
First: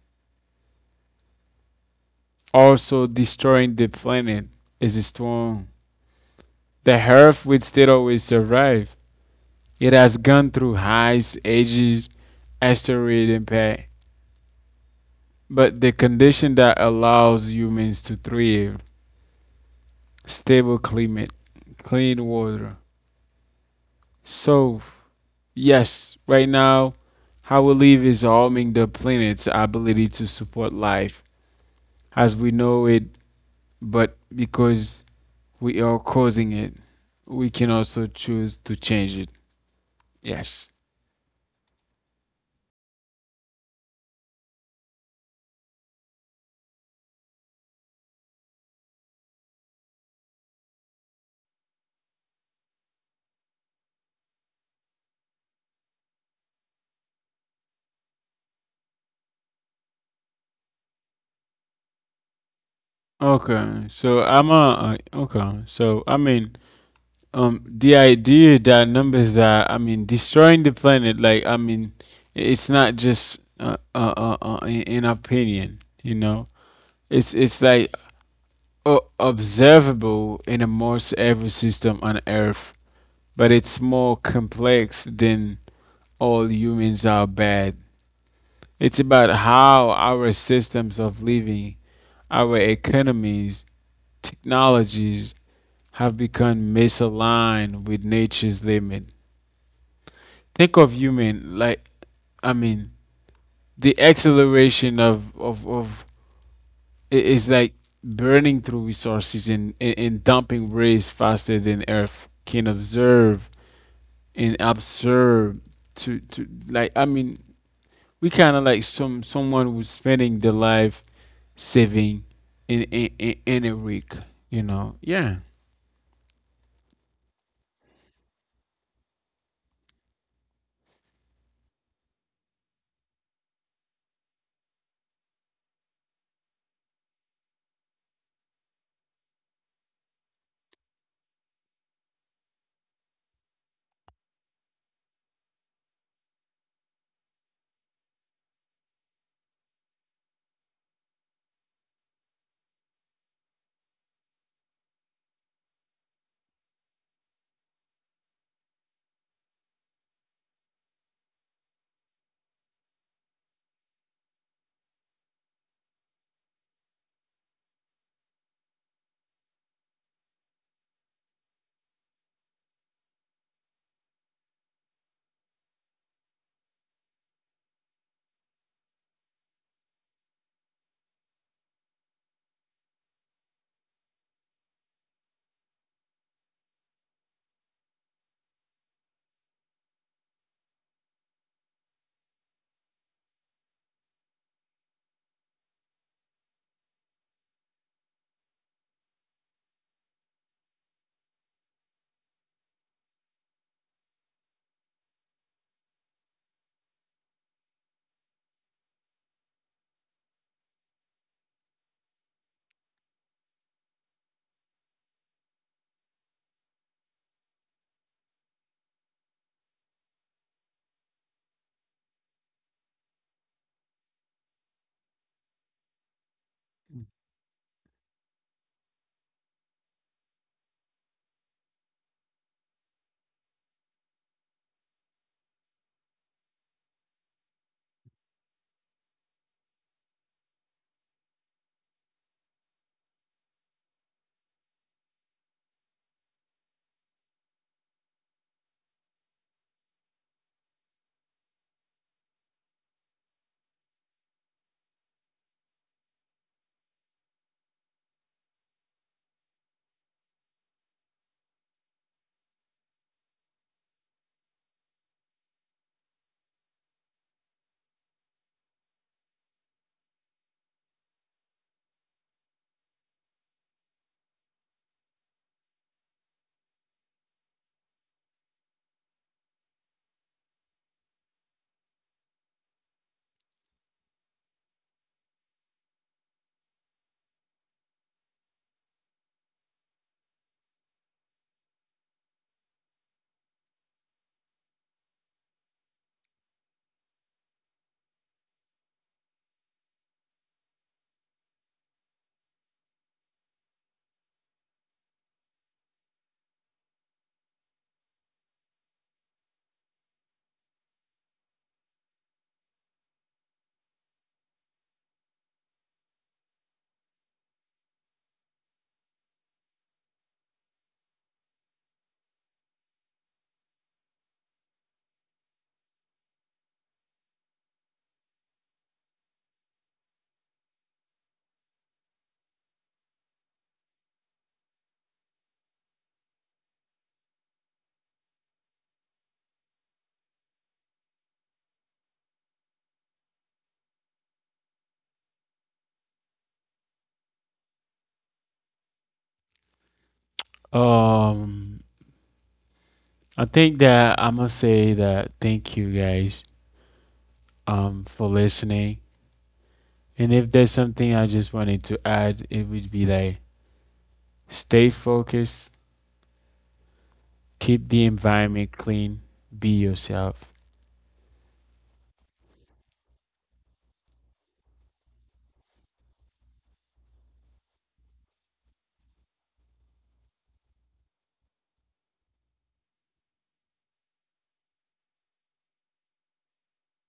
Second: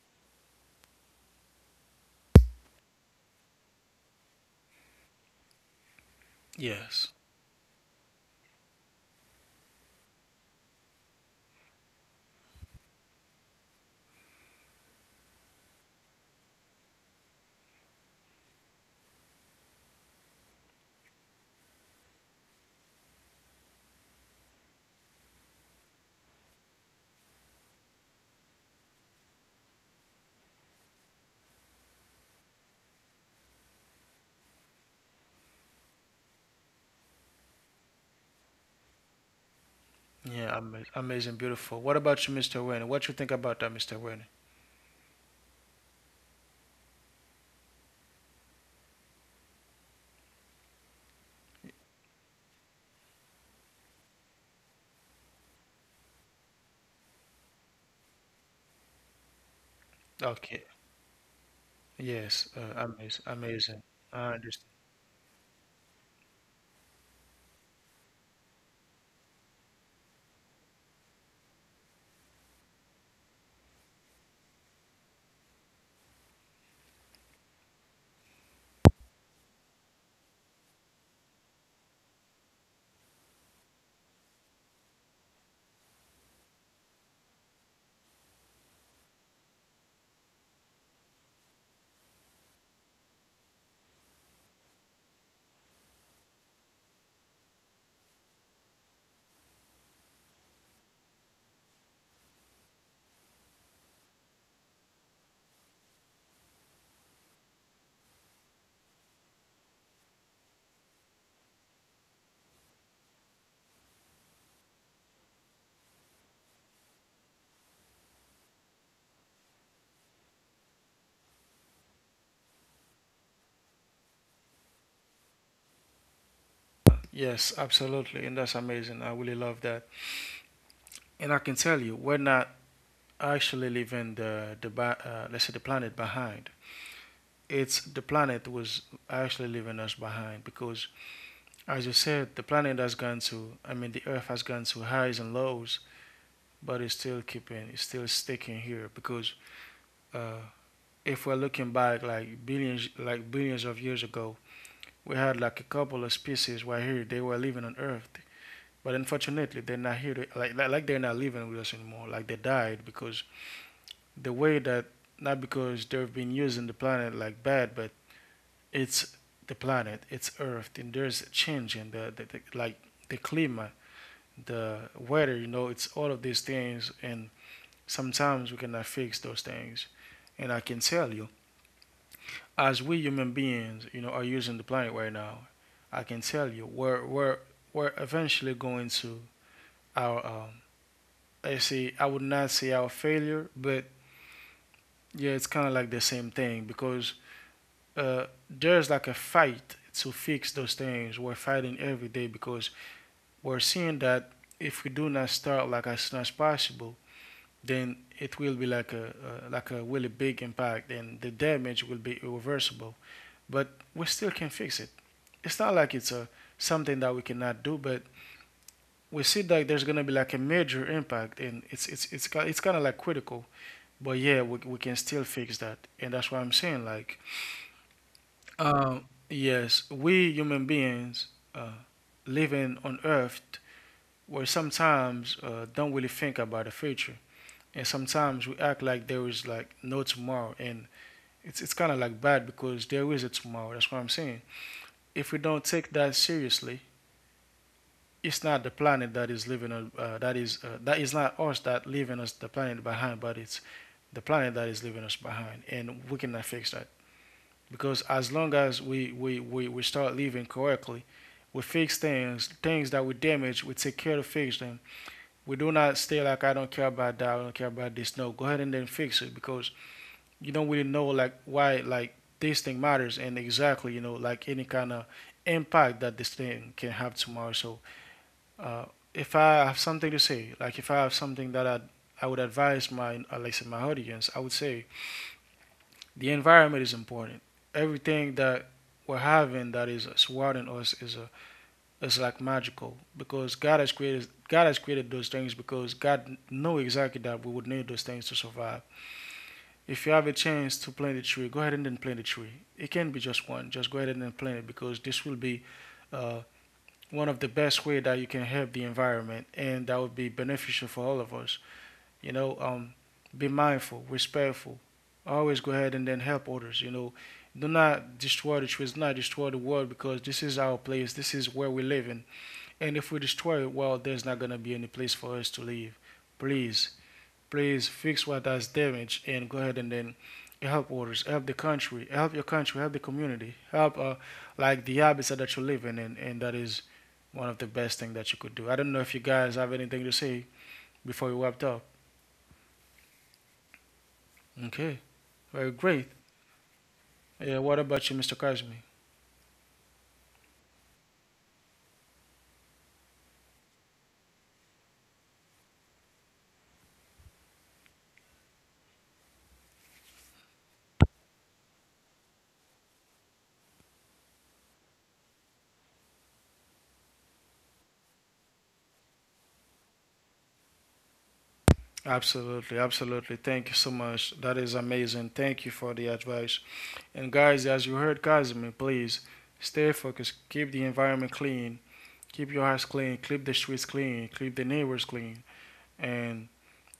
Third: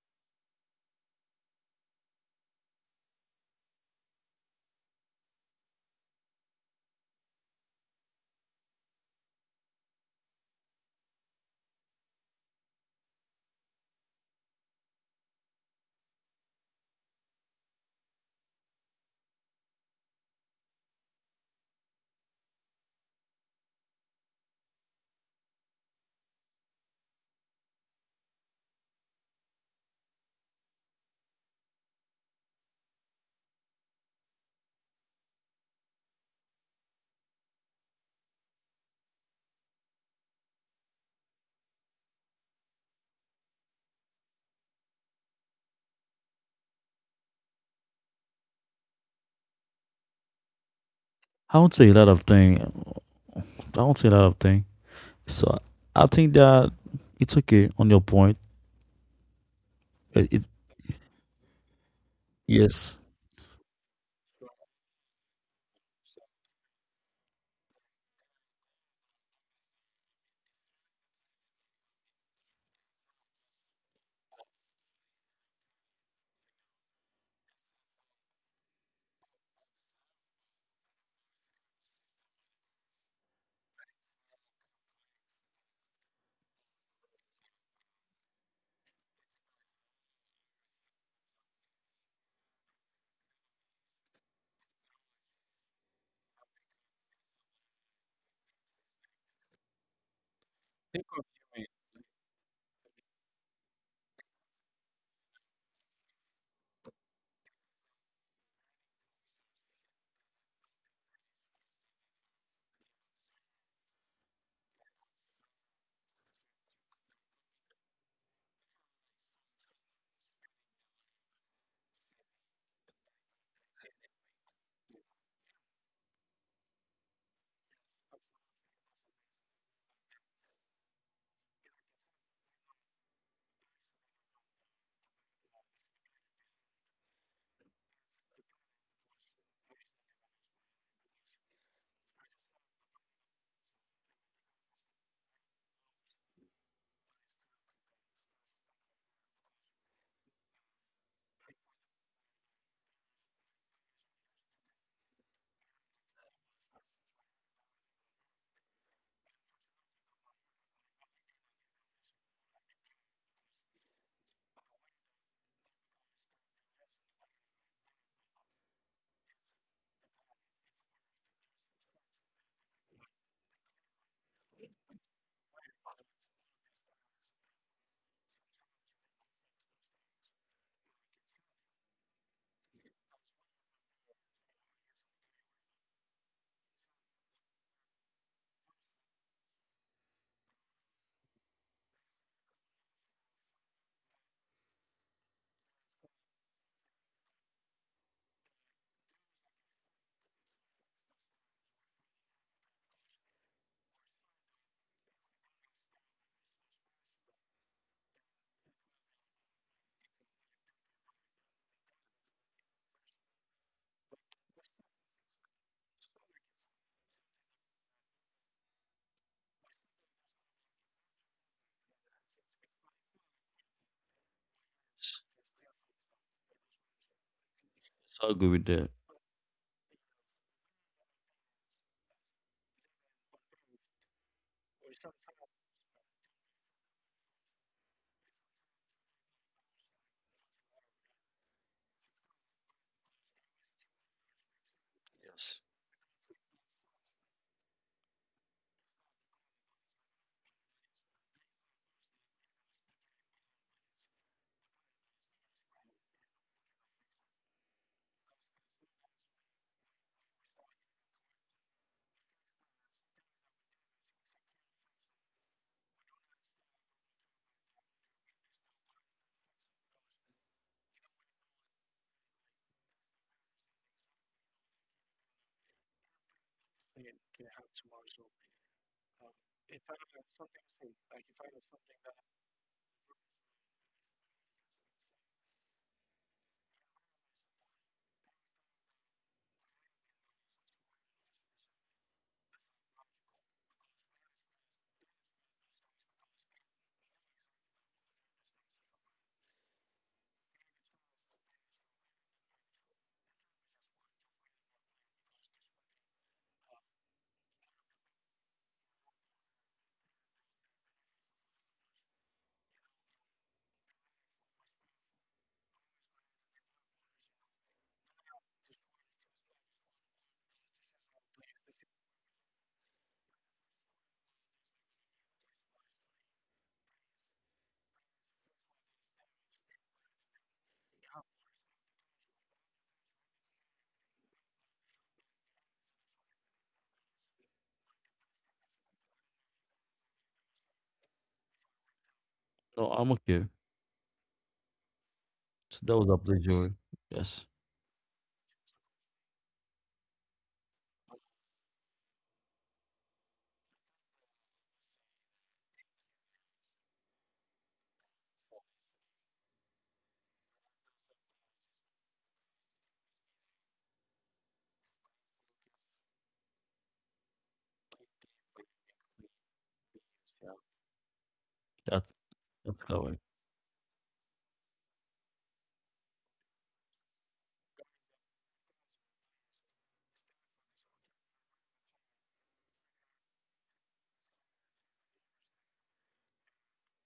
S3: Also destroying the planet is strong, the
S1: Yes.
S3: earth will still always survive. It has gone through highs ages, asteroid impact, but the condition that allows humans to thrive, stable climate, clean water. So yes, right now, how we live is harming the planet's ability to support life as we know it, but because we are causing it, we can also choose to change it.
S1: Yeah,
S3: Yes.
S1: ama- amazing, beautiful. What about you, mister Wayne? What you think about that, mister Wayne?
S2: I would say a lot of things. I would say a lot of things. So I think that it's okay on your point. It, it
S1: Okay. Yes, uh,
S2: yes,
S1: amazing,
S3: Okay,
S1: amazing.
S3: so
S1: I
S3: I'm
S1: understand.
S3: a, uh, okay, so I mean, um, the idea that numbers that I mean destroying the planet, like I mean, i- it's not just uh, uh, uh, uh, an an opinion, you know. It's it's like o- observable in almost every system on Earth, but it's more complex than all humans are bad. It's about how our systems of living, our economies, technologies have become misaligned with nature's limit. Think of human, like, I mean the acceleration of of, of. It is like burning through resources and, and, and dumping waste faster than Earth can observe and absorb. To, to Like, I mean we kind of like some someone who's spending their life saving in, in in in a week, you know. Yeah.
S1: Yes, absolutely, and that's amazing. I really love that. And I can tell you, we're not actually leaving the the ba- uh, let's say the planet behind. It's the planet was actually leaving us behind because, as you said, the planet has gone to. I mean, the Earth has gone to highs and lows, but it's still keeping, it's still sticking here because. Uh, if we're looking back like billions like billions of years ago, we had like a couple of species right here, they were living on earth, but unfortunately they're not here to, like like they're not living with us anymore, like they died because the way that, not because they've been using the planet like bad, but it's the planet, it's earth, and there's a change in the, the, the like the climate, the weather, you know, it's all of these things, and sometimes we cannot fix those things. And I can tell you, as we human beings, you know, are using the planet right now, I can tell you we're we're we're eventually going to our um I say I would not say our failure, but yeah, it's kind of like the same thing because uh there's like a fight to fix those things. We're fighting every day because we're seeing that if we do not start like as soon as possible, then it will be like a uh, like a really big impact and the damage will be irreversible. But we still can fix it. It's not like it's a something that we cannot do, but we see that there's gonna be like a major impact, and it's it's it's it's kind of like critical. But yeah, we we can still fix that, and that's what I'm saying. Like,
S2: yes, I agree with that.
S1: um, yes, we human beings uh, living on Earth, where sometimes uh, don't really think about the future, and sometimes we act like there is like no tomorrow, and it's it's kind of like bad because there is a tomorrow. That's what I'm saying. If we
S2: Yes,
S1: don't take that seriously, it's not the planet that is leaving us. Uh, that is uh, that is not us that leaving us the planet behind, but it's the planet that is leaving us behind, and we cannot fix that because as long as we we we, we start living correctly, we fix things, things that we damage, we take care to fix them. We do not stay like I don't care about that, I don't care about this. No, go ahead and then fix it because you don't really know like why like this thing matters and exactly you know like any kind of impact that this thing can have tomorrow. So uh, if I have something to say, like if I have something that I I would advise my uh, like I said, my audience, I would say the environment is important. Everything that we're having that is uh, surrounding us is a is like magical because God has created God has created those things because God knew exactly that we would need those things to survive. If you have a chance to plant a tree, go ahead and then plant a tree. It can not be just one. Just go ahead and then plant it because this will be uh, one of the best way that you can help the environment and that would be beneficial for all of us, you know. um, be mindful, respectful, always go ahead and then help others, you know, do not destroy the trees, do not destroy the world, because this is our place, this is where we live in, and if we destroy it, well, there's not going to be any place for us to live. Please please fix what has damaged, and go ahead and then help others, help the country, help your country, help the community, help uh, like the habitat that you live in, and, and that is one of the best things that you could do. I don't know if you guys have anything to say before we wrapped up.
S2: no, I'm okay.
S1: Okay, very
S2: So that was
S1: great.
S2: a pleasure. Yes,
S1: Yeah, what about you, mister Kazmi?
S3: um I think that I must say that thank you guys um for listening, and if there's something I just wanted to add, it would be like stay focused. Keep the environment clean. Be yourself.
S2: that's that's
S1: Absolutely,
S2: correct.
S1: absolutely. Thank you so much. That is amazing. Thank you for the advice. And guys, as you heard Kazmi, please stay focused, keep the environment clean, keep your house clean, keep the streets clean, keep the neighbors clean, and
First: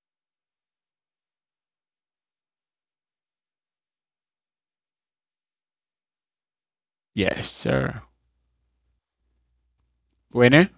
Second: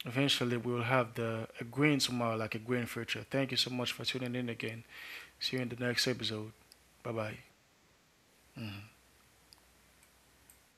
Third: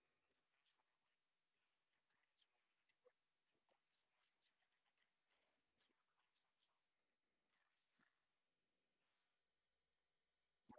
S1: eventually we will have the a green tomorrow, like a green future. Thank you so much for tuning in again. See you in the next episode. Bye bye.
S3: Yes, sir. Winner?